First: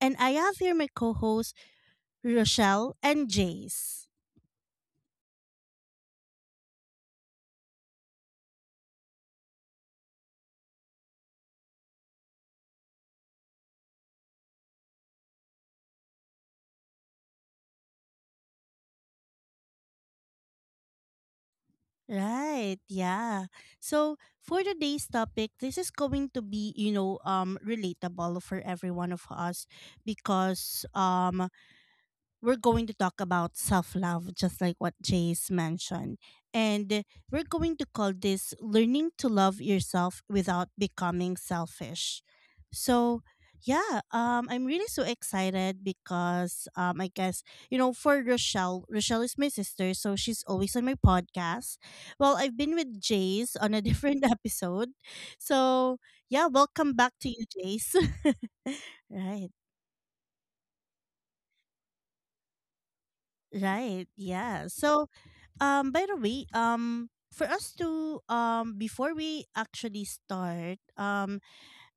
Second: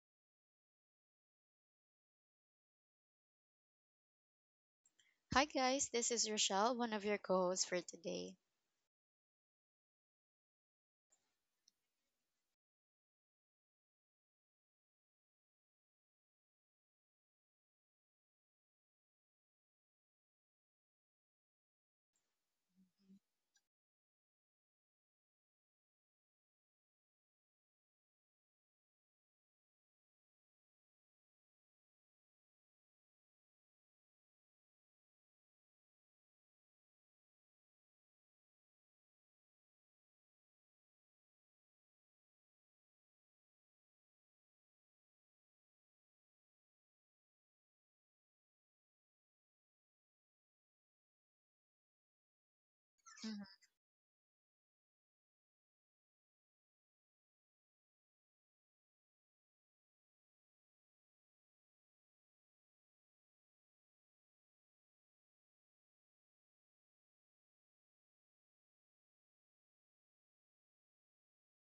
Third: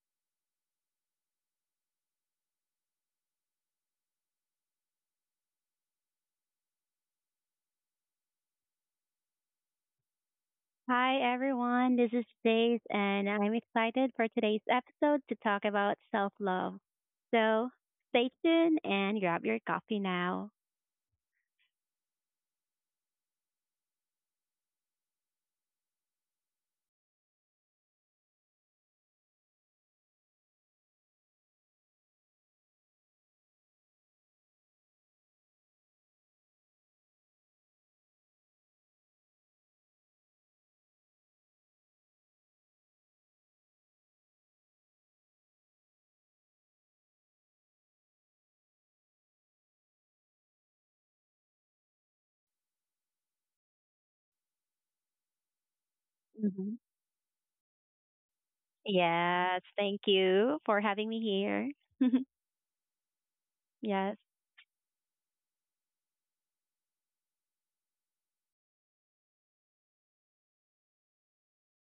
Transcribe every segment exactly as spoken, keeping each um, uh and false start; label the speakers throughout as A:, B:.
A: and I have here my co hosts, Rochelle and Jace.
B: Hi guys, this is Rochelle, one of your co-hosts for today.
C: Hi everyone, this is Jace and I'm excited for today's episode to talk about self-love. So stay tuned and grab your coffee now.
A: Right, yeah. So, for today's topic, this is going to be, you know, um, relatable for every one of us because um, we're going to talk about self love, just like what Jace mentioned. And we're going to call this learning to love yourself without becoming selfish. So, yeah, um, I'm really so excited because um, I guess, you know, for Rochelle, Rochelle is my sister, so she's always on my podcast. Well, I've been with Jace
B: Mhm.
A: on a different episode. So, yeah,
C: hmm
A: welcome back to you, Jace. Right,
C: Yes, thank you for having me here.
A: right.
C: yes.
A: Yeah. So, Um, by the way, um, for us to um before we actually start, um,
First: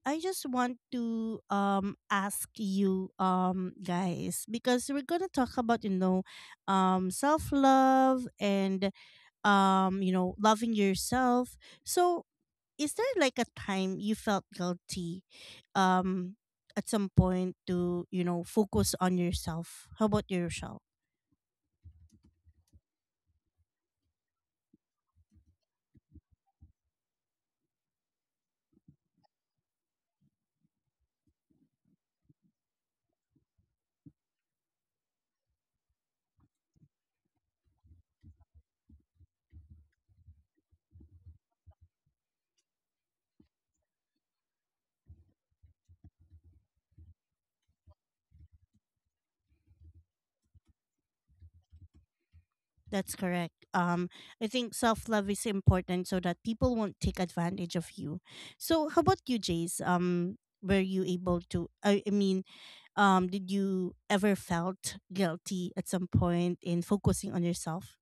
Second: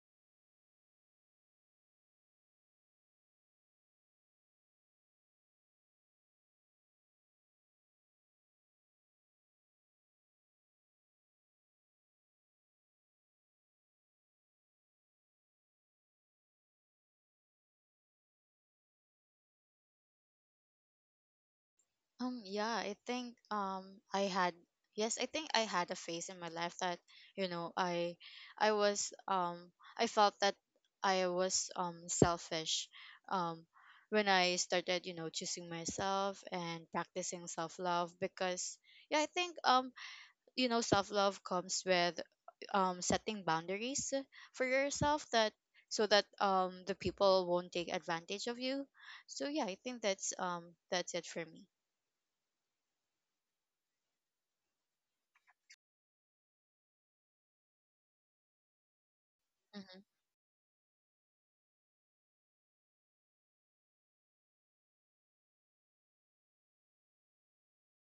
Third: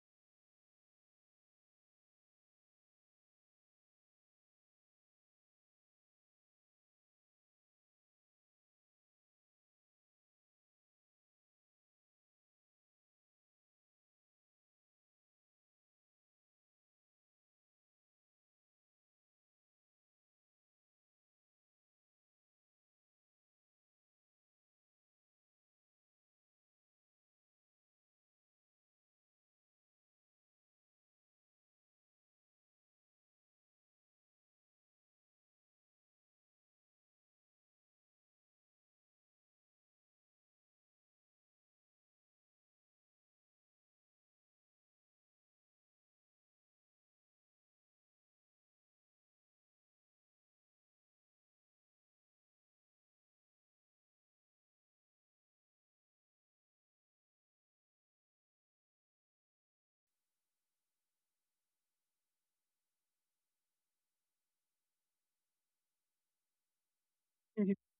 A: I just want to um ask you um guys because we're gonna talk about, you know, um, self love and, um you know loving yourself. So, is there like a time you felt guilty, um, at some point, to, you know focus on yourself? How about yourself?
B: Um, yeah, I think um I had yes, I think I had a phase in my life that you know I I was um I felt that I was um selfish um when I started you know choosing myself and practicing self love because yeah I think um you know self love comes with um setting boundaries for yourself that so that um the people won't take advantage of you. So yeah, I think that's um that's it for me.
A: That's correct. Um, I think self love is important so that people won't take advantage of you. So, how about you, Jace?
B: Mm-hmm.
A: Um, were you able to? I, I mean, um, did you ever felt guilty at some point in focusing on yourself?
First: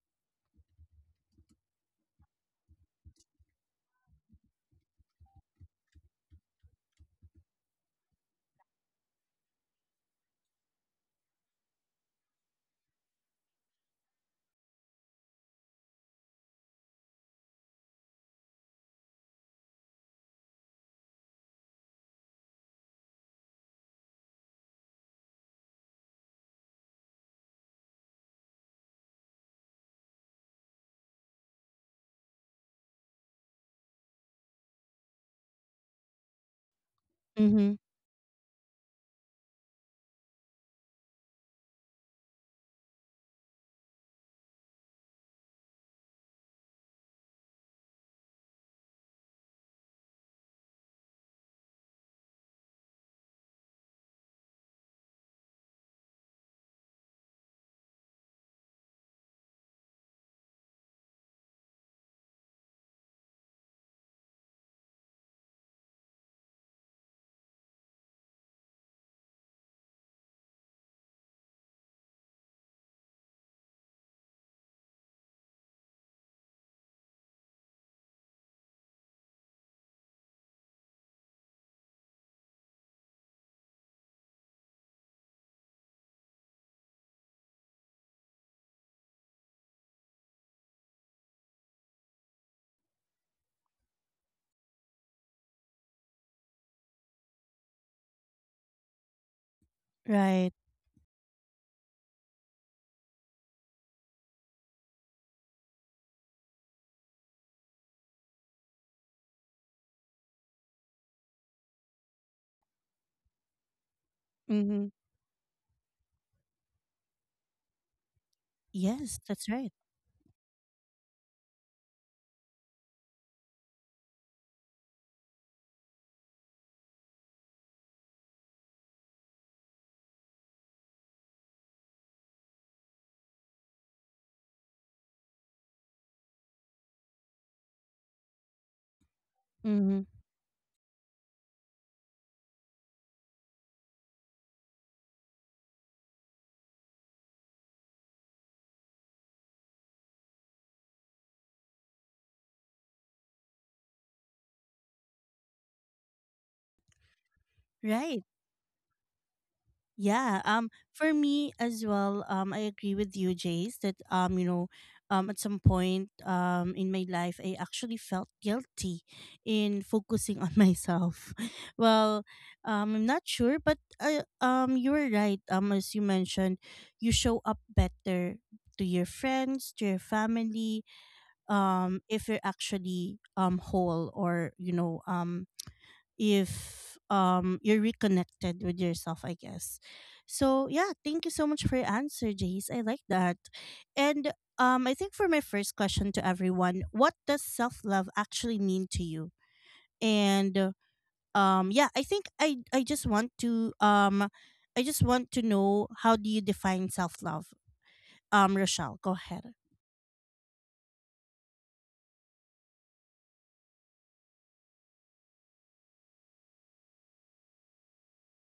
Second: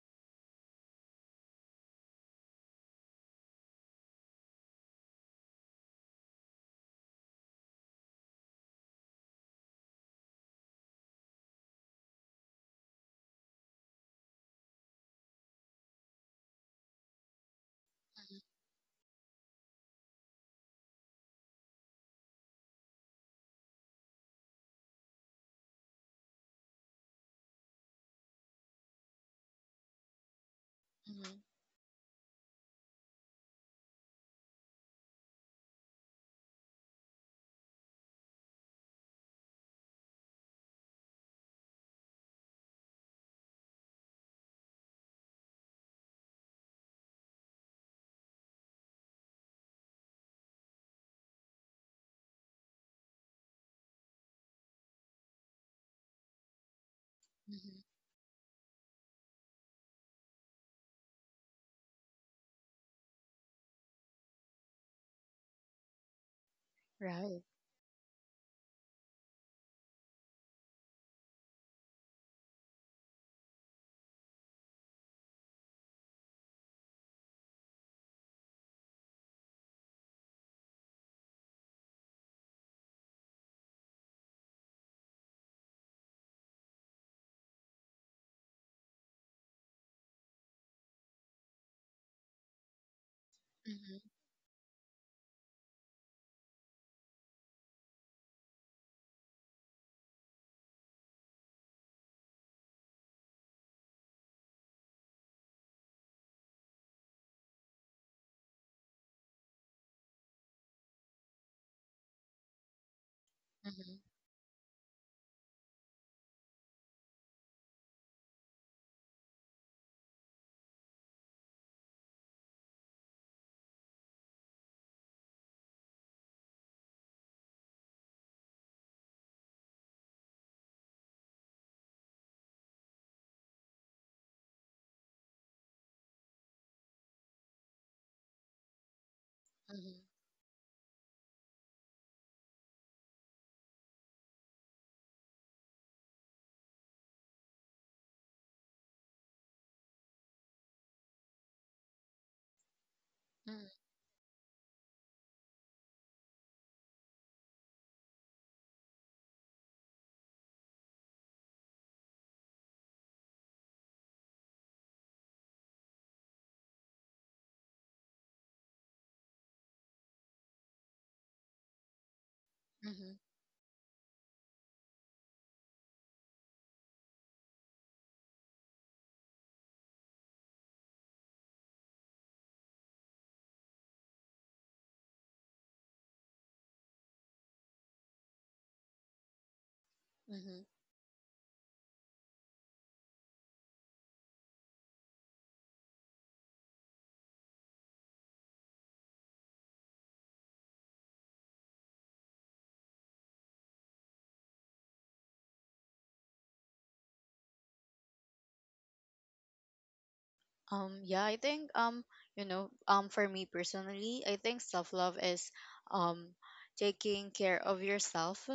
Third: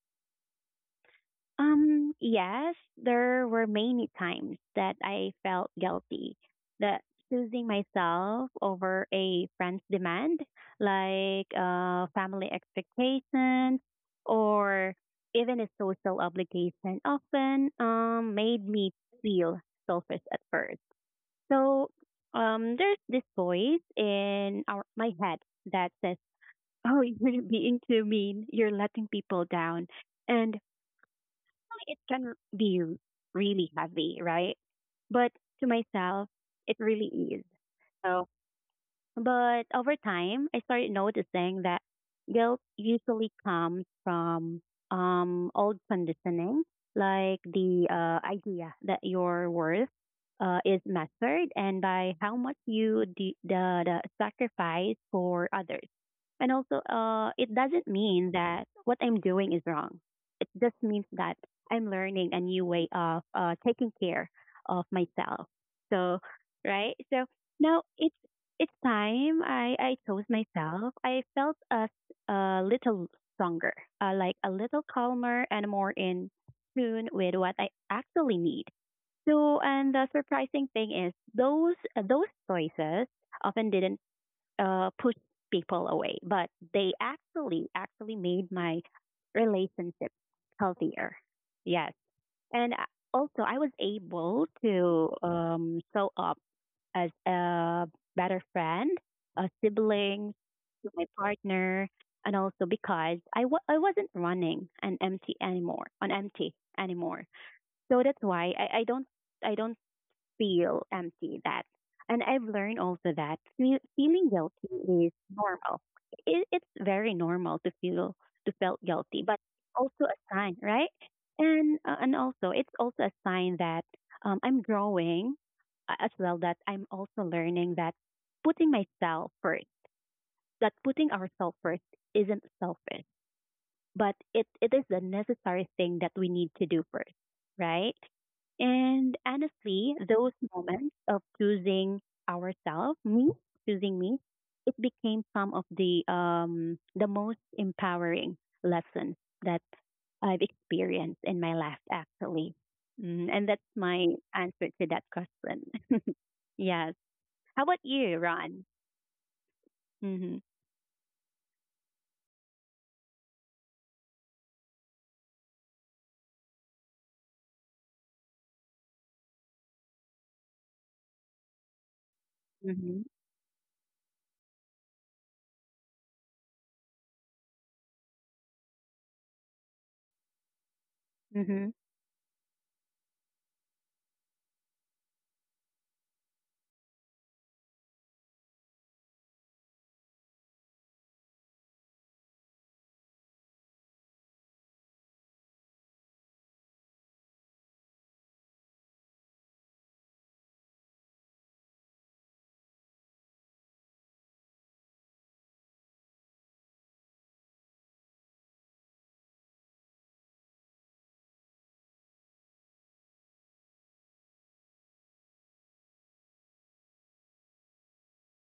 C: Um, yes, there were many times that I felt guilty that choosing myself over a friend's demand, like uh, family expectations or even a social obligation, often um, made me feel selfish at first. So um, there's this voice in our, my head that says, "Oh, you're being too mean. You're letting people down," and
B: Hmm.
C: it can be really heavy, right? But to myself, it really is.
A: Mm-hmm.
C: So, but over time, I started noticing that guilt usually comes from um, old conditioning, like the uh, idea that your worth uh, is measured and by how much you de- the, the sacrifice for others. And also, uh, it
B: Hmm.
C: doesn't mean that what I'm doing is wrong. It just means that I'm learning a new way of uh, taking care of myself. So, right? So
B: Right.
C: now it's it's time I I chose myself. I felt a a little stronger, uh, like a little calmer and more in tune with what I actually need. So, and the surprising thing is those those choices often didn't uh, push people away, but they actually actually made my relationship healthier. Yes, and I- also I was
B: Mm-hmm.
C: able to um, show up as a better friend, a sibling
A: Right.
C: to my partner, and also because I I w- I wasn't running an empty anymore on empty anymore. So that's why I, I don't I don't feel empty that and I've learned also that fe-
B: Mm-hmm.
C: feeling
A: Mm-hmm.
C: guilty is normal. It, it's very normal to feel to feel guilty,
A: Yes,
C: but
A: that's right.
C: also a sign, right? And uh, and also it's also a sign that um, I'm growing, uh, as well that I'm also learning that putting myself first, that putting ourselves first isn't selfish but it, it is a necessary thing that we need to do first, right? And honestly,
A: Mm-hmm.
C: those moments of choosing ourselves, me, choosing me, it became some of the um the most empowering lessons that I've experienced in my life actually. Mm, and that's my answer to that question. yes. How about you,
A: Right.
C: Ron? Mhm.
A: Yeah. Um. For me as well. Um. I agree with you, Jace, That um. You know, um. at some point, um. in my life, I actually felt guilty in focusing on myself. Well, um.
C: Mhm.
B: Hmm.
A: I'm not sure, but I, um. You are right. Um. As you mentioned, you show up better to your friends, to your family.
C: Mhm.
A: Um. If you're actually, um whole, or, you know um if, um you're reconnected with yourself, I guess.
B: Hmm.
A: So, yeah, thank you so much for your answer, Jace. I like that. And, um I think, for my first question to everyone, what does self-love actually mean to you? And, uh, um yeah, I think i i just want to, um i just want to know, how do you define self-love? Um rochelle, go ahead.
B: Um, yeah, I think um, you know, um, for me personally, I think self-love is um taking care of yourself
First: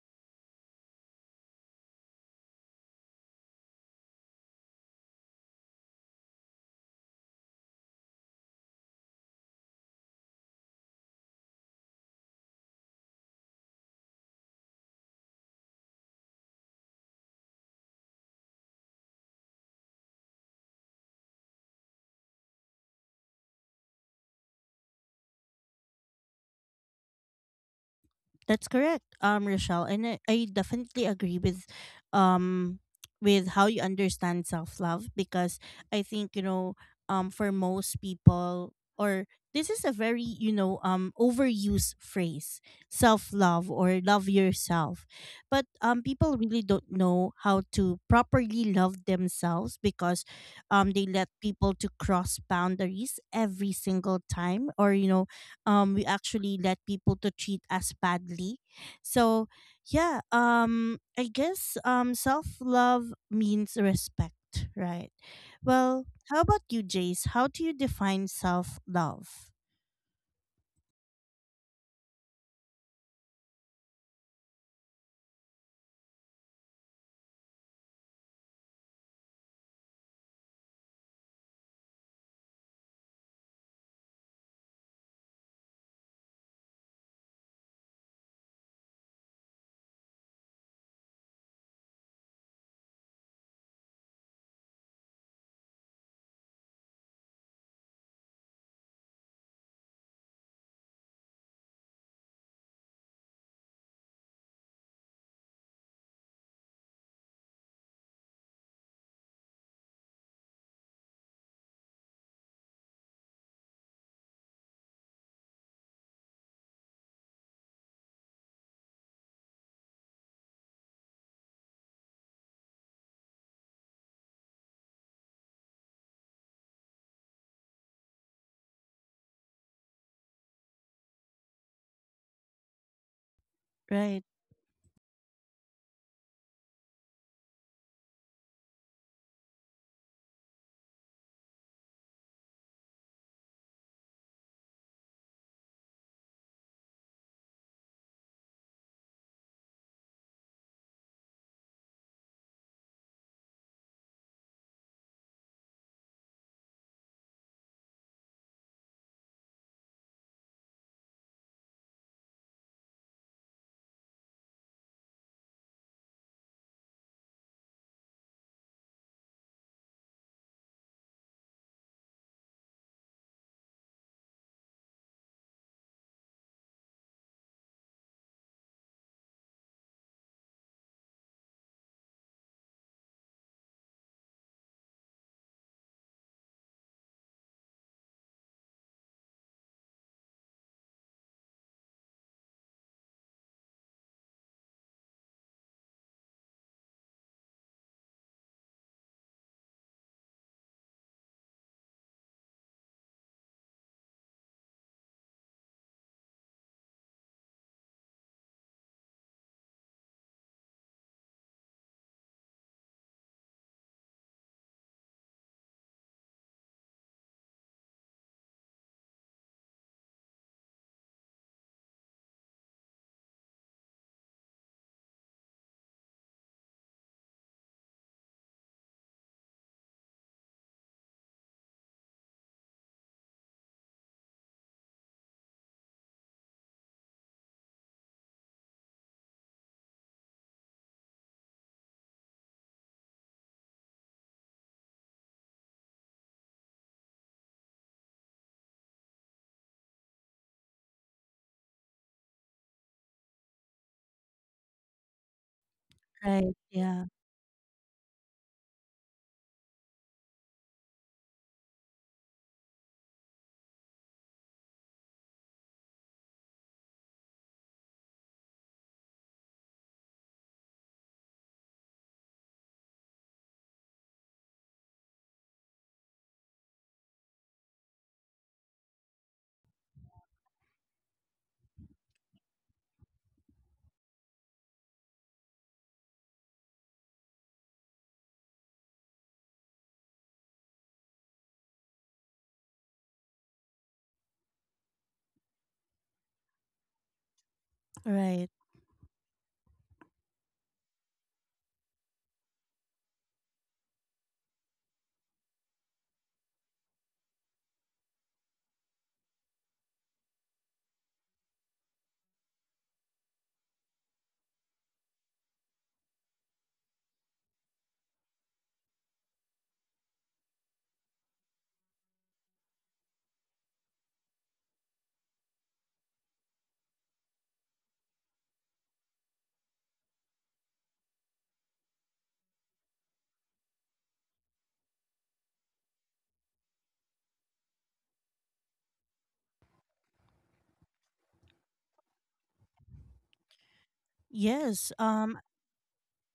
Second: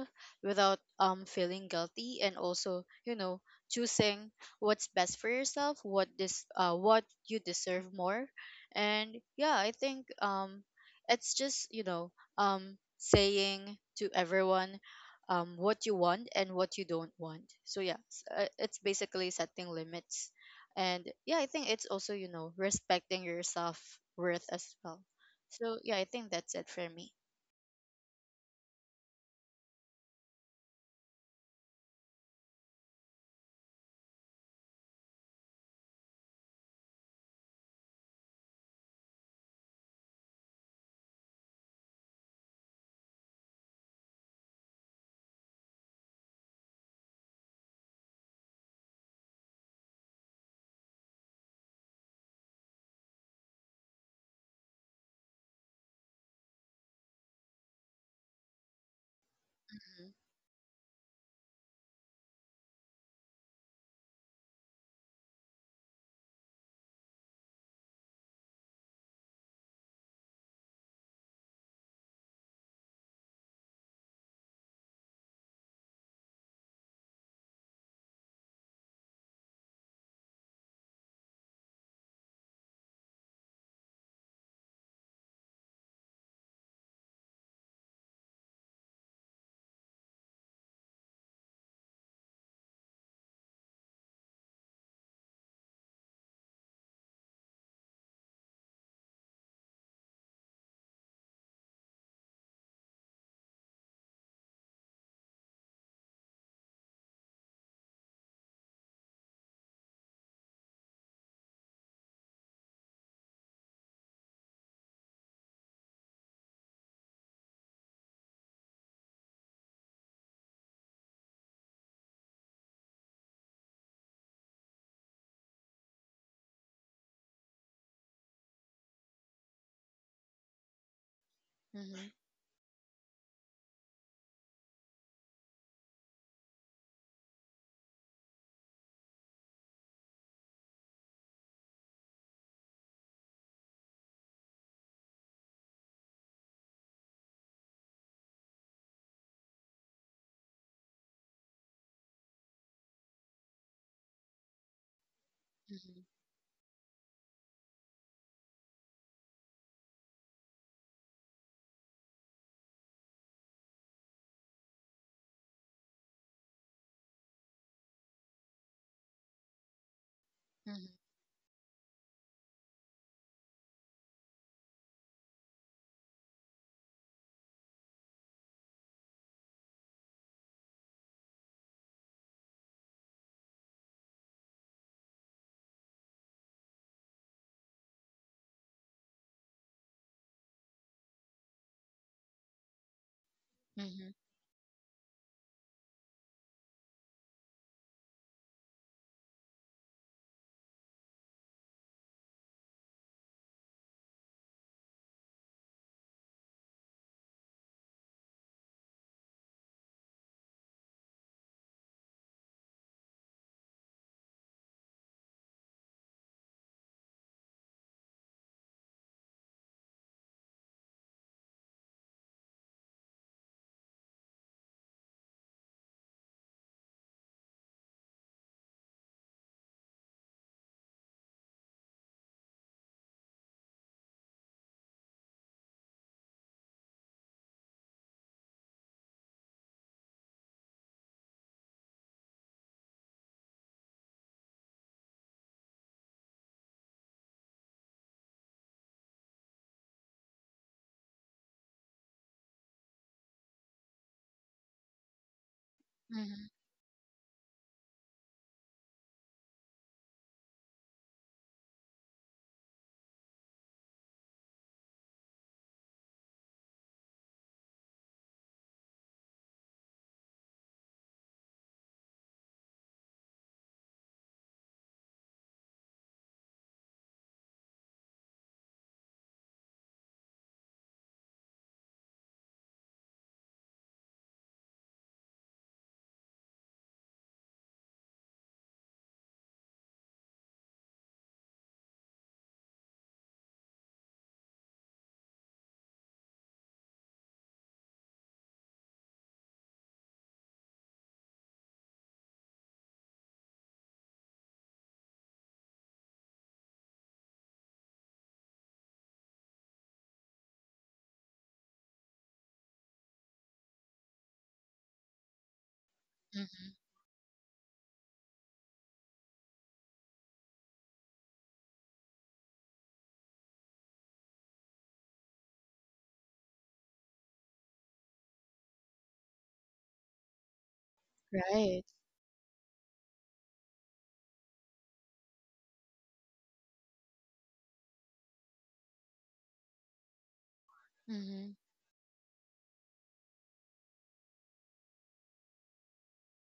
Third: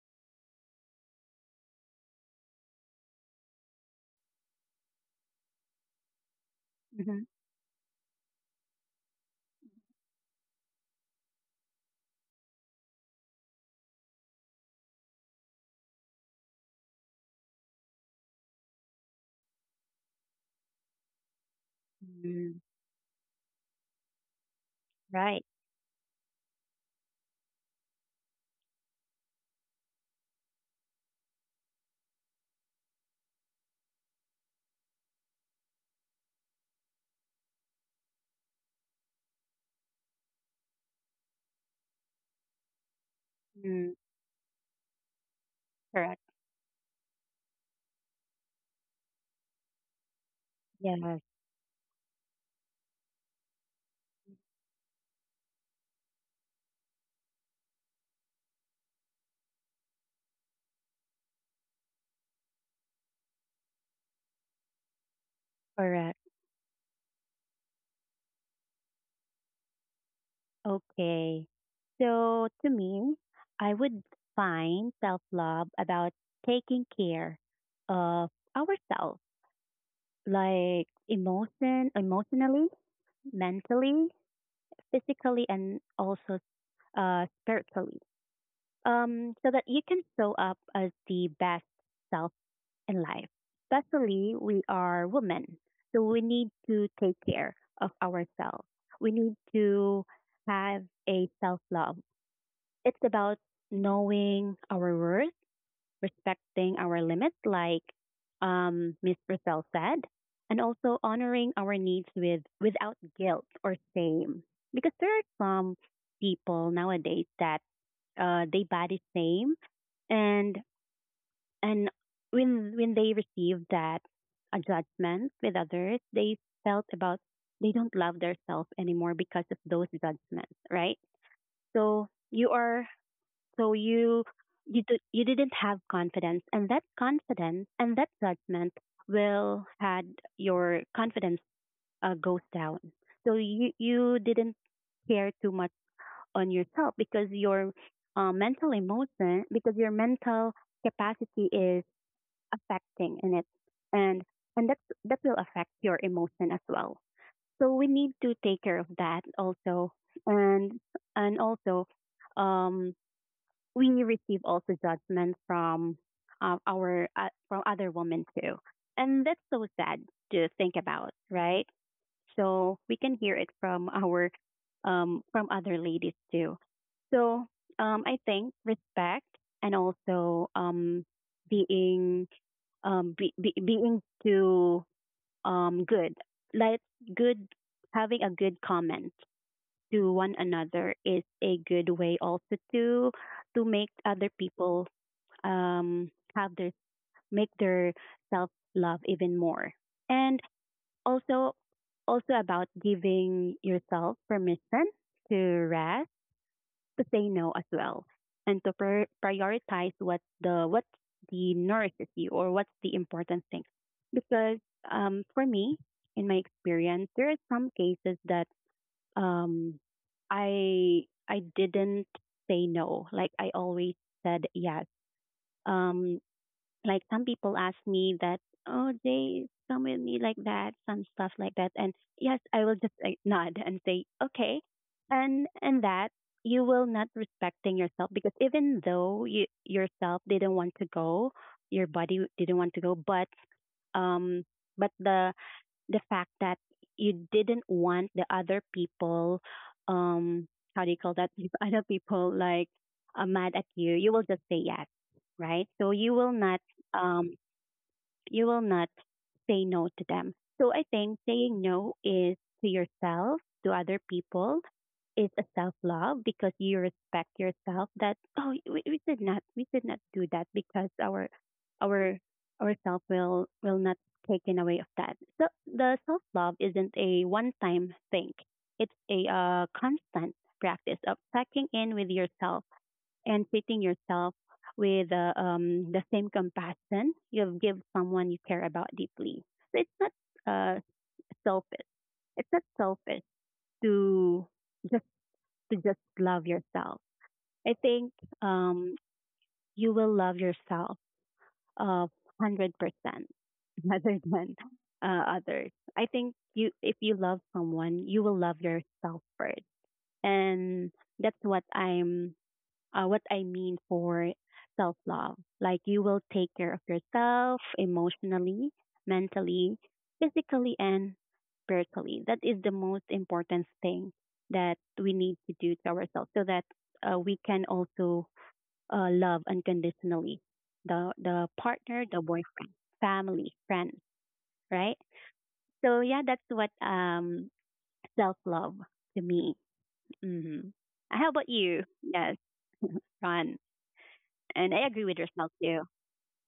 B: without um feeling guilty and also, you know, choosing what's best for yourself, what this uh what
C: Mhm.
B: you deserve more. And yeah, I think um it's just, you know, um saying to everyone um what you want and what you don't want. So yeah, s- uh, it's basically setting limits. And yeah, I think it's also, you know,
C: Mm,
B: respecting your self worth as well.
C: right.
B: So yeah, I think that's it for me.
A: That's correct, um, Rochelle, and I, I definitely agree with, um, with how you understand self love, because I think, you know, um, for most people, or this is a very, you know, um, overused phrase, self love
C: Mm,
A: or love yourself, but, um,
C: correct.
A: people really don't know how to properly love themselves because, um, they
C: Yes.
A: let people to cross boundaries every single time, or, you know, um we actually let people to treat us badly. So, yeah, um I guess, um self love means respect, right? Well,
C: Correct.
A: how about you, Jace? How do you define self love?
C: Okay. So to me, I would find self love about taking care of ourselves, like emotion, emotionally, mentally, physically, and also uh, spiritually. Um, so that you can show up as the best self in life. Especially we are women, so we need to take care of ourselves. We need to have a self love. It's about knowing our worth, respecting our limits, like um, Miss Roselle said, and also honoring our needs with without guilt or shame. Because there are some people nowadays that uh, they body shame, and and when when they receive that a judgment with others, they felt about they don't love themselves anymore because of those judgments, right?
B: Mm-hmm.
C: So
B: Mm-hmm.
C: you are so
A: Right,
C: you you do, you didn't have confidence, and that confidence and that judgment will had your confidence uh, goes down. So you you didn't care too much on yourself because your uh, mental emotion because your mental capacity is affecting in it, and and that that will affect your emotion as well. So we need to take care of that also, and and also. Um, we receive also judgment from uh, our uh, from other women too, and that's so sad to think
B: Mm-hmm.
C: about, right? So we can hear it from our um, from other ladies too. So um, I think respect and also um, being um, be, be, being too um, good, like good having a good comment to one another is a good way also to to make
B: Mm-hmm.
C: other people um have their make their self love even more and also also about giving yourself permission to rest to say no as well and to pr- prioritize what the what the nourishes you or what's the important thing because um for me in my experience there are some cases that um I I didn't say no. Like I always said yes. Um like some people ask me that, oh they come with me like that, some stuff like that. And yes, I will just like, nod and say, okay. And and that you will not respecting yourself because even though you yourself didn't want to go, your body didn't want to go, but um but the the fact that you didn't want the other people um how do you call that if other people like are mad at you you will just say yes, right? So you will
B: Mm-hmm.
A: right.
C: not
A: Yeah.
C: um you will not say no to them. So I think saying no is to yourself, to other people, is a self love because you respect yourself that oh we, we should not we should not do that because our our our self will will not taken away of that. So the self love isn't a one time thing. It's a uh, constant practice of checking in with yourself and treating yourself with uh, um, the same compassion you give someone you care about deeply. So it's not uh, selfish. It's not selfish to just to just love yourself. I think
A: Right.
C: um, you will love yourself uh hundred percent rather than uh, others. I think you if you love someone, you will love yourself first, and that's what I'm uh, what I mean for self love. Like you will take
B: Mm-hmm.
C: care of yourself emotionally, mentally, physically, and spiritually. That is the most important thing that we need to do to ourselves so that uh, we can also uh, love unconditionally the, the
B: Right.
C: partner, the boyfriend, family, friends, right? So, yeah, that's what um, self love to me. Hmm How about
B: Mm-hmm.
C: you? Yes, Ron. And I
A: Yes.
C: agree with
A: um
C: yourself too.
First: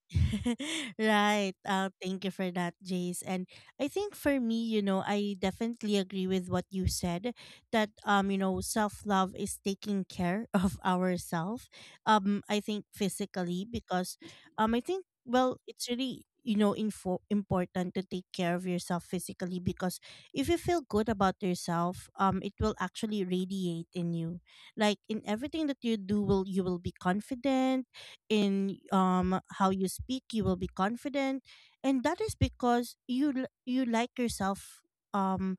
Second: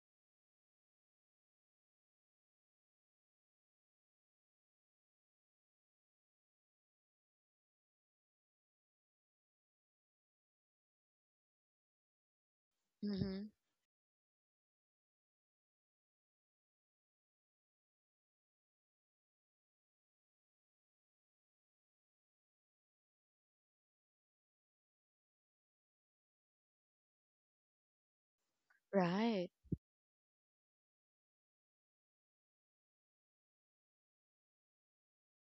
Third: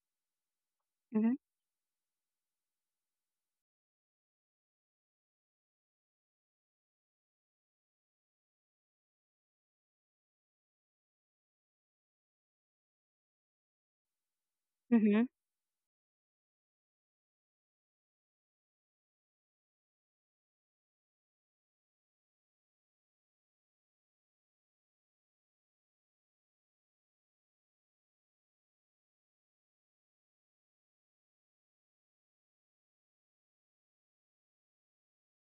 C: Mhm.
A: Right. Uh, thank you for that, Jace. And I think for me, you know, I definitely agree with what you said, that, um, you know, self love is taking care of ourselves. Um, I think
B: Mm-hmm.
A: physically, because, um, I think,
C: Mhm.
A: well, it's really, you know info- important to take care of yourself physically, because if you feel good about yourself, um it will actually radiate in you. Like, in everything that you do, will you will be confident in, um
B: Right.
A: how you speak. You will be confident, and that is because, you l- you like yourself. um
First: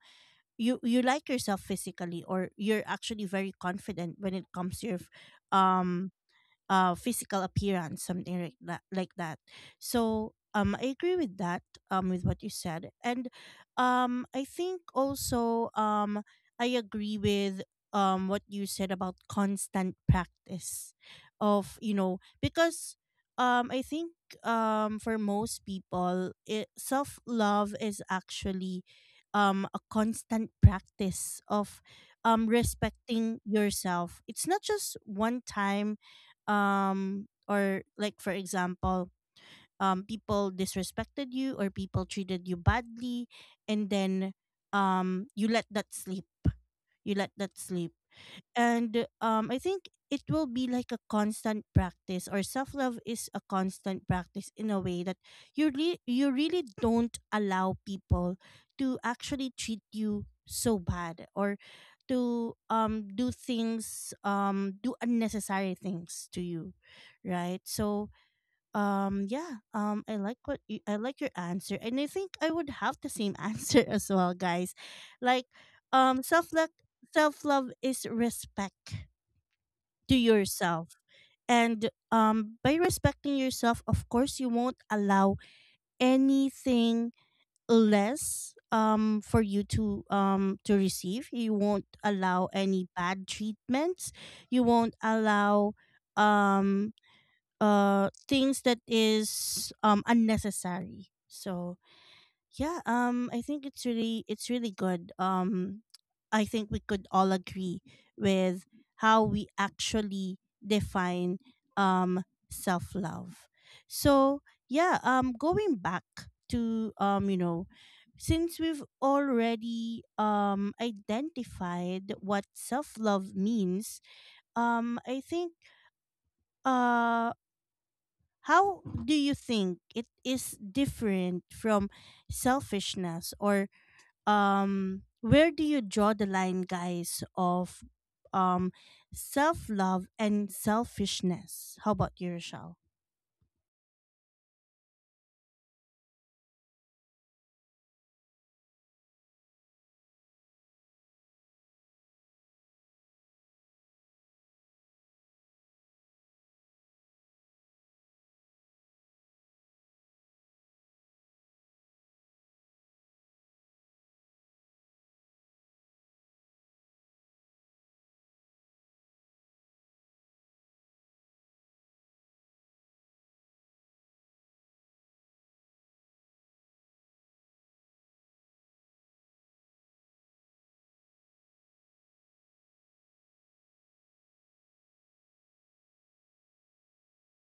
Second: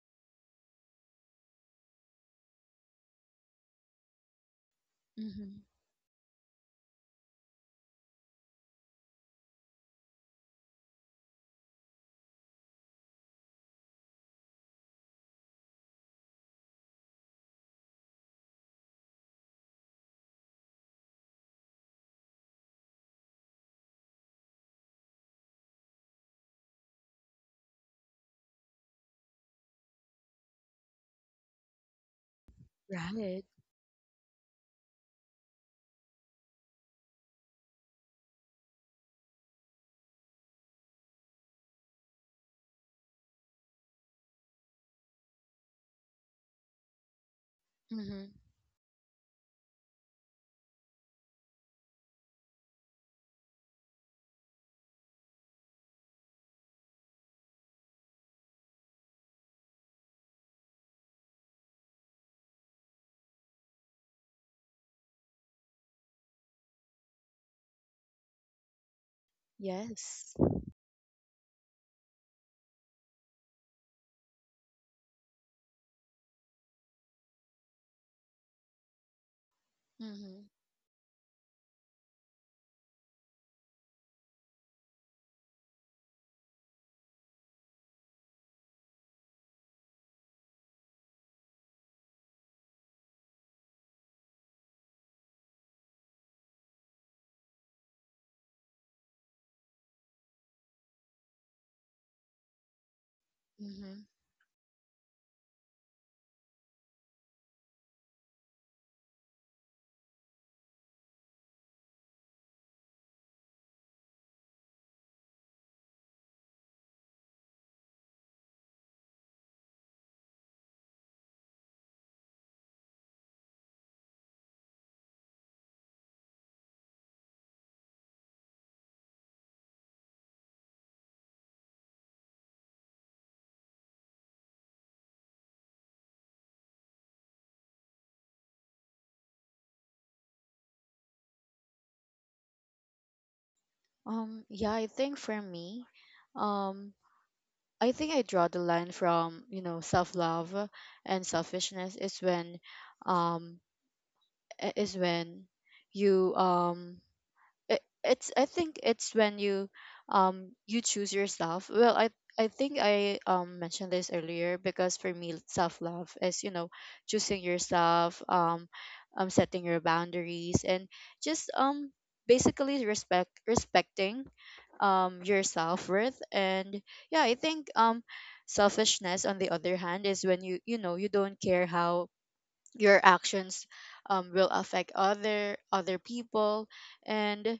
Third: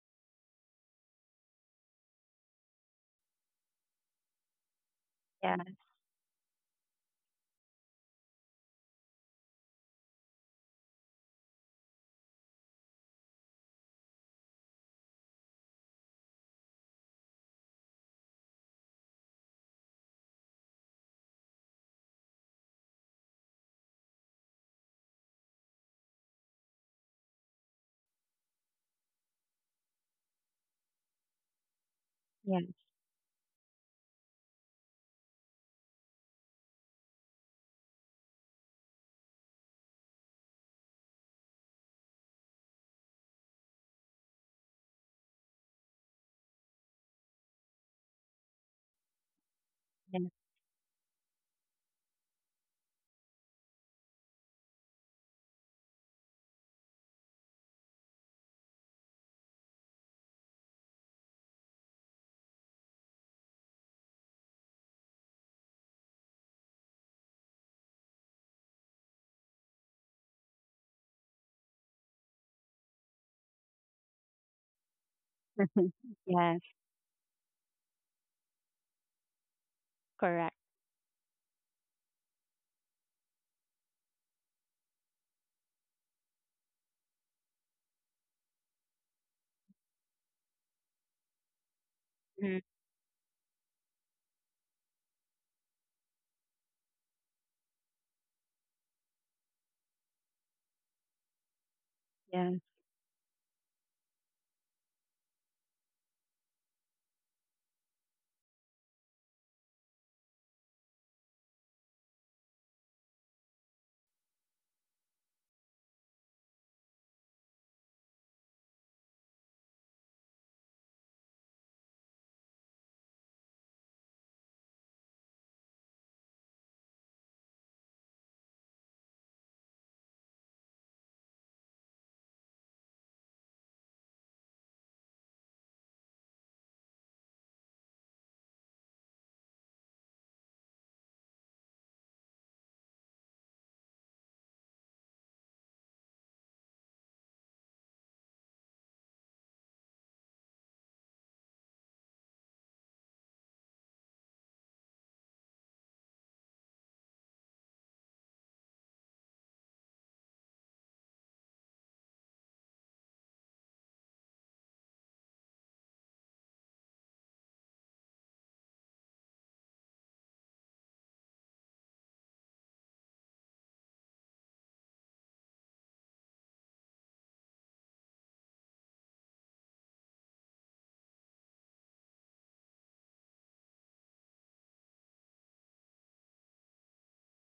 A: you you like yourself physically, or you're actually very confident when it comes to your, f-
B: Mm-hmm.
C: Yeah.
A: um uh physical appearance, something like that, like that so, um I agree with that, um with what you said. And, um I think also, um I agree with, um what you said about constant practice. Of you know Because, um I think, um for most people, it, self love is actually, um a constant practice of, um
C: Yeah.
A: respecting
B: Right.
A: yourself. It's not just one time, um or, like, for example, um people disrespected you, or people treated you badly, and then, um you let that sleep. you let that sleep
B: Mm-hmm.
A: And, um I think it
C: Yeah.
A: will be like a constant practice, or self love is a constant practice in a way that, you re- you really don't allow people to actually treat you so bad, or to, um do things um do unnecessary things to you, right? So, um yeah, um i
B: Yes.
A: like what you, I like your answer, and I think I would have the same answer as well, guys. Like, um self
C: yes.
A: love self love is respect to
B: Mm-hmm.
C: Correct.
A: yourself. And, um by respecting yourself, of course, you won't allow anything less, um for you to um to receive. You won't allow
C: Mhm.
A: any bad treatments. You won't allow, um uh things that is, um unnecessary. So,
C: Yes.
A: yeah, um I think it's
B: Mm-hmm.
A: really, it's really good. um I think we could all agree with how we actually define, um self love. So, yeah, um going back to, um you know since we've already, um identified what self love means, um I think, uh how do you think it is different from selfishness? Or, um where do you draw the line, guys, of, um self-love and selfishness? How about you, Rochelle?
B: Um, yeah, I think for me, um, I think I draw the line from, you know, self-love and selfishness is when, um, i- is when you, um, it, it's I think it's when you um you choose yourself. Well i i think i um mentioned this earlier because for me self love is, you know, choosing yourself, um um setting your boundaries and just um basically respect respecting um your self worth. And yeah, I think um selfishness on the other hand is when you you know, you don't care how your actions um will affect other other people. And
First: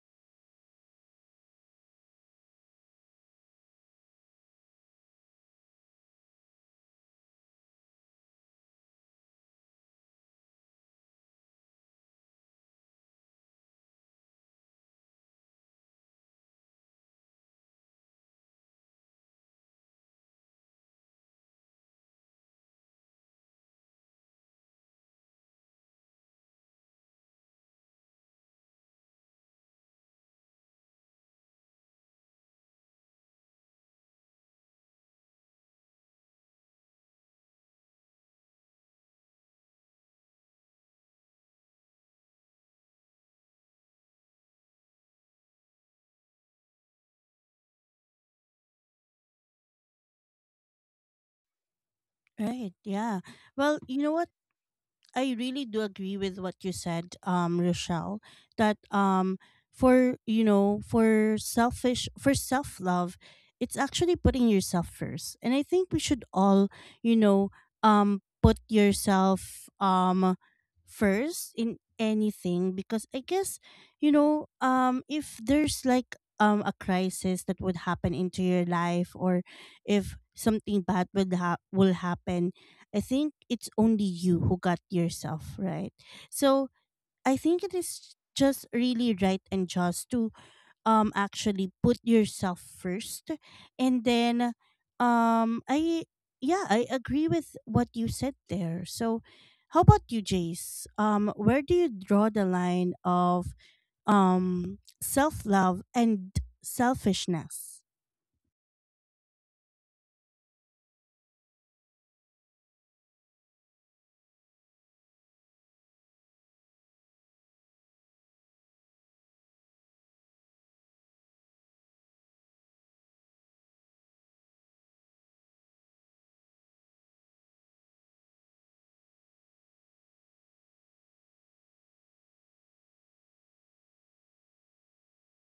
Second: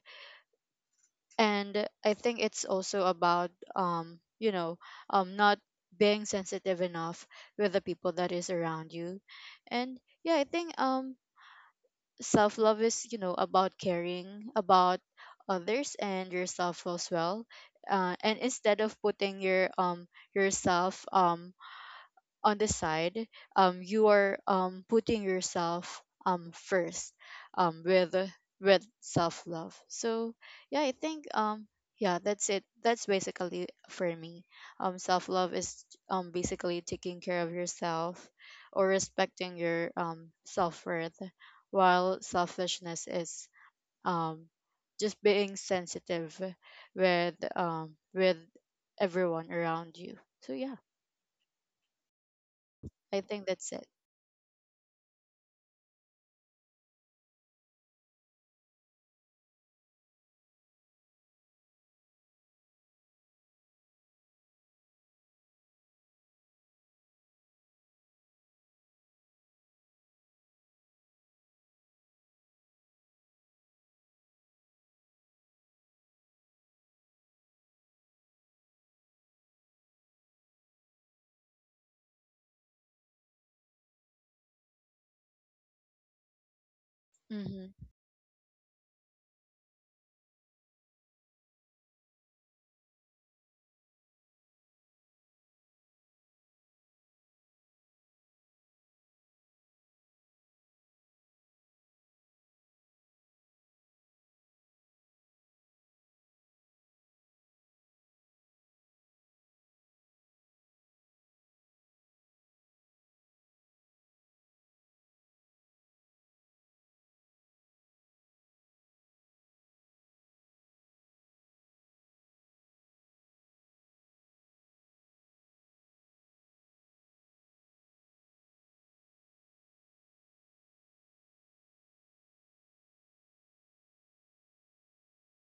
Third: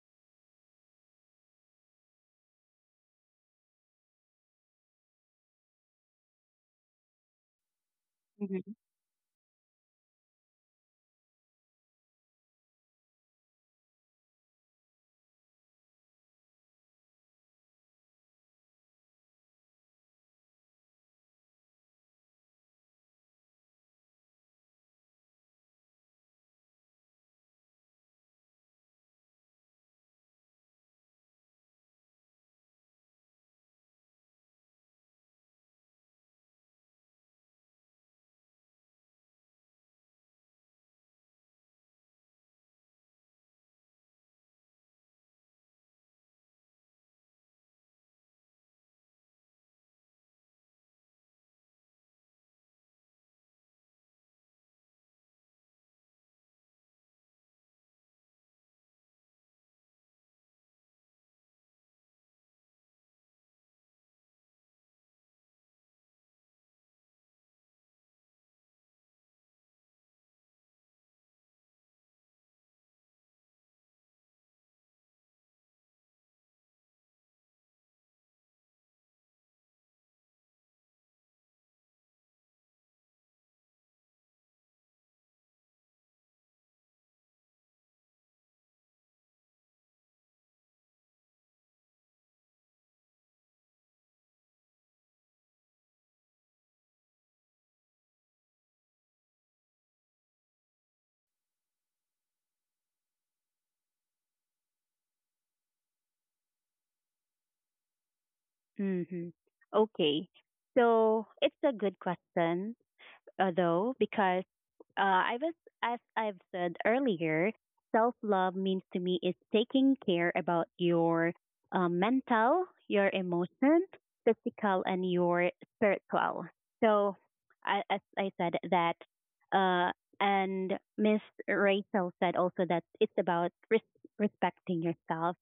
B: and I think it's also about, um you know um not being sensitive enough with the people that is
C: Mhm.
B: around you. And yeah, I think um self love is, you know, about caring about others and yourself as well, uh, and instead of putting your um yourself um on the side, um, you are um, putting yourself, um, first, um, with with self love. So yeah, I think um, yeah, that's it. That's basically for me. Um, self love is, um, basically taking care of yourself or respecting your, um, self worth, while selfishness is, um, just being sensitive with, um, with everyone around you. So yeah,
A: Right, yeah.
B: I think
A: Well,
B: that's it.
A: you know what? I really do agree with what you said, um, Rochelle, that, um for you know, for selfish for self love, it's actually putting yourself first. And I think we should all, you know, um put yourself, um first in anything, because I guess, you know, um if there's like, um a crisis that would happen into your life, or if something bad, would ha- will happen, I think it's only you who got yourself, right. So, I think it
B: Mhm.
A: is just really right and just to, um actually put yourself first. And then, um I yeah, I agree with what you said there. So, how about you, Jace? Um where do you draw the line of, um self love and selfishness?
C: Mhm. Okay. So it's a good question, uh, though, because uh, I was, as I've said earlier, self love means to me is taking care about your uh, mental, your emotion, physical, and your spiritual. So, I, as I said that, uh, and Miss Rachel said also that it's about res- respecting yourself,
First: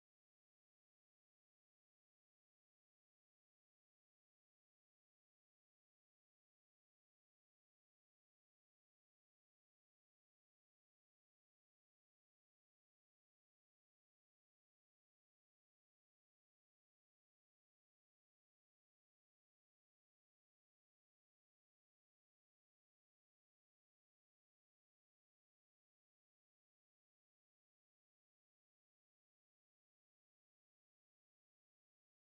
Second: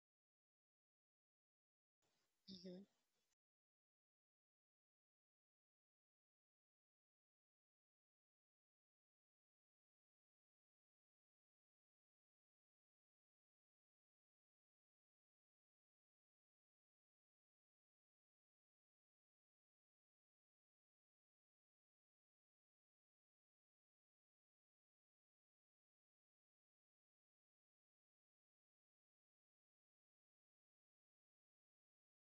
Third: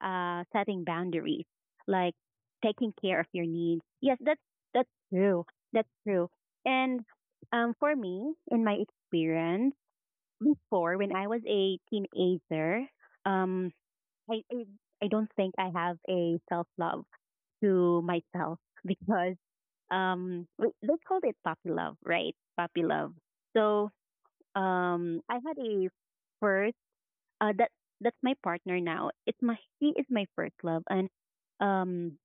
C: uh, setting boundaries, like
B: Mhm.
C: taking care of your needs. Yes, that's that's true. That's true. And um, for me, in my experience, before when I was a teenager, um, I, I I don't think I have a self love to myself because um, w- let's call it puppy love, right? Puppy love. So um, I had a first uh, that that's my partner now. It's my he is my first love, and um,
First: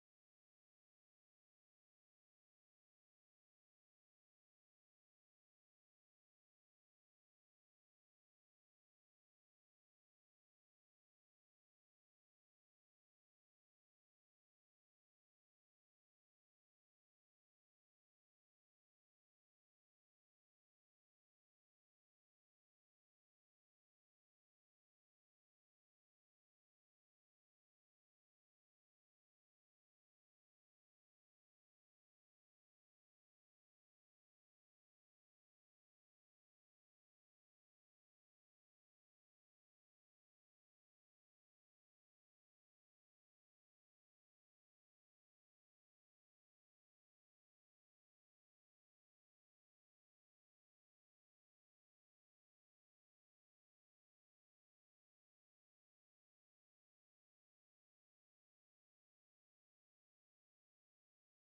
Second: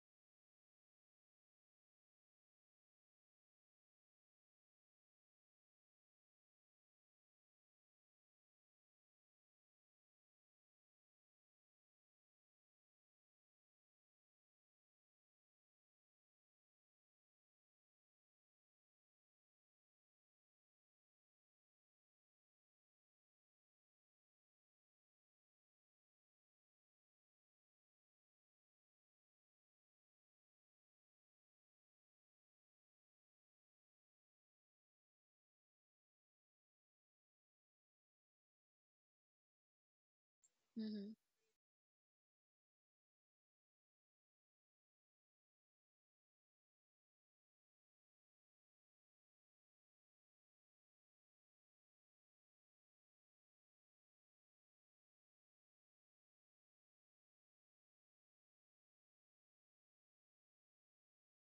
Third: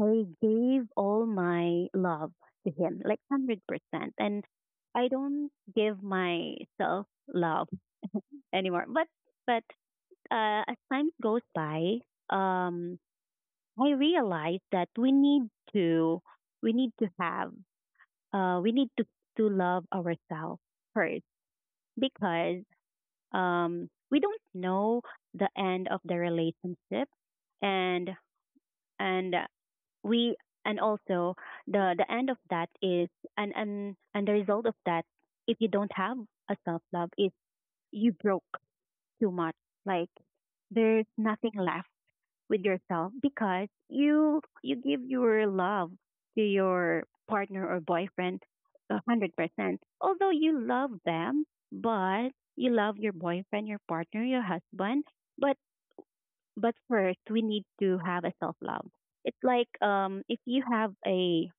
C: I gave all my love to him, like one hundred percent. And I don't give myself love anymore. But but uh, as time goes by, um, I realized that we need to we need to have uh, we need to to love ourselves first because um, we don't know the end of the relationship and and we and also the the end of that is and and and the result of that if you don't have a self love is you broke too much, like there's
B: Mhm.
C: nothing left with yourself because you you give your love to your partner or boyfriend a one hundred percent although you love them, but you love your boyfriend your partner your husband, but but first we need to have a self love. It's like um if you have a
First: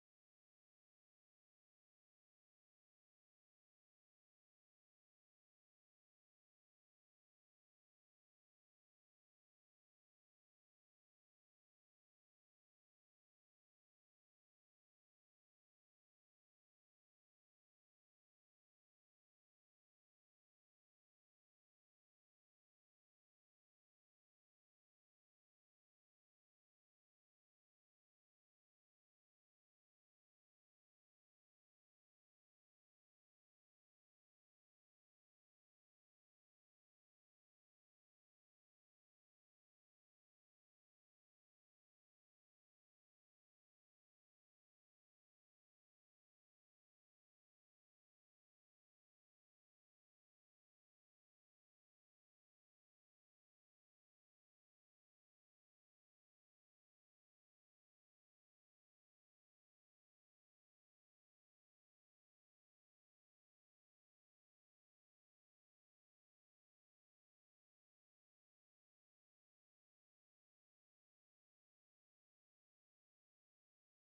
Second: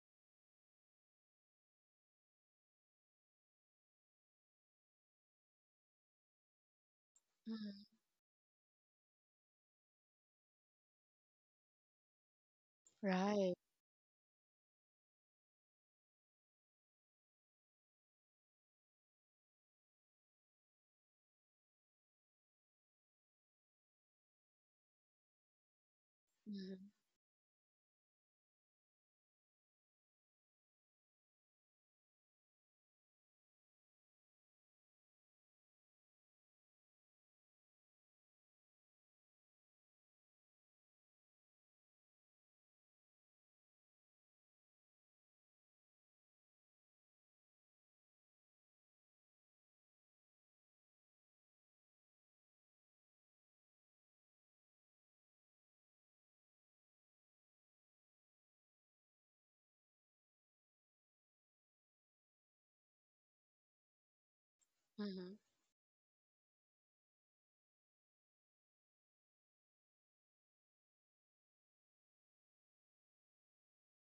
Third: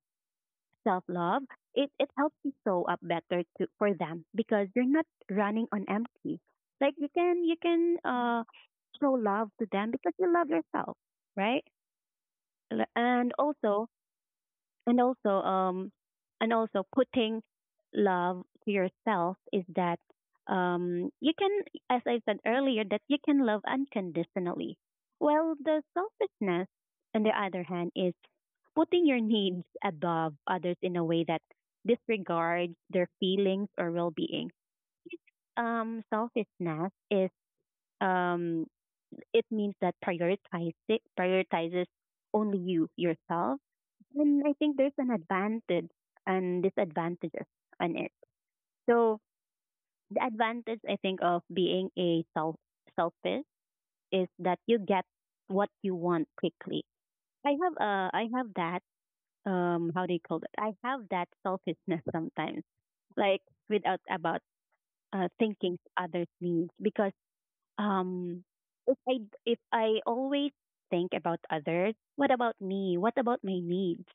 C: self love, it, it helps you show up better to, for them because you're not running on empty. Like you can you
B: Mhm.
C: can uh, show love to them because you love yourself, right? L- And
B: Right.
C: also and also um and also putting love to yourself is that um you can, as I said earlier, that you can love unconditionally. Well, the selfishness
B: Mhm.
C: on the other hand is putting your needs above others in a way that disregards their feelings or well-being. Um selfishness is um it means that prioritizes prioritizes only you yourself, and I think there's an advantage and disadvantages on it. So the advantage I think of being a self selfish is that you get what you want quickly. I have uh I have that um how do you call it? I have that selfishness sometimes, like without about uh
B: Mhm.
C: thinking to others' needs because um if I if I always think about others, what about me? What about my needs?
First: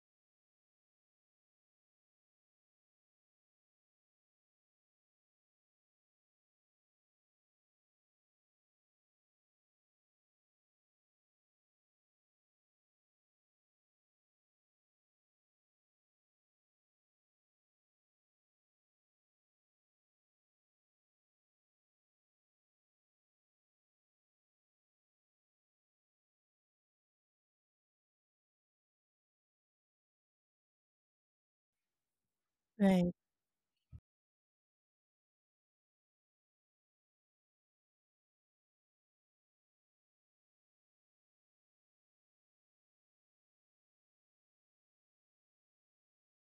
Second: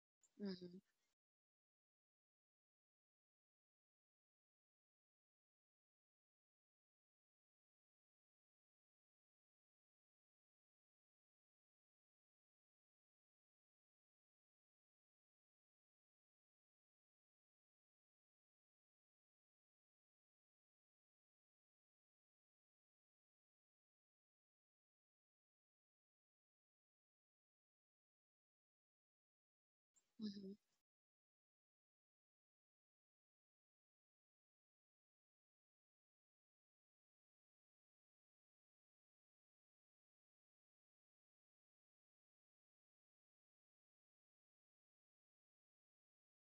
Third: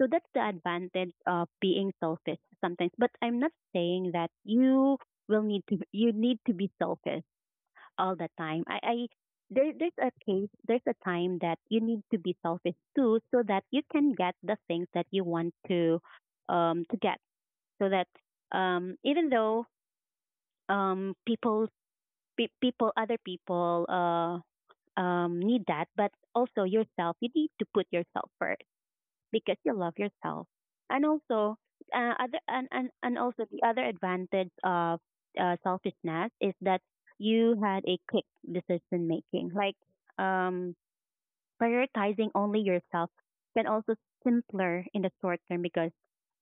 C: So that's the
B: Mhm.
C: advantage of being selfish sometimes. But I'm not saying that you will need to you need to be selfish all the time. I, I There there's a case there's a time that you need to be selfish too so that you can get the things that you want to um to get. So that um even though um people pe- people other people uh um, need that, but also yourself. You need to put yourself first because you love yourself. And also, uh, other and, and
A: Right.
C: and also the other advantage of uh, selfishness is that you had a quick decision making. Like um, prioritizing only yourself can also simpler in the short term because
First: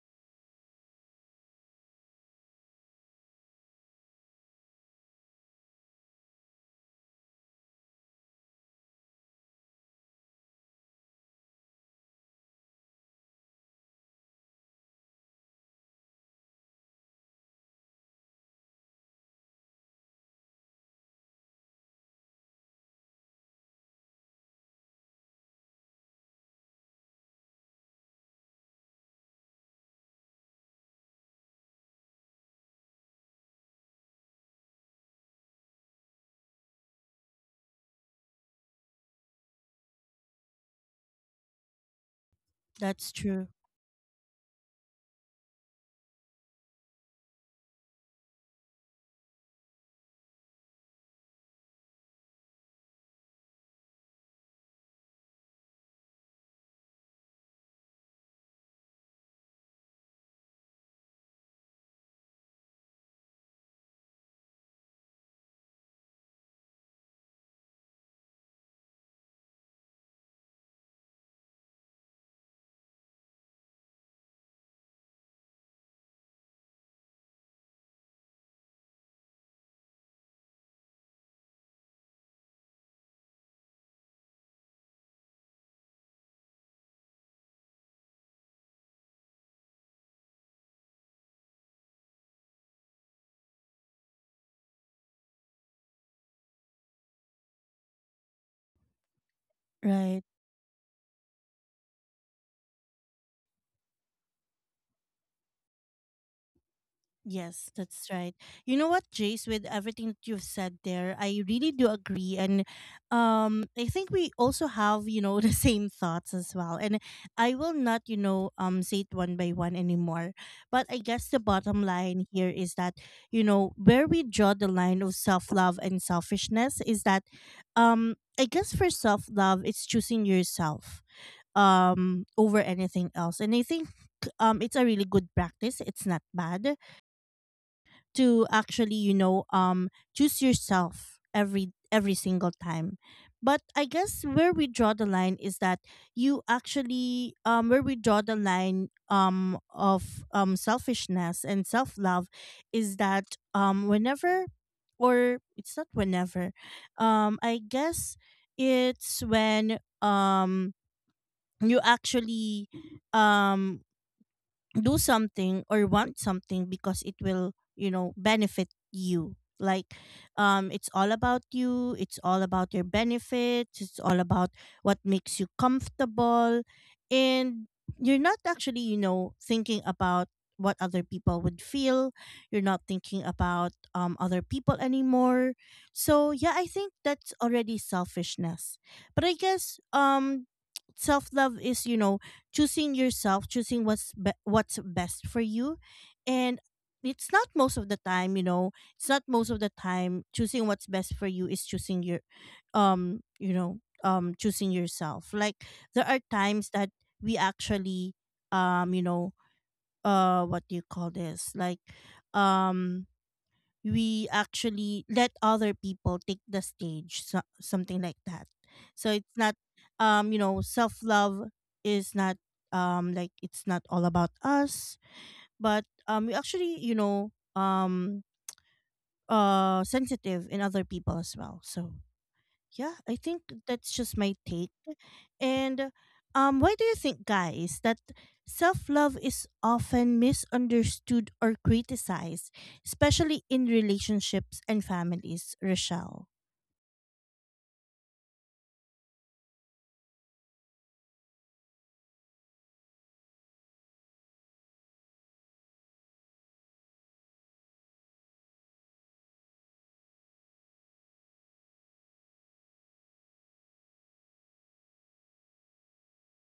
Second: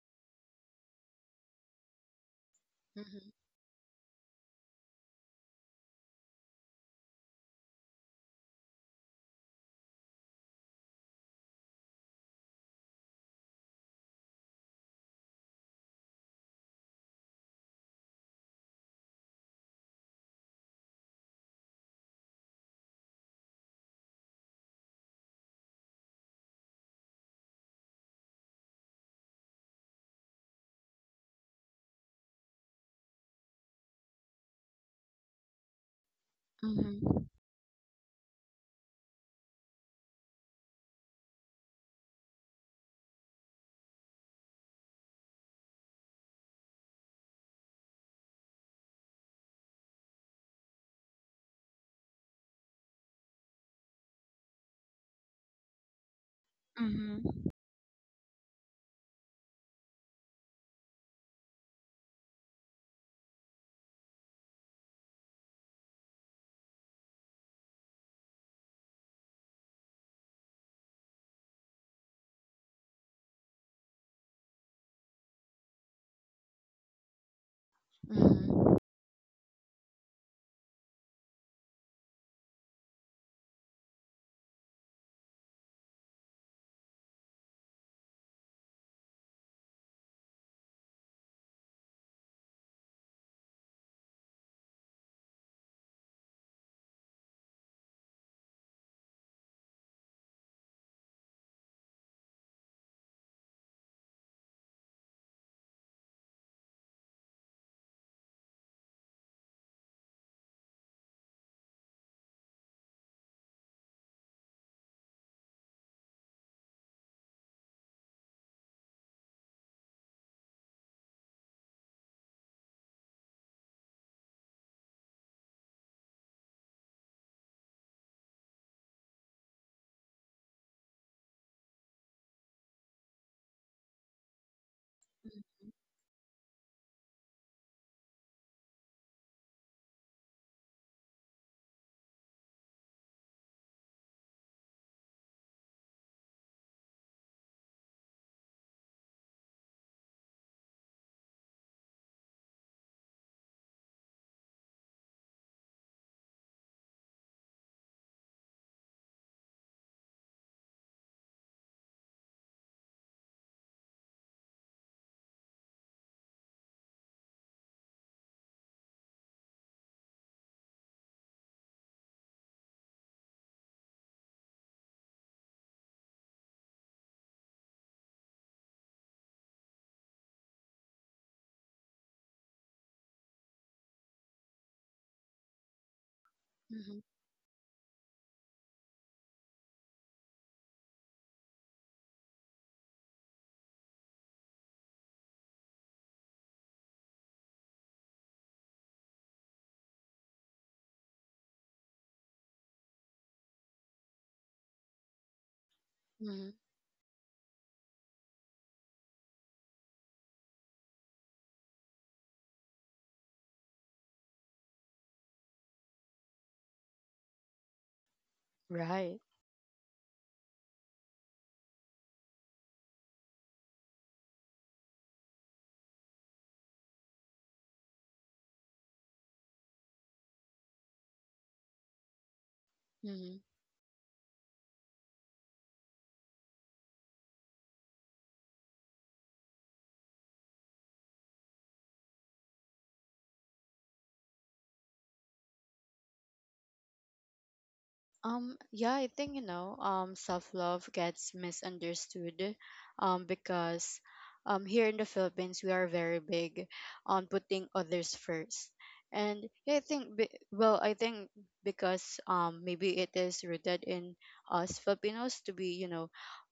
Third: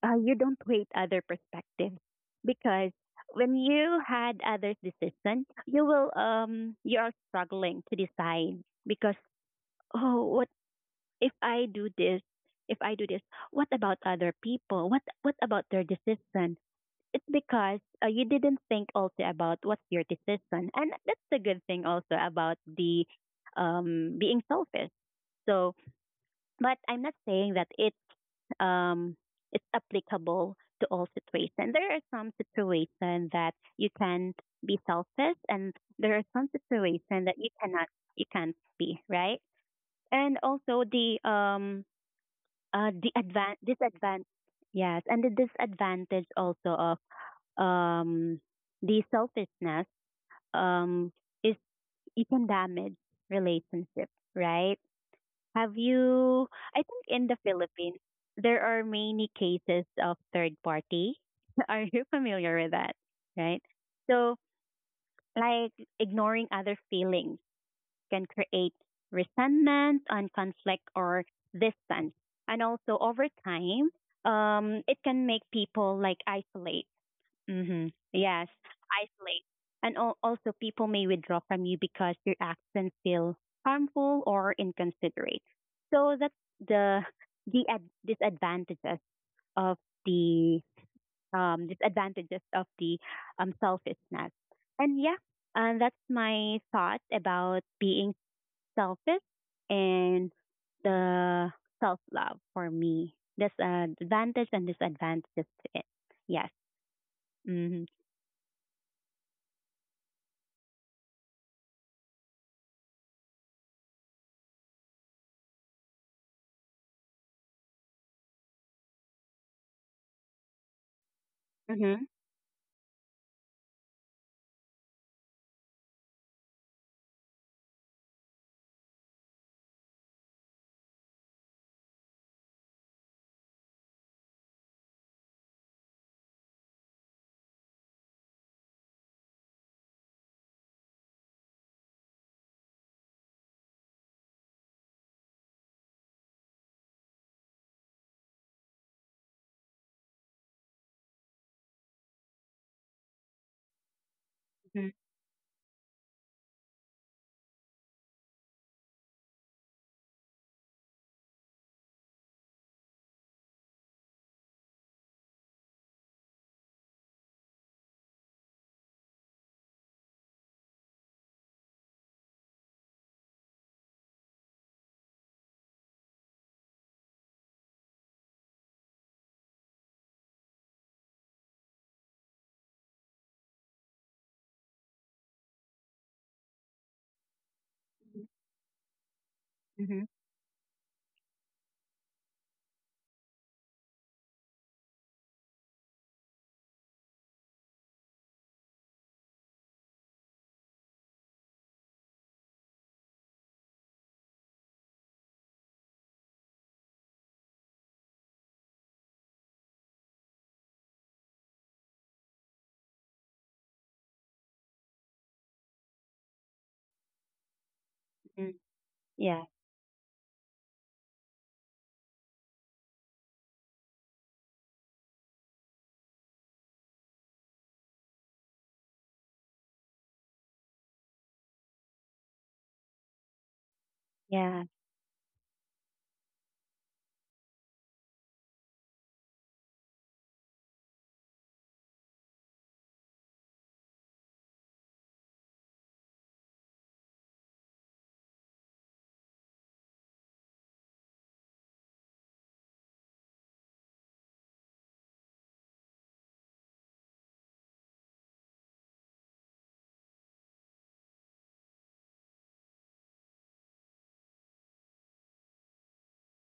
C: uh, you don't wait other perspectives because
B: Mhm.
C: when you had others decision you will um you are struggling to decide because oh, what if I do this, if I do this, what about other people, what what about their decision? It's because uh, you didn't think also about what's your decision, and that's the good thing also about the um being selfish. So but I'm not saying that it's um it's applicable to all situations. There are some situations that you can be selfish and there are some
B: Mhm.
C: situations that you cannot. You can't, be right? And also the um uh the
A: That's true.
C: advan disadvantage. Yes, and the disadvantage also of um the selfishness um is it can damage relationship, right? Have you, I think
B: Mhm.
C: in the
B: Mhm.
C: Philippines there are many cases of third party are you familiar with that? Right. So like ignoring other feelings can create resentment and conflict or distance. And also over time, um, it can make people like isolate. hmm Yes,
B: Mhm.
C: isolate. And al- also people may withdraw from you because your actions feel harmful or inconsiderate. So that's the the ad- disadvantages of the um, disadvantages of the um, selfishness. And yeah, and that's my thought about being selfish
A: Right.
C: and the self love for me. There's an advantage and disadvantages to it. Yes.
A: Yes,
C: Mm-hmm.
A: that's right. You know what, Jace, with everything that you've said there, I really do agree. And, um I think we also have, you know, the same thoughts as well. And I will not, you know, um say it one by one anymore. But I guess the bottom
C: Mm-hmm.
A: line here is that, you know, where we draw the line of self love and selfishness is that, um I guess, for self love, it's choosing yourself, um over anything else. And I think, um it's a really good
B: Mhm.
A: practice. It's not bad to actually, you know um choose yourself, every every single time. But I guess, where we draw the line is that you actually um where we draw the line, um of, um selfishness and self-love is that, um whenever or it's not whenever, um I guess, it's when, um you actually, um do something or want something because it will, you know benefit you. Like, um it's all about you, it's all about your benefits, it's all about what makes you comfortable. And you're not actually, you know thinking about what other people would feel. You're not thinking about, um other people anymore. So, yeah, I think
B: Mhm.
A: that's already selfishness. But I guess,
C: Mm-hmm.
A: um self love is, you know choosing yourself, choosing, what's be- what's best for you, and, it's not most of the time, you know, it's not most of the time choosing what's best for you is choosing your, um, you know, um, choosing yourself. Like, there are
B: Mhm.
A: times that we actually, um, you know, uh, what do you call this? Like, um, we actually let other people take the stage. So, something like that,
C: Mm-hmm.
A: so
B: Right.
A: it's
C: Yeah.
A: not, um you know self love is not, um like, it's not all about us, but, um we actually, you know um uh sensitive in other people as well. So, yeah, I
B: Mhm.
A: think that's just my
C: Yeah.
A: take. And, um, why do you think, guys, that self love is often misunderstood or criticized, especially in relationships and families, Rochelle?
B: Um, yeah, I think, you know, um, self-love gets misunderstood, um, because, um, here in the Philippines, we are very big on putting others first. And yeah, I think, be- well, I think because, um, maybe it is rooted in us Filipinos to be, you know,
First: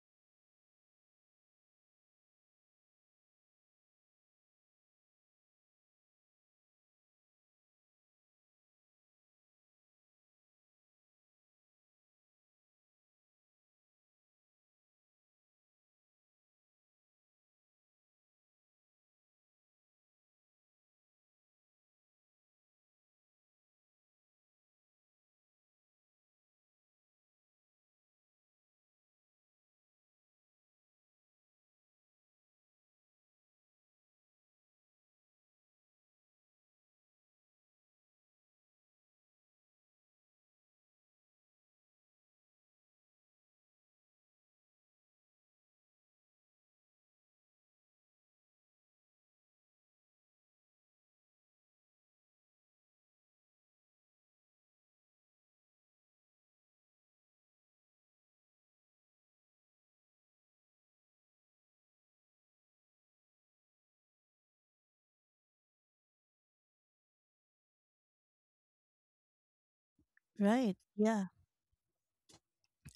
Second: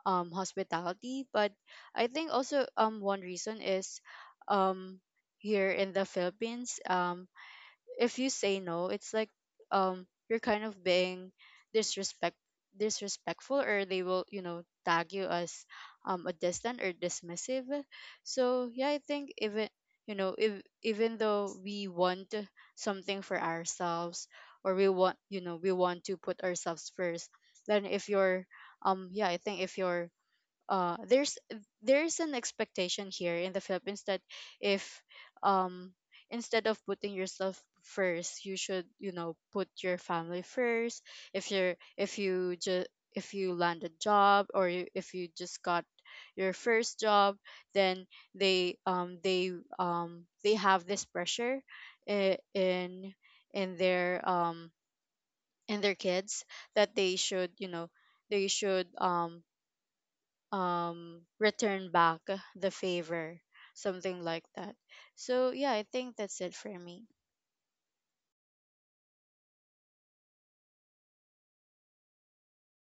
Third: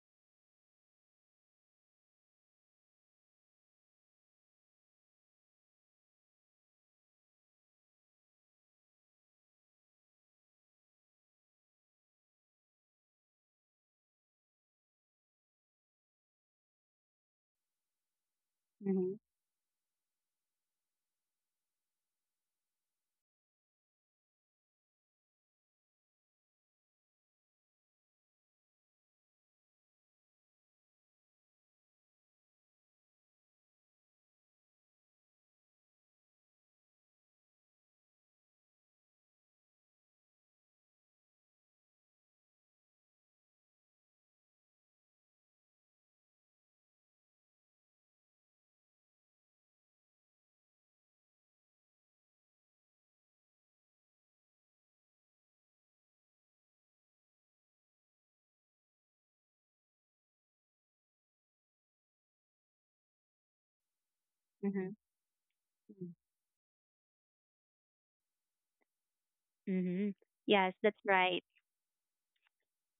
B: um, hospitality. But I think also, um, one reason is, um, here in the Philippines, um, if you say no, it's like um you're kind of being disrespect disrespectful, or they will, you know, tag you as um a distant or dismissive. So yeah, I
C: Mm-hmm.
B: think even, you know, if even though we want something for ourselves or we want, you know, we want to put ourselves first, then if you're um yeah, I think if you're uh there's there's an expectation here in the Philippines that if um instead of putting yourself first you should, you know, put your family first. If you're if you just, if you land a job or you, if you just got your first job, then they um they um they have this pressure i- in in their um in their kids that they should, you know, they should um um return back the favor, something like that.
C: Mm-hmm.
B: So yeah, I think that's it for me.
C: Mm-hmm. Yes,
A: Right.
C: that's
A: Yeah.
C: right.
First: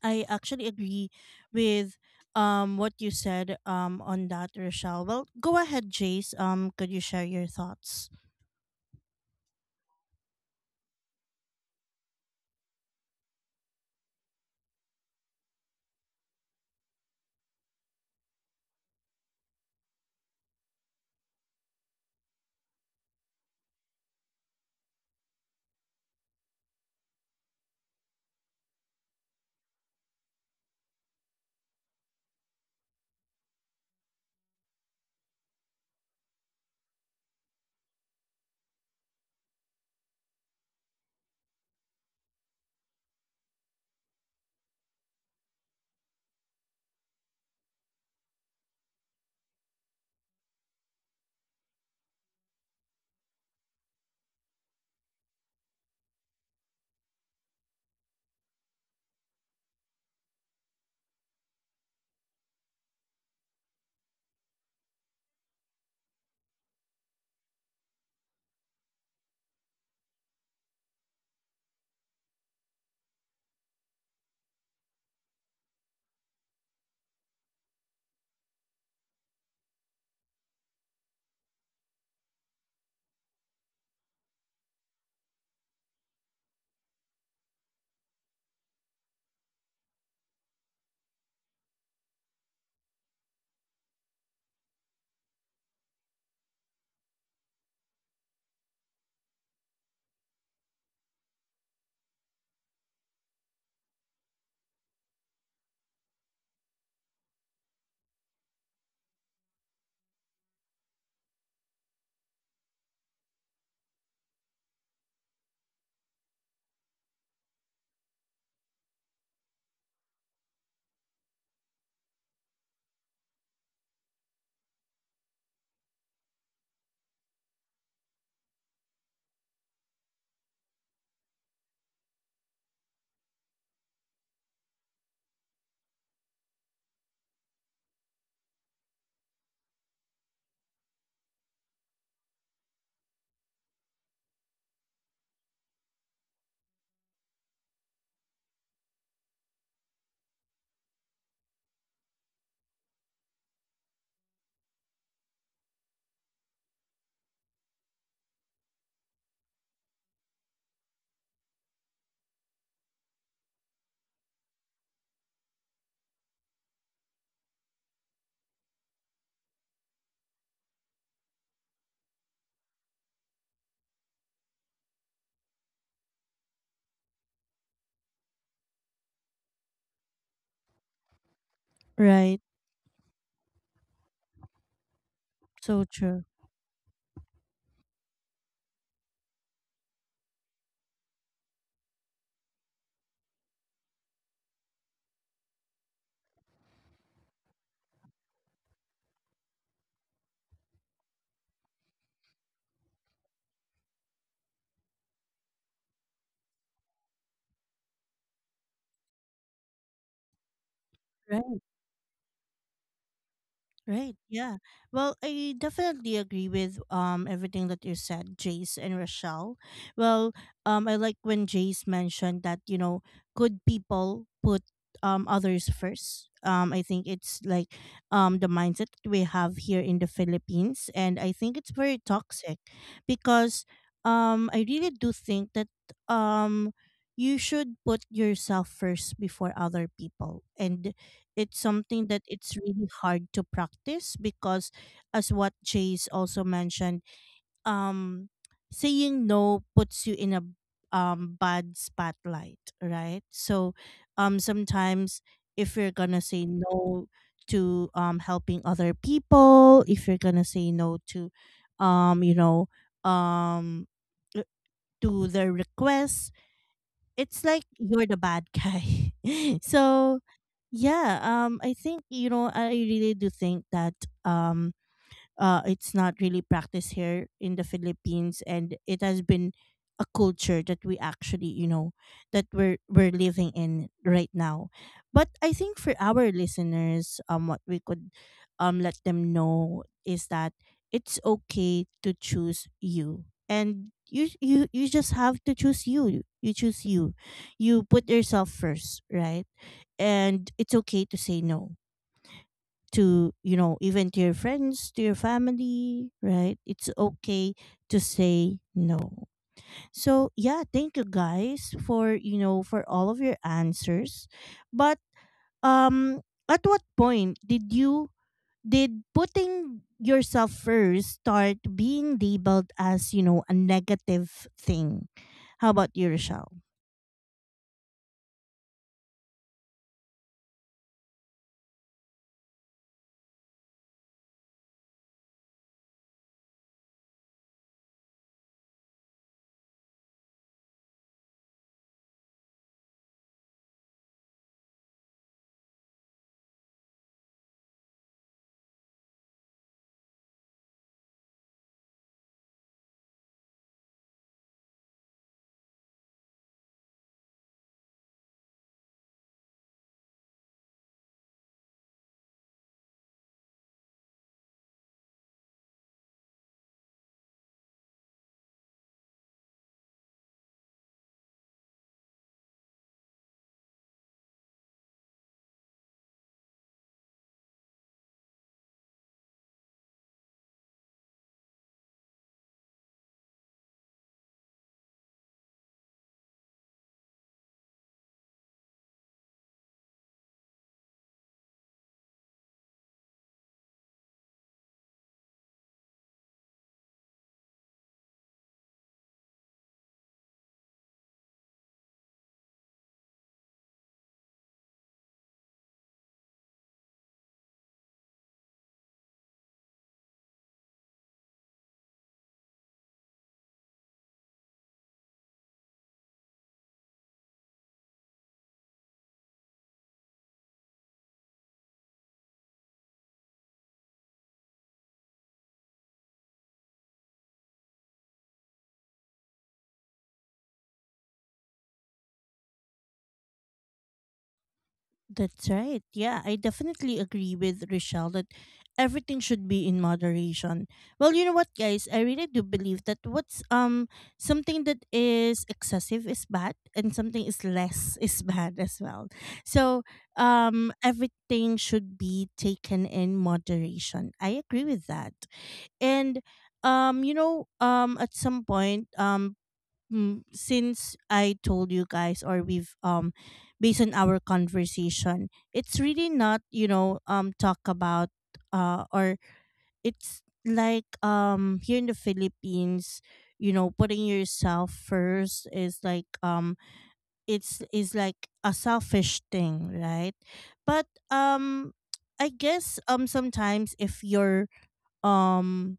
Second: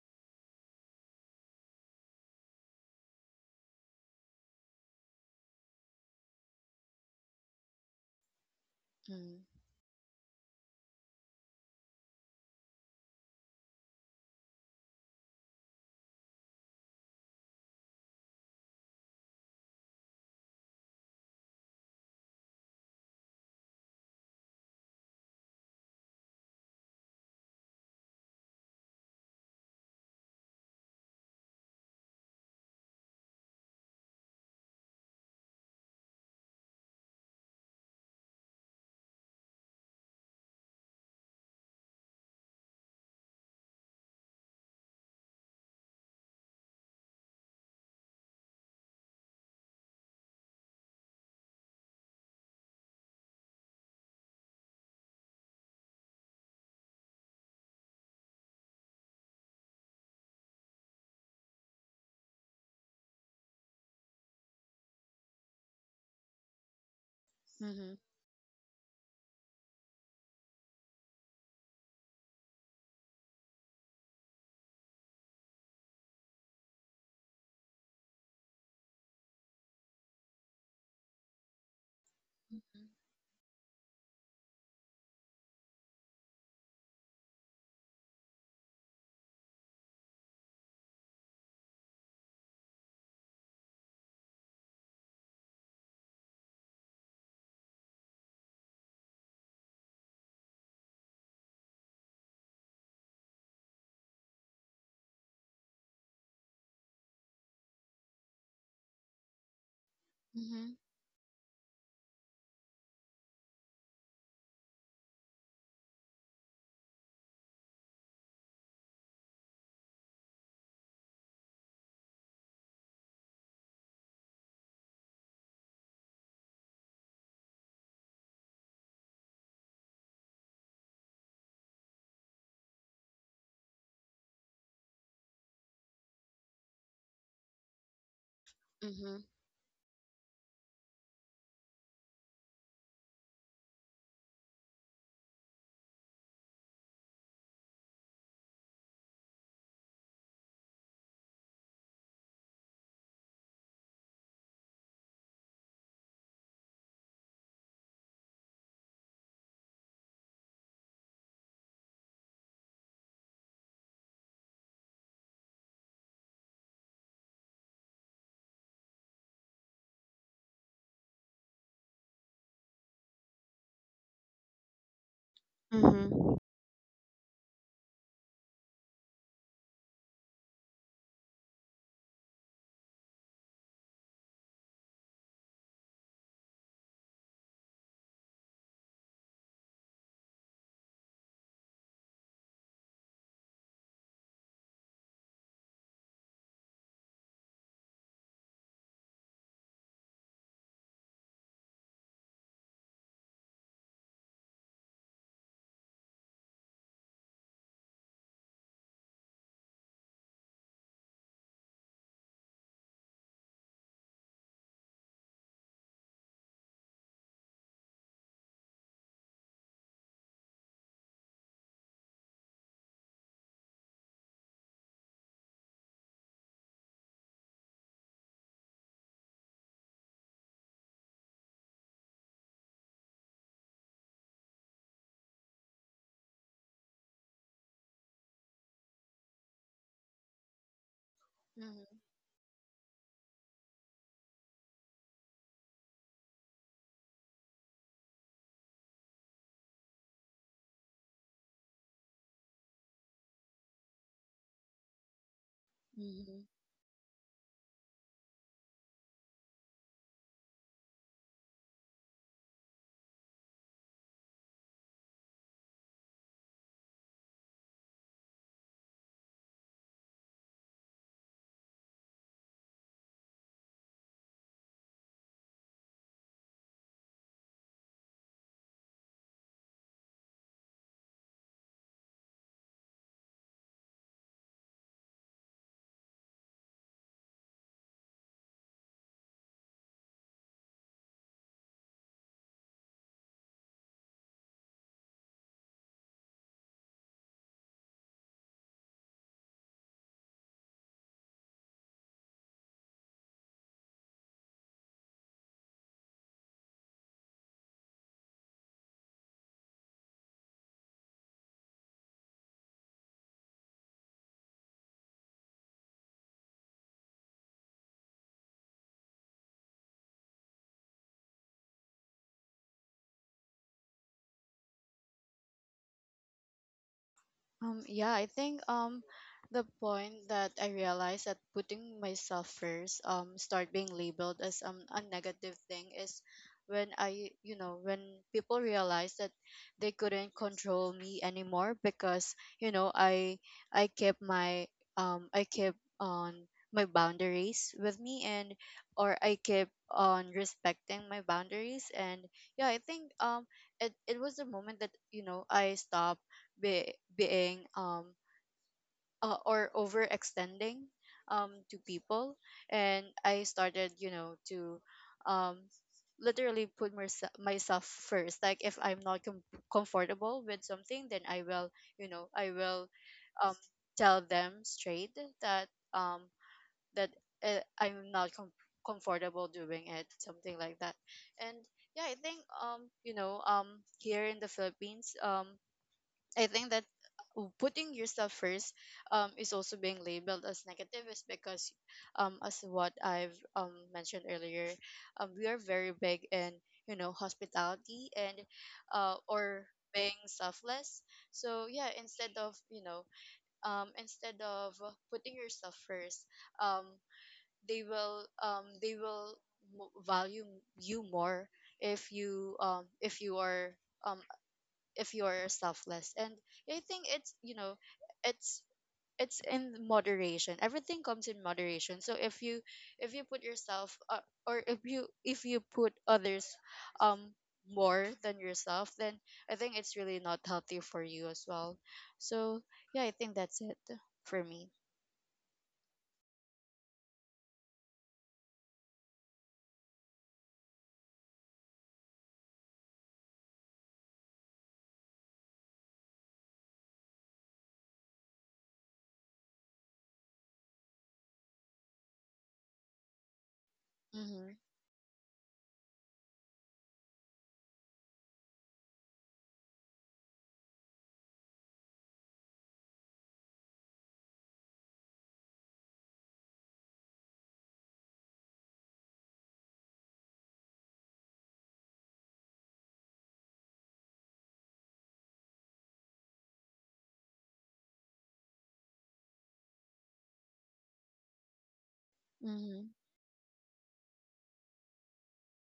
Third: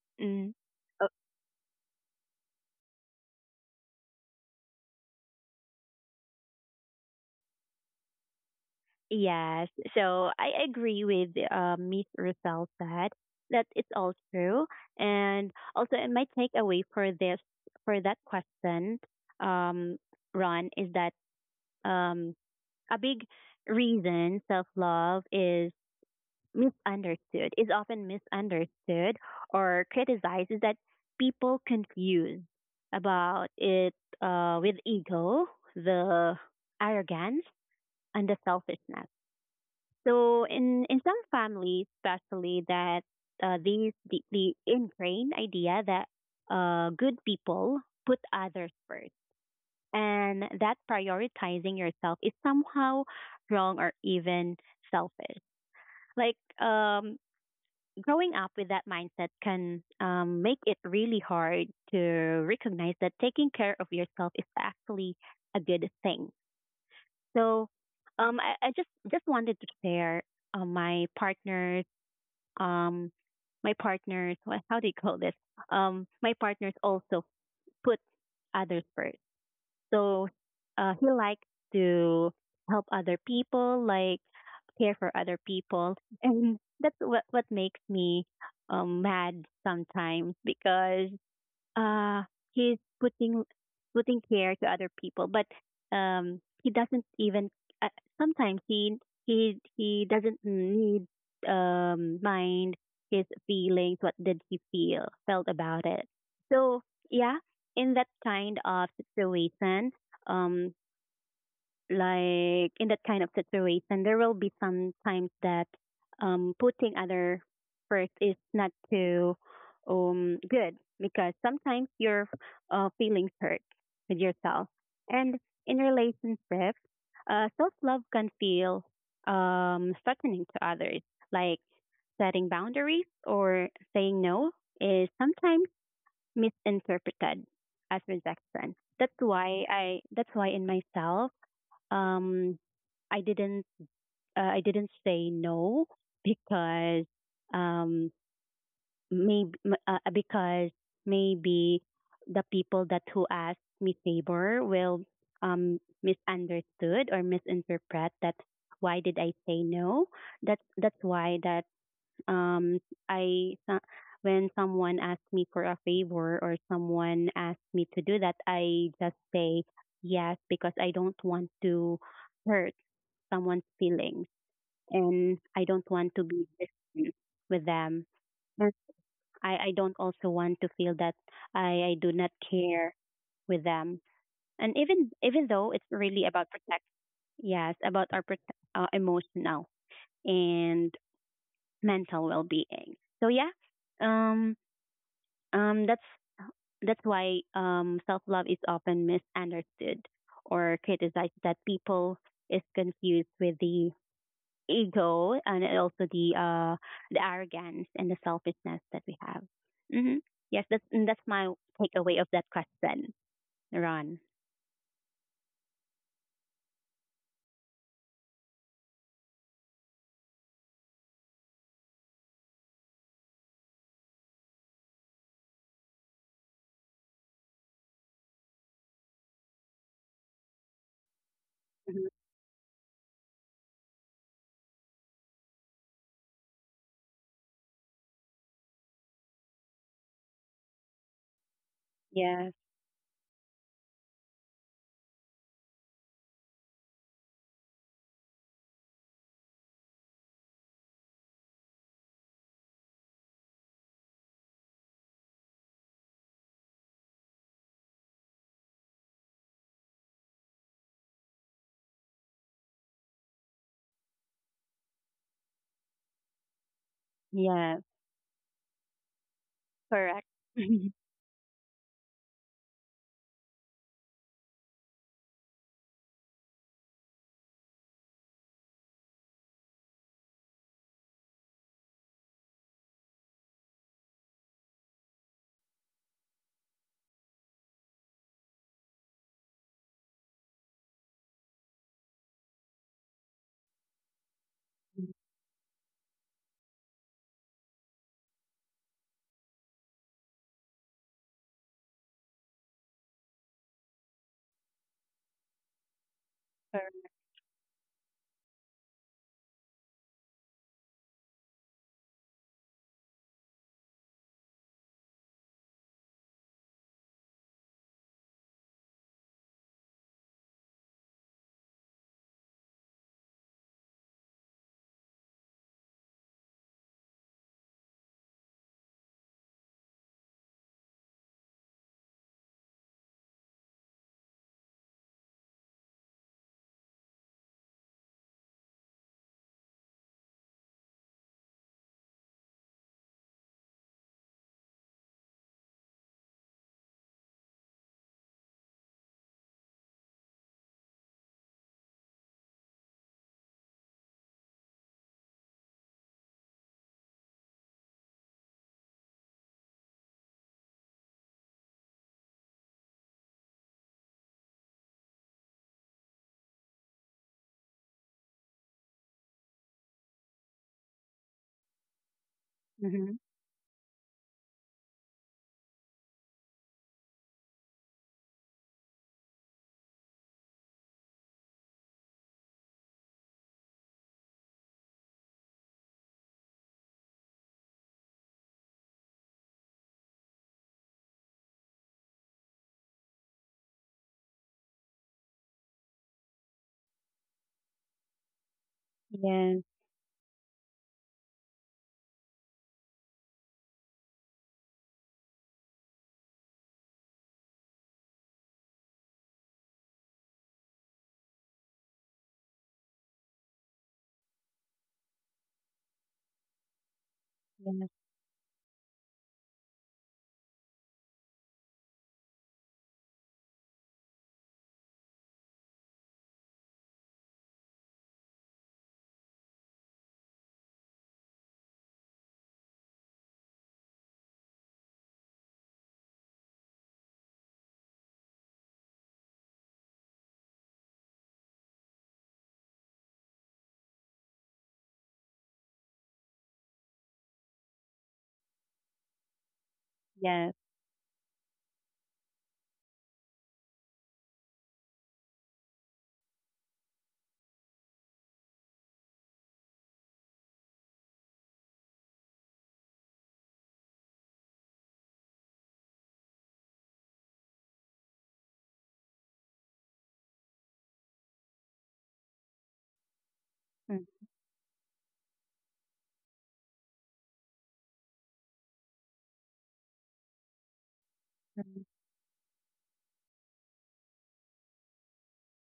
A: I
C: Mm.
A: actually
C: Oh,
A: agree with, um what you said, um on that, Rochelle. Well, go ahead, Jace. Um, could you share your thoughts?
B: Mm-hmm.
C: yes. So I agree with uh, Miss Russell said that it's all true. And also, and my takeaway for this, for that question, um, Ron, is that um, a big reason self love is misunderstood, is often misunderstood or criticized is that people confuse about it uh, with ego, the arrogance, and the selfishness. So in, in some families, especially that uh, these the, the ingrained idea that uh, good people put others first and that prioritizing yourself is somehow wrong or even selfish. Like um, growing up with that mindset can um, make it really hard to recognize that taking care of yourself is actually a good thing. So
B: Mm-hmm.
C: um, I, I just just wanted to share uh, my partner's um, my partner's what, how do you call this? Um, my partners also put others first. So uh, he likes to help other people, like care for other people, and that's what what makes me um, mad sometimes because uh he's putting putting care to other people but um he doesn't even uh, sometimes he he he doesn't need um mind his feelings, what did he feel felt about it. So yeah, in that kind of situation
B: Mm-hmm.
C: um like in that kind of situation, there will be some times that um, putting other first is not too um, good because sometimes your uh, feelings hurt with yourself. And in relationships, uh, self love can feel um, threatening to others, like setting boundaries or saying no is sometimes misinterpreted as rejection.
B: Mm-hmm.
C: That's why I that's why in myself um, I didn't uh, I didn't say no because um maybe uh, because maybe the people that who asked me favor will um misunderstood or misinterpret that why did I say no. that's that's why that um I so- When someone asks me for a favor or someone asks me to do that, I just say yes because I don't want to hurt someone's feelings, and I don't want to
B: Mm-hmm.
C: be distant with them. And I, I don't also want to feel that I, I do not
A: Right.
C: care with them. And even even though it's
A: So
C: really
A: true.
C: about protect, yes, about our prote uh, emotional and mental well-being. So yeah, um, um, that's that's why um, self-love is often misunderstood or criticized that people is confused with the ego and also the uh the arrogance and the selfishness that we have. hmm Yes, that's and that's my takeaway of that question,
A: Right.
C: Ron.
A: Yeah. Well, I definitely agree with, um everything that you said, Jace and Rochelle. Well, um, I like when Jace mentioned that, you know good people put, um others first. Um, I think it's like, um the mindset that we have here in the Philippines, and I think it's very
C: hmm
A: toxic, because, um I really do think that, um you should put yourself first before other people, and it's something that
C: Yes,
A: it's really hard to practice because, as what Chase also mentioned, um saying no puts you in a, um bad spotlight, right? So, um sometimes, if you're gonna
B: Mm-hmm.
A: say no to, um helping other people, if you're gonna say no to, um, you know, um uh, to their requests, it's like
C: yes,
A: you're the bad guy. So
C: correct.
A: yeah, um I think you know I really do think that um uh it's not really practiced here in the Philippines, and it has been a culture that we actually, you know, that we're we're living in right now. But I think for our listeners, um what we could um let them know is that it's okay to choose you. And you you you just have to choose you. You choose you. You put yourself first, right? And it's okay to say no to, you know even to your friends, to your family, right? It's
C: Correct.
A: okay to say no. So yeah, thank you guys for, you know for all of your answers. But um at what point did you did putting yourself first start being labeled as, you know a negative thing? How about you, Rochelle?
B: Um, yeah, I think um the point that I realized that putting myself first, um, start being labeled as um a negative thing is when I, you know, when people realize that they couldn't control me anymore because, you know, I I kept my um I kept on my boundaries with me, and or I kept on respecting my boundaries. And yeah, I think um it, it was the moment that, you know, I stopped be, being um uh, or overextending um to people, and I started, you know, to um literally put myself myself first. Like if I'm not com- comfortable with something, then I will, you know, I will
C: hmm
B: um tell them straight that um that uh, I'm not com- comfortable doing it, something like that. And yeah, I think um you know um here in the Philippines, um I think that, uh, putting yourself first, um, is also being labeled as negative is because, um, as what I've, um, mentioned earlier, um, we are very big in, you know, hospitality and, uh,
C: Yes,
B: or being selfless. So yeah, instead of, you know, um, instead of putting yourself first, um, they will, um, they will mo- value you more if you, um, if you are, um, if you're selfless. And I think it's, you know,
C: yes,
B: it's it's in moderation. Everything comes in moderation. So if you, if you put yourself, uh, or if you, if you put others um more than yourself, then I think it's really not healthy for you as well. So yeah, I think that's it for me.
A: That's right. Yeah, I definitely agree with Rochelle that everything should be in moderation. Well, you know what, guys? I really do believe that what's um something that is excessive is bad, and something is less is bad as well. So
C: yes,
A: um everything should be taken in moderation. I
B: Mm-hmm.
A: agree with that, and um you know um at some point, um mm, since I told you guys, or we've um based on our conversation, it's really not, you know, um talk about, uh or it's like, um here in the Philippines, you know, putting
C: hmm
A: yourself first is like, um it's is like a selfish thing, right? But um I guess
B: Mm-hmm.
A: um sometimes, if you're, um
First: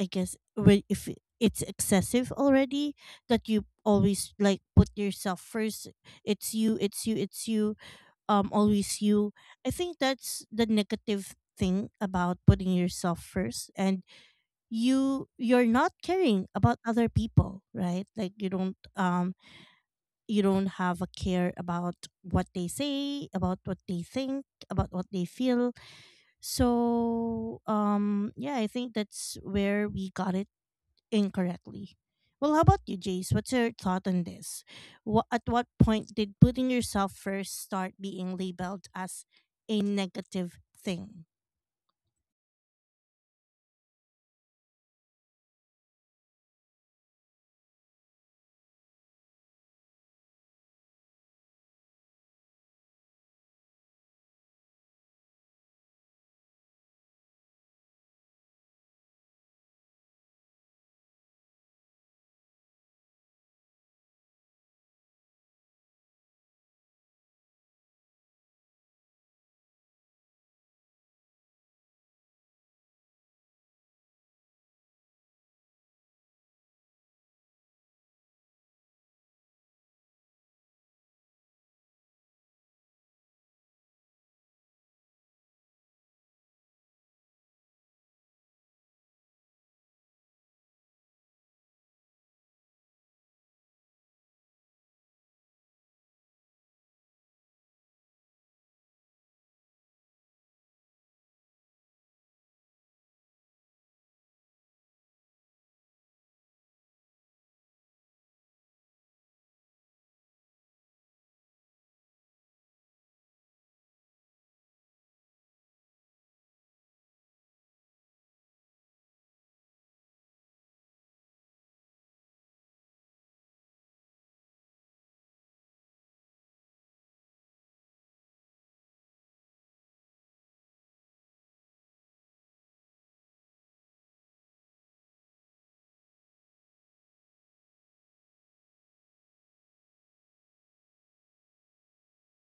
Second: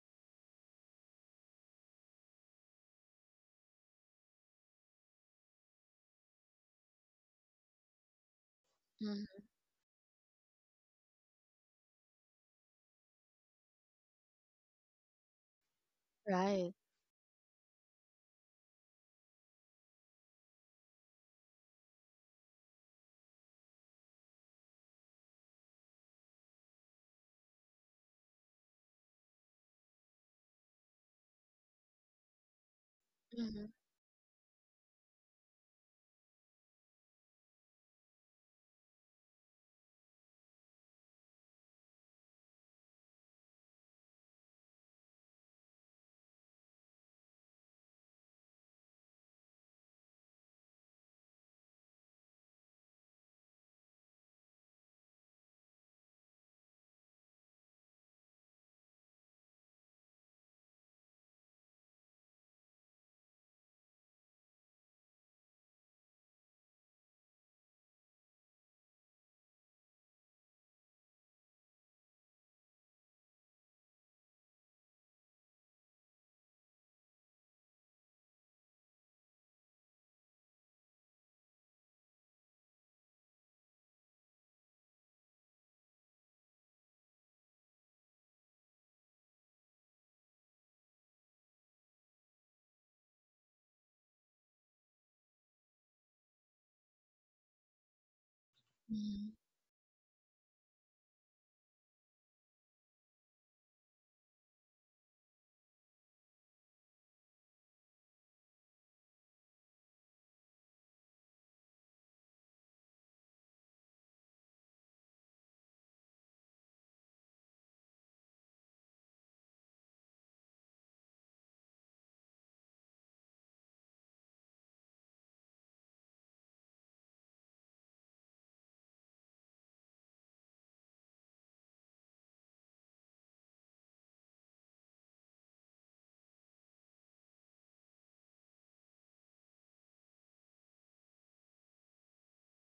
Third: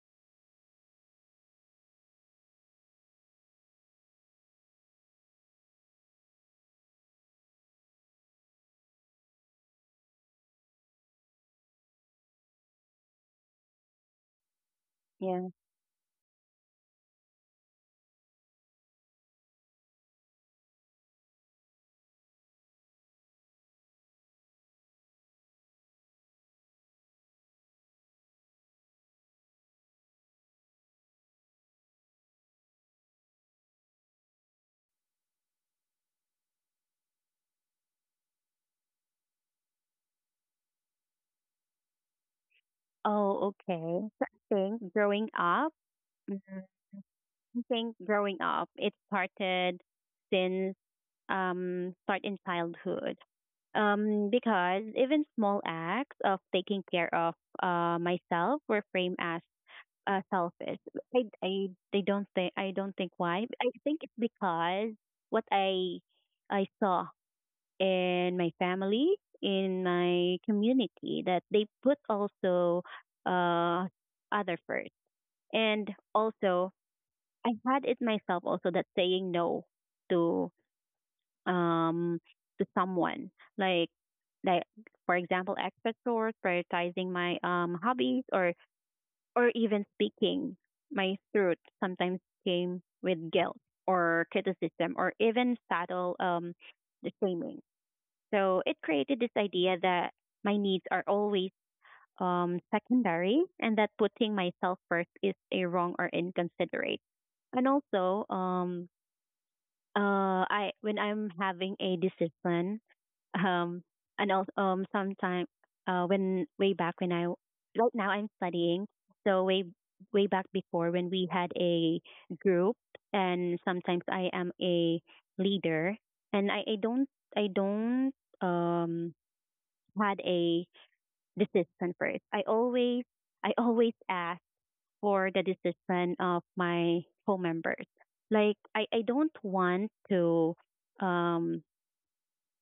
A: I guess, when if it- it's excessive already, that you always like put yourself first. It's you, it's you, it's you, um always you.
B: Mm-hmm.
A: I think that's the negative thing about putting yourself first. And you
C: yes.
A: you're not caring
B: Right.
A: about other people, right? Like you don't, um you don't have a care about what they say, about what they think, about what they feel. So um yeah, I think that's where we got it incorrectly. Well, how about you, Jace? What's
B: Mm-hmm.
A: your thought on this? What, at what point did putting yourself first start being labeled as a negative thing?
C: Oh, okay. So I think growing up, mm-hmm, I think growing up, it started since um, start in childhood. Um, because even small acts of taking care of uh, myself were framed as uh, selfish. I, I, I don't think I don't think why. I think it's because what I I saw in my family, in my community, that they put also uh, other first, and also I had it myself also that saying no to um to someone like like for example expert source prioritizing my um hobbies or or even speaking my truth sometimes came with guilt or criticism or even subtle um the shaming. So it created
B: Mm-hmm.
C: this idea that my needs are always um secondary and that putting myself first is a wrong or inconsiderate. And also um uh, I when I'm having a discipline, um, and also um, sometime uh, when way back when I right now I'm studying, so way way back before when we had a group, and sometimes I am a leader, and I, I don't I don't um had a discipline first. I always I always ask for the decision of my co members. Like I, I don't want to um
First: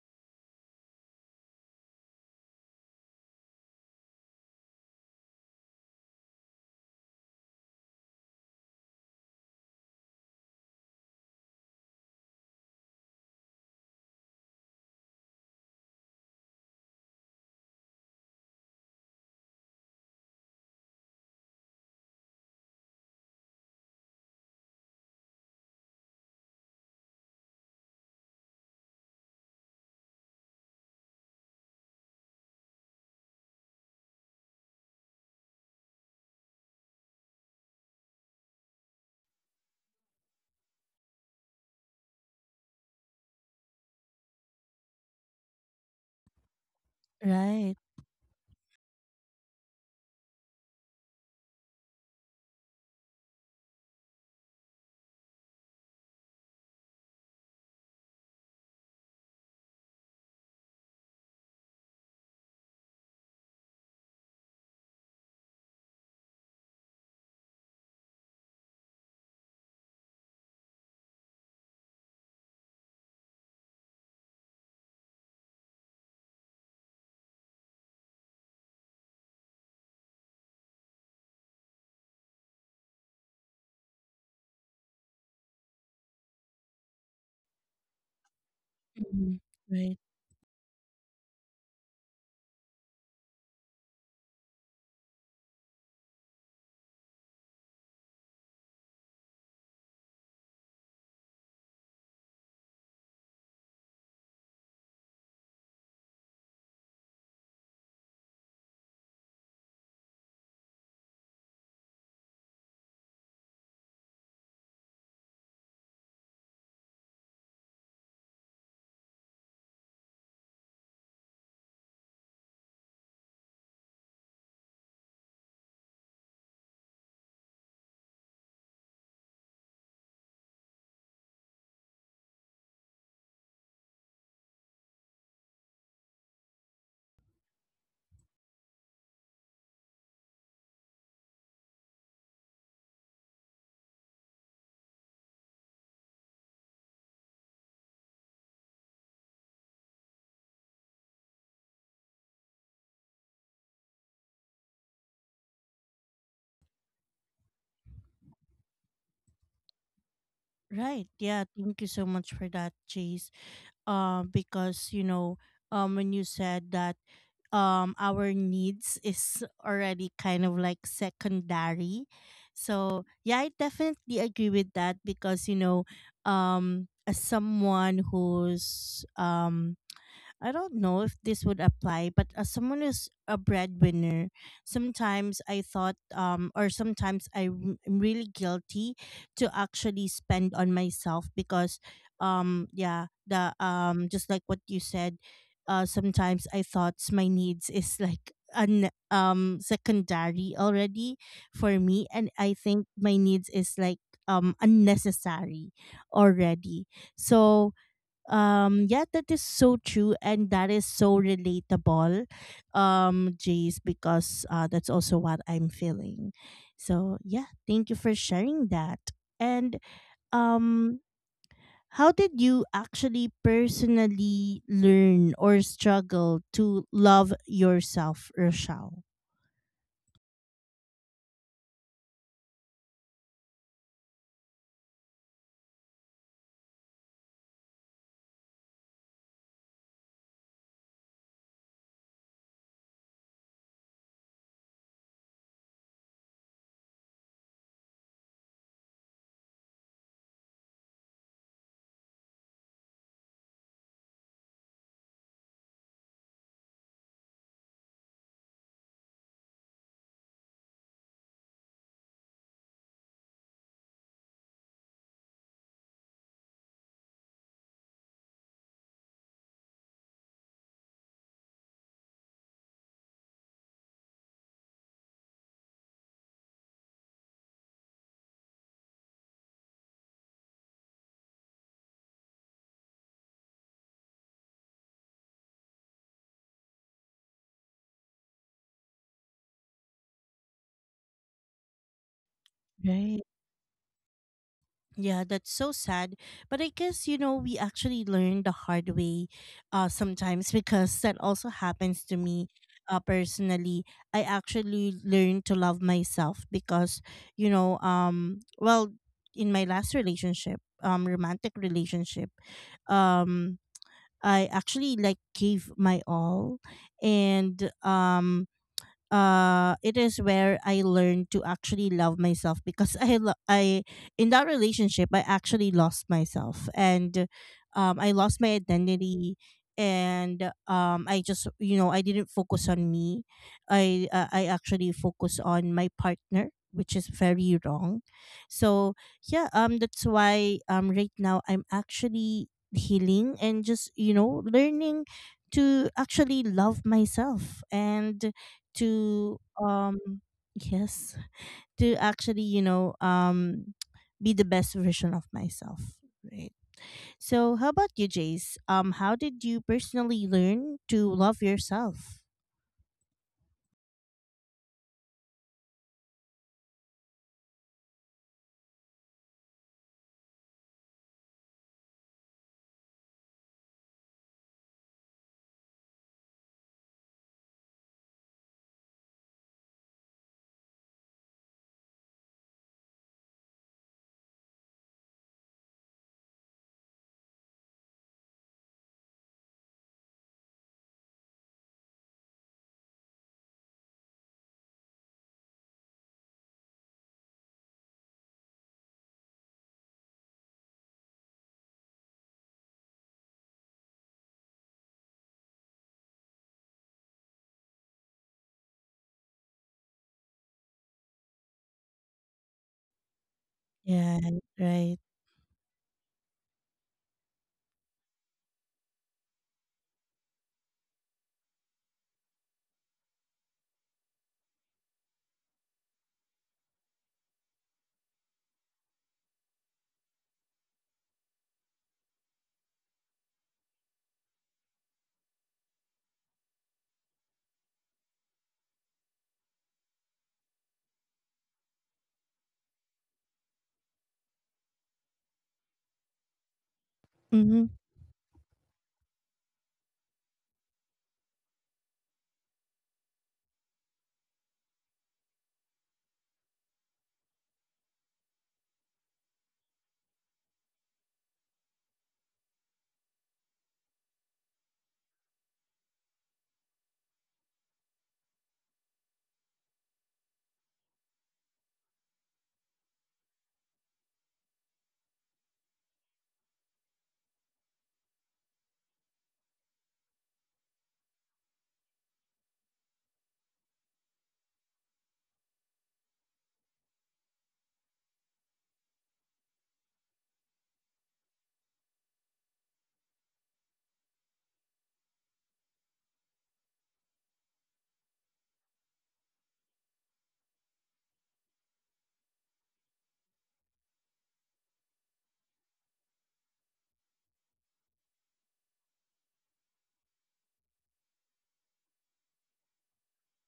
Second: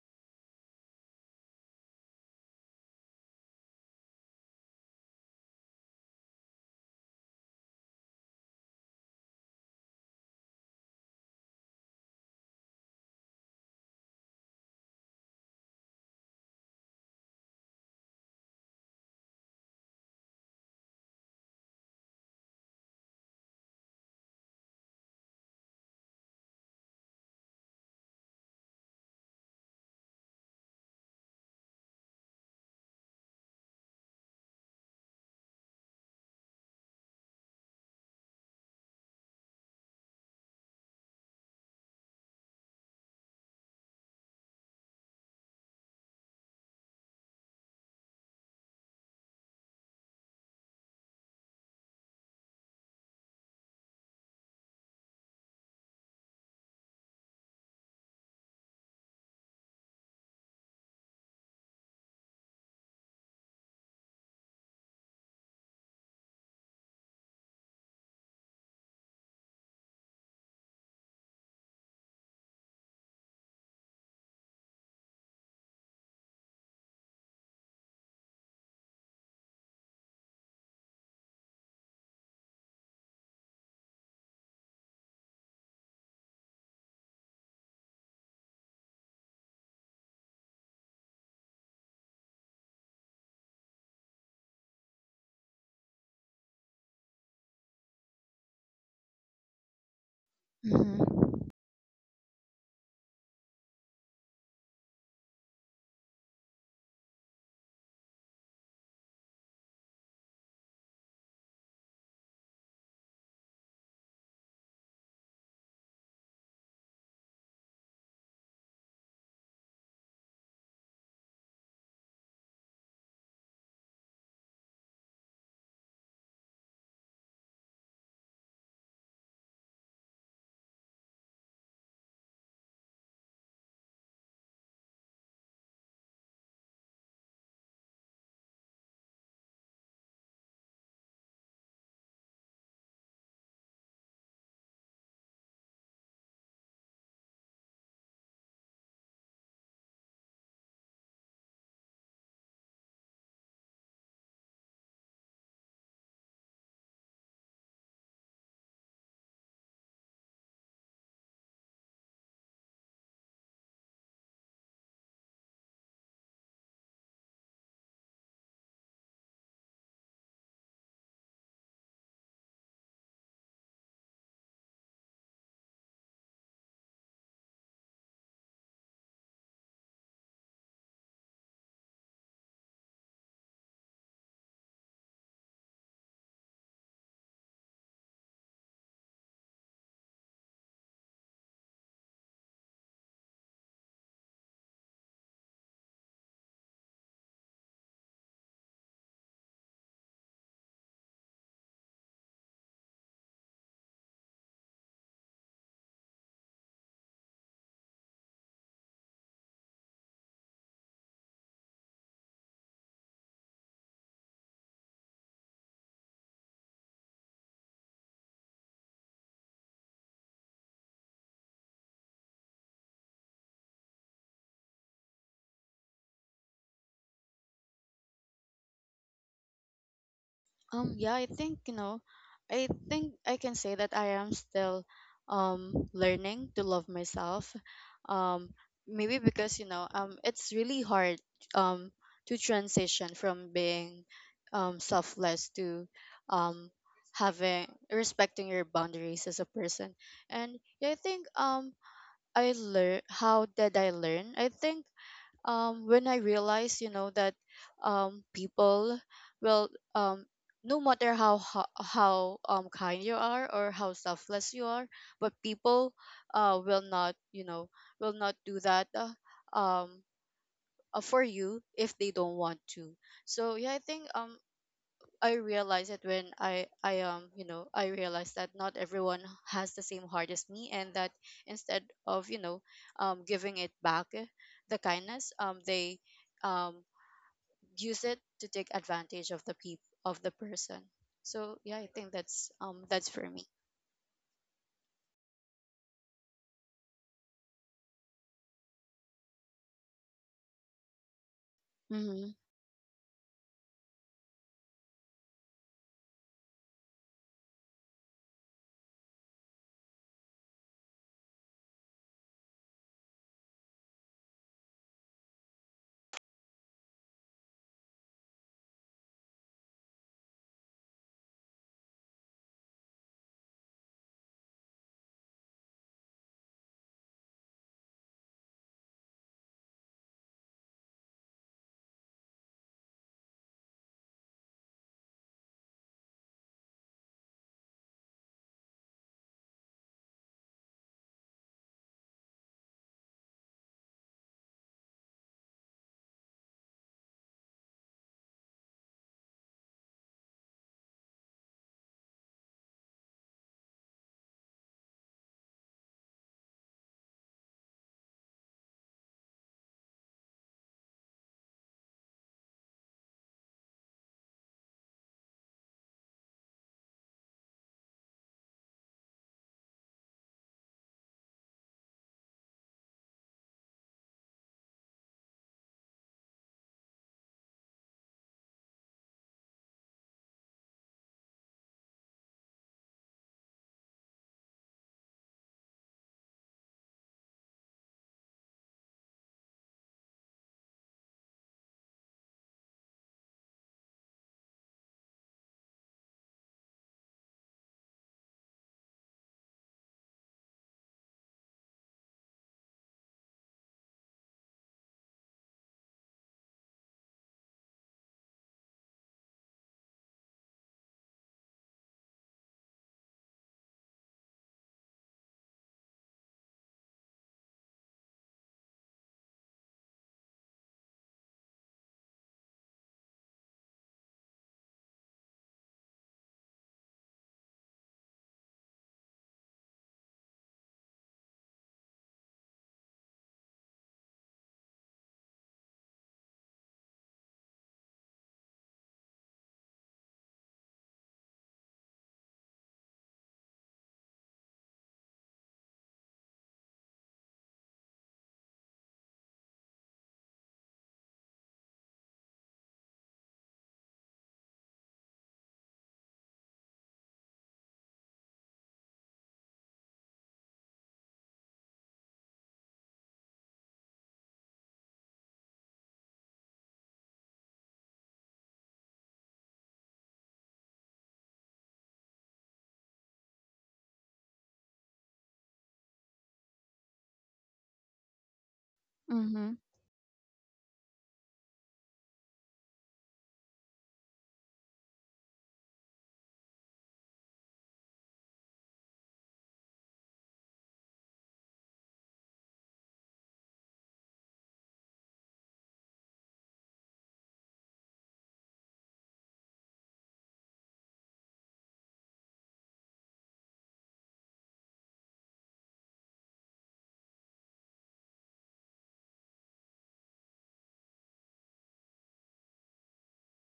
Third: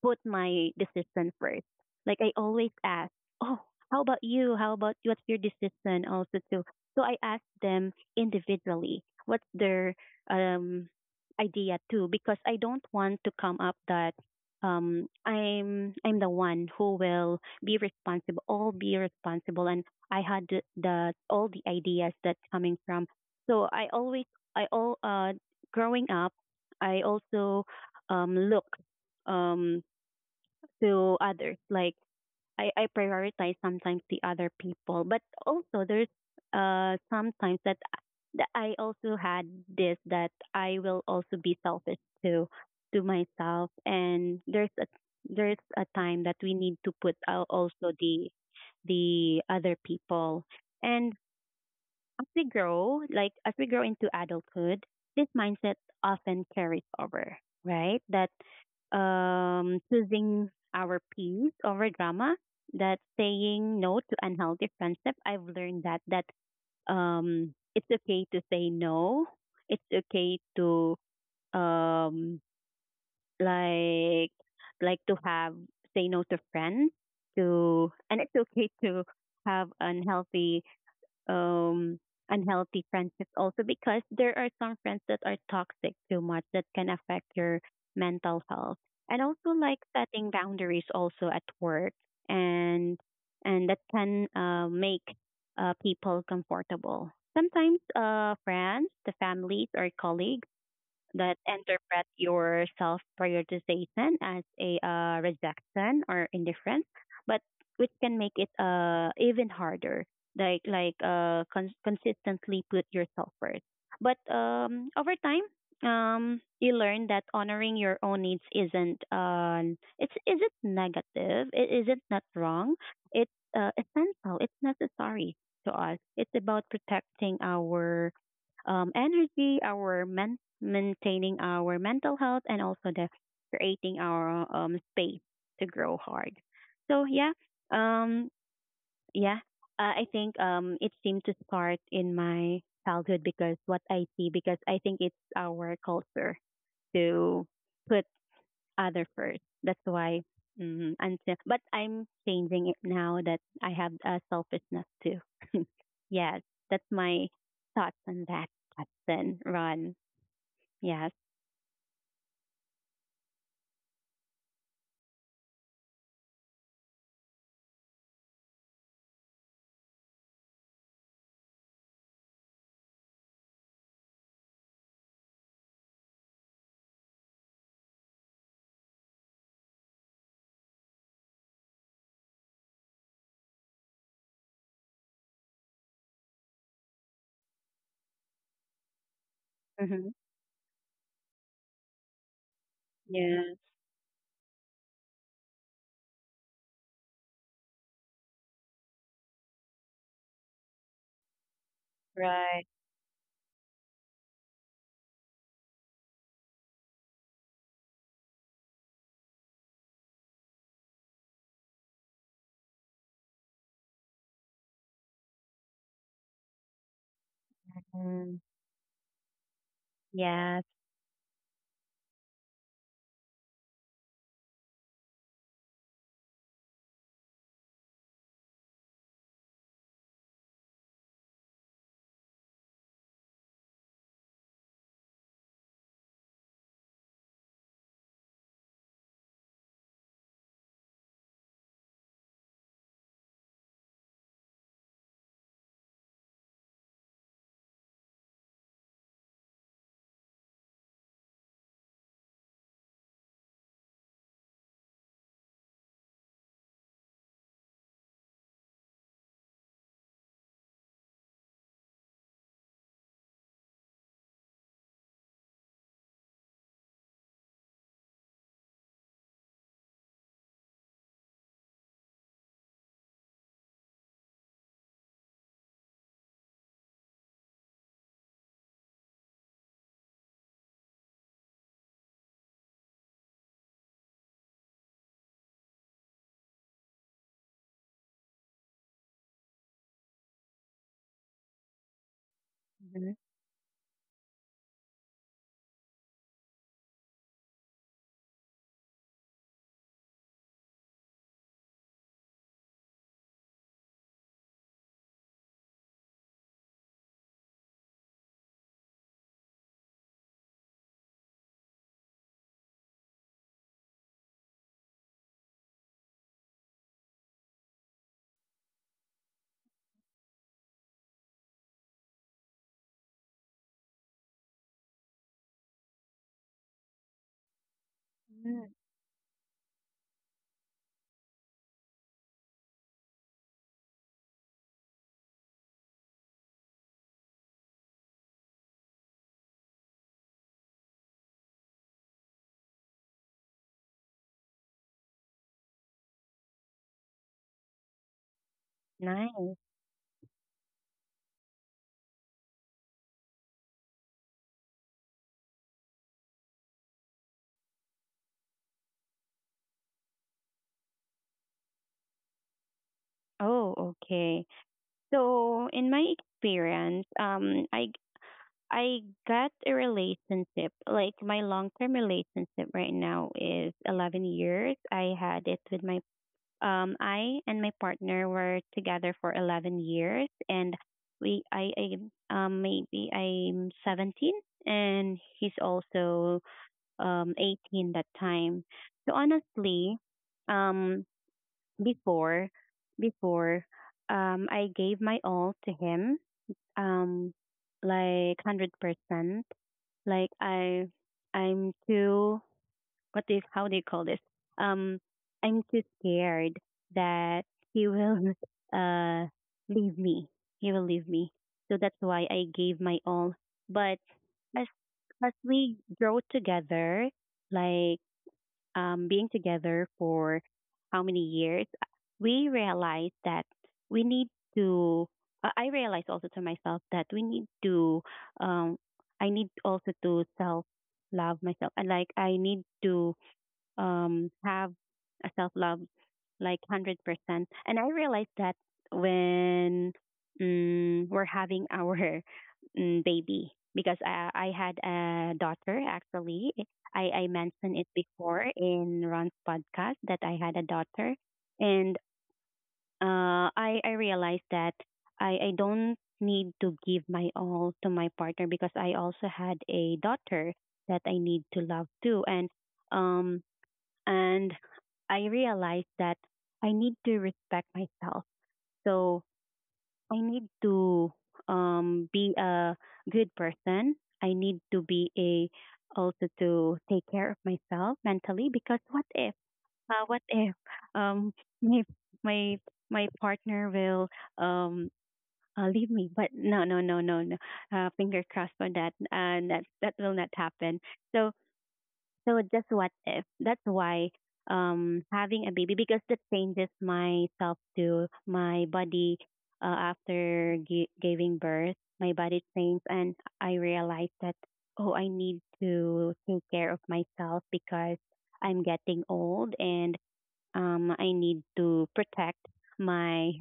C: put my decision first. Like I always ask, oh, how about you? How about what's your decision also too? So I ask them individually what's their um, idea too because I don't want to come up that um, I'm I'm the one who will be responsible, all be responsible, and I had the, the all the ideas that coming from. So I always I all uh growing up, I also um look um to others. Like I, I prioritize sometimes the other people, but also there's uh sometimes that that I also had this that I will also be selfish to to myself, and there's a there's a time that we need to put out
A: Right.
C: also the the other people. And as we grow, like as we grow into adulthood, this mindset often carries over, right? That um, choosing our peace over drama, that saying no to unhealthy friendship. I've learned that that um, it's okay to say no. It's okay to um, like like to have say no to friends to, and it's okay to have unhealthy um, unhealthy friendships also because there are some friends that are toxic too much that can affect your mental health. And
A: Mhm.
C: also like
A: Right.
C: setting boundaries also at work and and that can uh, make uh, people comfortable. Sometimes uh, friends, the families or colleagues that
B: Mm-hmm.
C: interpret your self prioritization as a uh, rejection or indifference, but which can make it uh, even harder. Like like uh, con- consistently put yourself first. But um, over time, um, you learn that honoring your own needs isn't um, it's isn't negative. It isn't not wrong. It's uh, essential. It's necessary to us. It's about protecting our um, energy, our mental maintaining our mental health and also the creating our um space to grow hard. So yeah, um yeah, uh, I think um it seemed to start in my childhood because what I see because I think it's our culture to put other first. That's why mm, until but I'm changing it now that I have uh, selfishness too. Yes, that's my thoughts on that, Justin. Ron.
A: Right.
C: Yes.
A: Yeah. Thank you so much for that, Jace. Um, because, you know, um, when you said that um our needs is already kind of like secondary. So yeah, I definitely agree with that, because, you know um as someone who's, um I don't know if this would apply, but as someone who's a breadwinner, sometimes I thought, um, or sometimes I'm I'm really guilty to actually
C: Mm-hmm.
A: spend on myself, because, um, yeah,
C: Yeah,
A: the um, just like what you said, uh, sometimes I thought my needs is like un um secondary already for me, and I
C: right.
A: think my needs is like um unnecessary already. So um, yeah, that is so true, and that is so relatable, um, Jace, because, uh, that's also what I'm feeling. So yeah, thank you for
C: Mm,
A: sharing that. And
C: yes.
A: um, how did you actually personally learn or struggle to love yourself, Rochelle?
B: Um, yeah, I think, you know, I think I can say that I am still um learning to love myself. Um, maybe because, you know, um it's really hard um to transition from being um selfless to um having respecting your boundaries as a person. And yeah, I think um I learn. How did I learn? I think um, when I realized, you know, that, um, people will, um, no matter how ho- how um, kind you are or how selfless you are, but people, uh, will not, you know, will not do that uh, um, uh, for you if they don't want to. So yeah, I think um, I realized it when I I um you know I realized that not everyone has the same heart as me, and that instead of, you know, um giving it back eh, the kindness, um they um use it to take advantage of the peop- of the person. So yeah, I think that's um that's
C: hmm
A: Right.
B: for me.
A: Yeah, that's so sad. But I guess, you know, we actually learn the hard way, uh, sometimes, because that also happens to
B: Mm-hmm.
A: me, uh, personally. I actually learned to love myself because, you know, um, well, in my last relationship, um, romantic relationship, um, I actually like gave my all, and um uh it is where I learned to actually love myself because I lo- I in that relationship I actually lost myself, and um I lost my identity, and um I just, you know I didn't focus on me. I uh, I actually focus on my partner, which is very wrong. So yeah, um that's why, um right now I'm actually healing, and just, you know, learning to actually love myself, and to
C: Nice.
A: um yes, to actually, you know um be the best version of myself, right? So how about you, Jace? Um how did you personally learn to love yourself?
C: Oh, okay. So in my experience, um, I I got a relationship. Like my long term relationship right now is eleven years. I had it with my um, I and my partner were together for eleven years, and we I, I um maybe I'm seventeen, and he's also um eighteen that time. So honestly, um before before um I gave my all to him um like one hundred percent. Like I I'm too what do you, how do you call this? Um I'm too scared that he will uh leave me. He will leave me. So that's why I gave my all. But
A: Yeah.
C: as
A: Right.
C: as we grow together, like um, being together for how many years, we realized that we need to. I I realized also to myself that we need to. Um, I need also to self love myself, and like I need to um, have a self love like one hundred percent. And I realized that when mm, we're having our mm, baby, because I, I had a daughter actually. I, I
A: Mm-hmm.
C: mentioned it before in Ron's podcast that I had a daughter. And uh, I, I realized that I, I don't need to give my all to my partner because I also had a daughter that I need to love too. And um, and I realized that I need to respect myself. So I need to um, be a good person. I need to be a also to take care of myself mentally because what if
B: Mm-hmm.
C: uh, what if um, my my my partner will um, uh, leave me? But no, no, no, no, no. Uh, finger crossed for that. Uh, that that will not happen. So so just what if? That's why um having a baby, because that changes myself to my body uh, after gi- giving birth. My body changed, and I realized that, oh, I need to take care of myself because I'm getting old, and um, I need to protect my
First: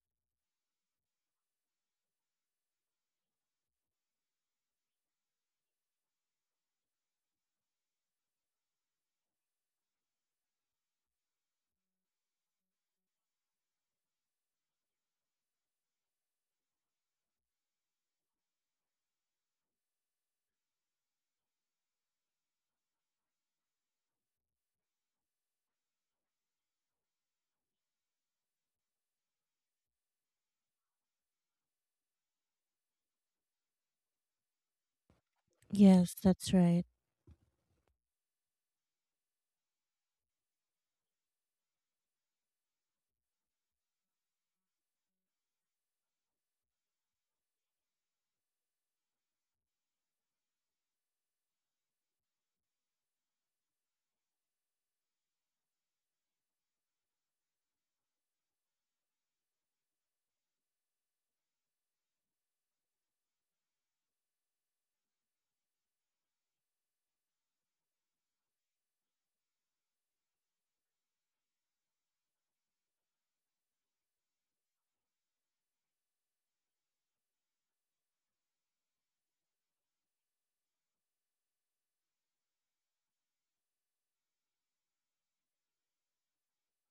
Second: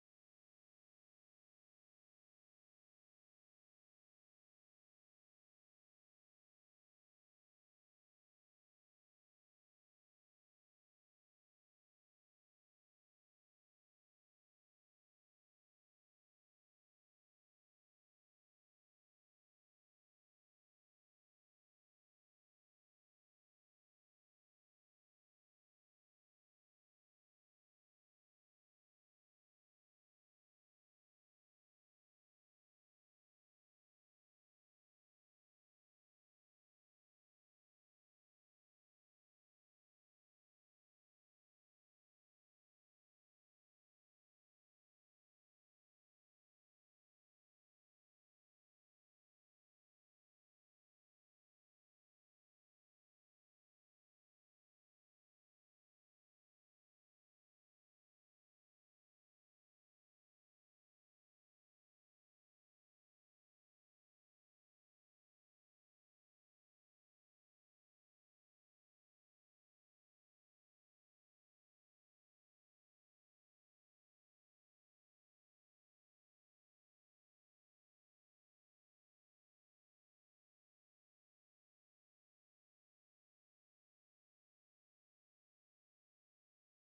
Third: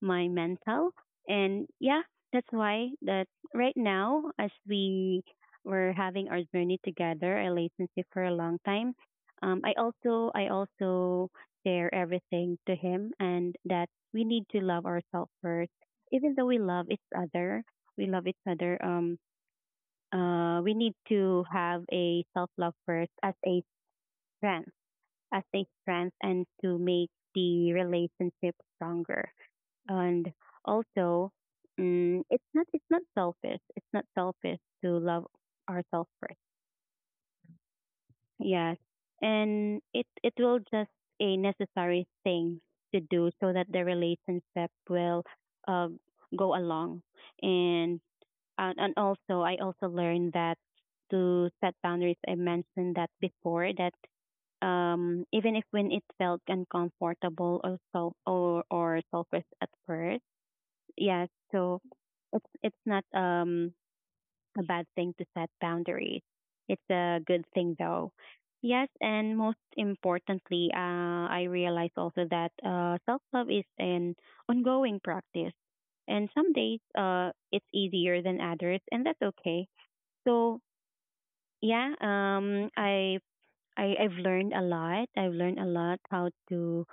C: my mental. And yeah, that's why that right now, as we were having our journey together, a relationship for a long time, um, I also I also share everything to him, and that we need to love ourselves first. Even though we love each other, we love each other. Um, uh, we need to have a self love first as a strength, as a strength and to make the relationship stronger. And also, mm, it's not it's not selfish. It's not selfish to love ourselves
A: Yes.
C: first.
A: That's right.
C: Yes, and it it will just a necessary thing to do so that the relationship will uh, go along, and and, and also I also learned that, to set boundaries. I mentioned that before that um, even if when it felt uncomfortable or self or or selfish at first. Yes. So it's it's not um a bad thing to set boundaries. It's a good thing though. Yes, and most importantly, uh, I realize also that uh, self love is an ongoing practice. And some days, uh, it's easier than others, and that's okay. So yeah, um, I, I I've learned a lot. I've learned a lot how to,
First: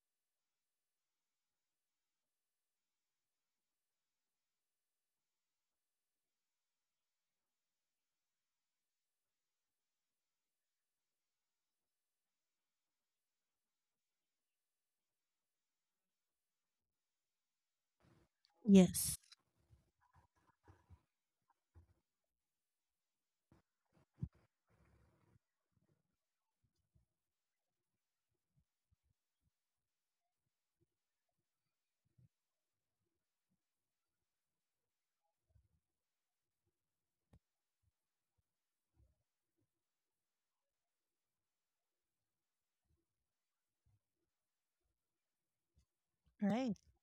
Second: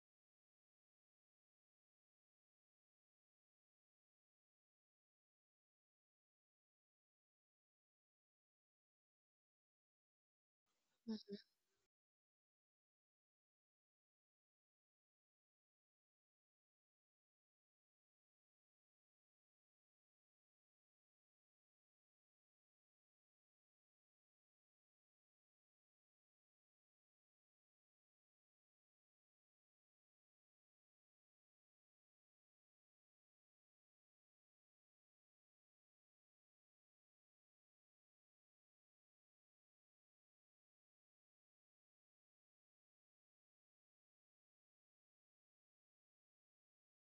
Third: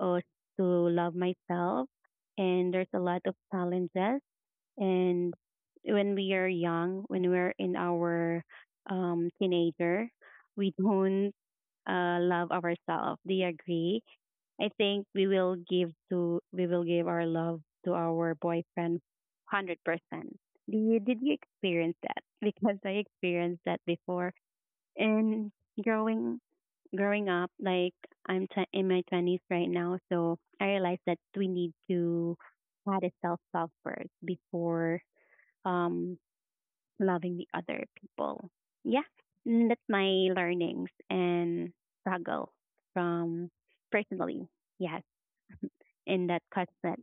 C: uh, to love myself. And there's a lot of challenges, and when we are young, when we're in our um, teenager, we don't
B: Mhm.
C: uh, love ourselves. Do you agree? I think we will give to we will give our love to our boyfriend
A: Yes.
C: hundred percent. Do you did you experience that? Because I experienced that before. And growing growing up, like, I'm t- in my twenties right now, so I realized that we need to had a self talk first before um, loving the other people. Yeah, mm, that's my learnings and struggle from personally. Yes, in that
A: Right.
C: concept.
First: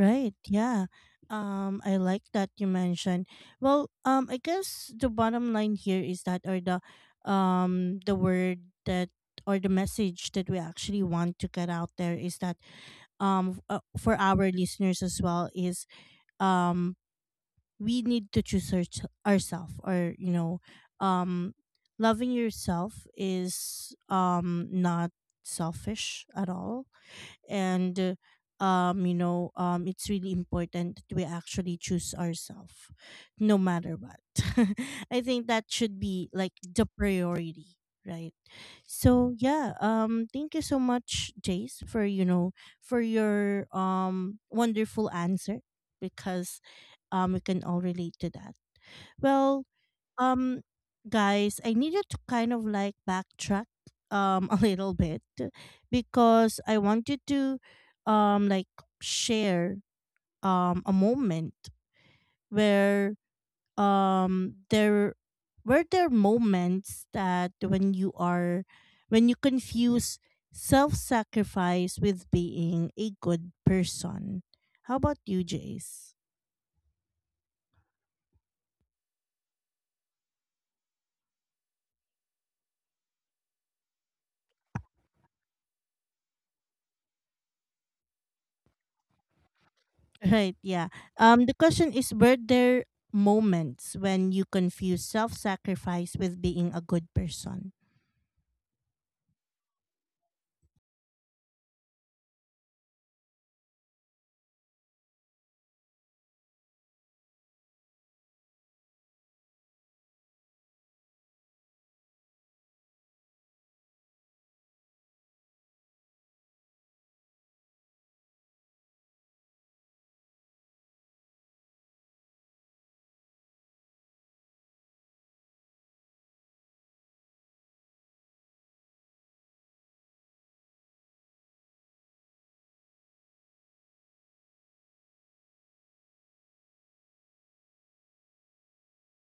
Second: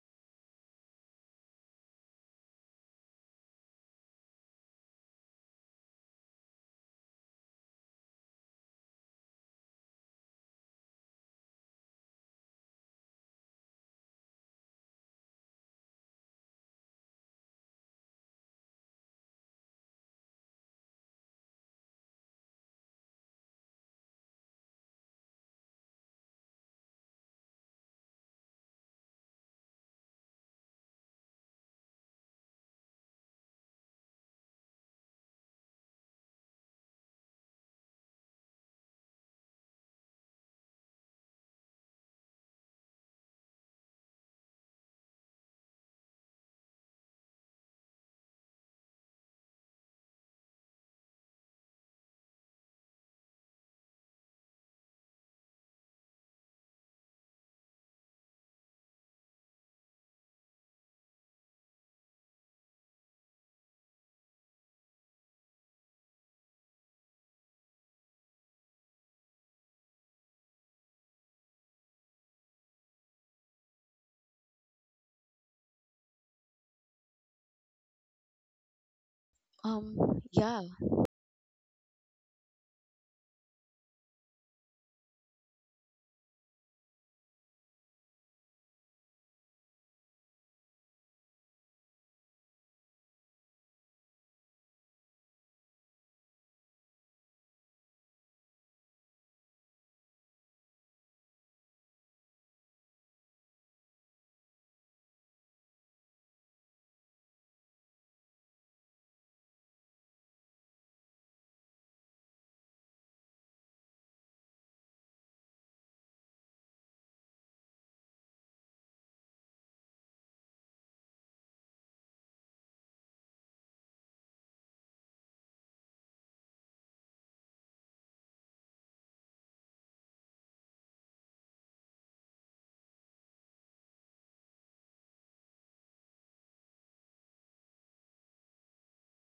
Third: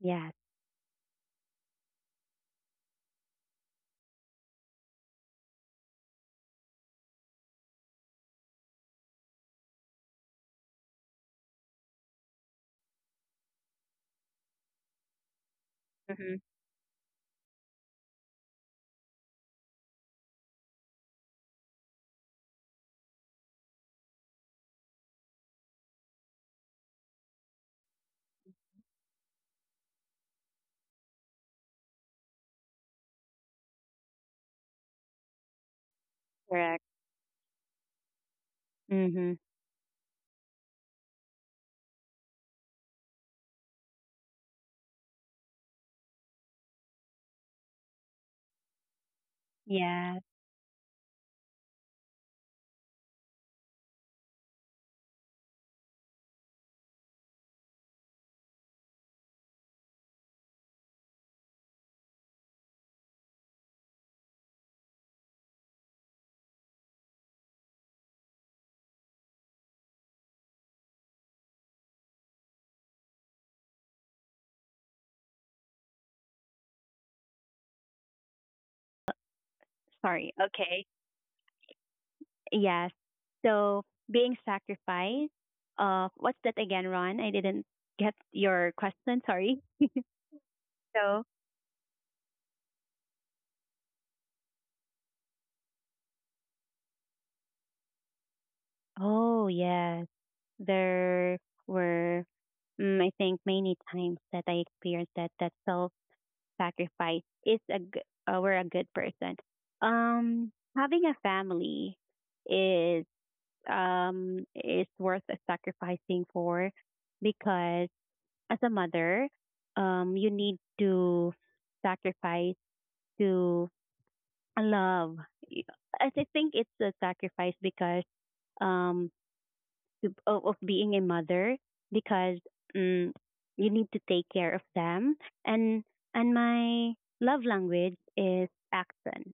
C: Yes.
A: Yeah. Um, I like that you mentioned. Well, um, I guess the bottom line here is that, or the, um, the word that, or the message that we actually want to get out there is that, um, f- uh, for our listeners as well is,
C: Mm-hmm.
A: um, we need to choose our, ourselves, or, you know, um, loving yourself is, um, not selfish at all, and uh, um you know um it's really important that we actually choose ourselves, no matter what. I think that should be like
C: Correct.
A: the priority, right?
C: Mm-hmm.
A: So yeah, um thank you so much, Jace, for, you know for your um wonderful answer, because um we can all relate to that. Well,
C: Yes.
A: um, guys, I needed to kind of like backtrack um a little bit, because I wanted to um like share um a moment where, um there were there moments that, when you are when you confuse self-sacrifice with being a good person. How about you, Jace?
B: Um,
C: Sorry.
B: yeah.
C: Okay. Yes. So being sacrificed. Uh, what's that again, Ron? I didn't get your question. Sorry.
A: Right, yeah.
C: So.
A: Um the question is, were there moments when you confuse self-sacrifice with being a good person?
C: Oh yes, there were. Mm, I think many times that I experienced that that self sacrifice is a g- uh, we're a good person. Um, Having a family is um is worth sacrificing for, because as a mother, um, you need to sacrifice to love. I thi- think it's a sacrifice because um to, of, of being a mother, because mm you need to take care of them. And and my love language is action.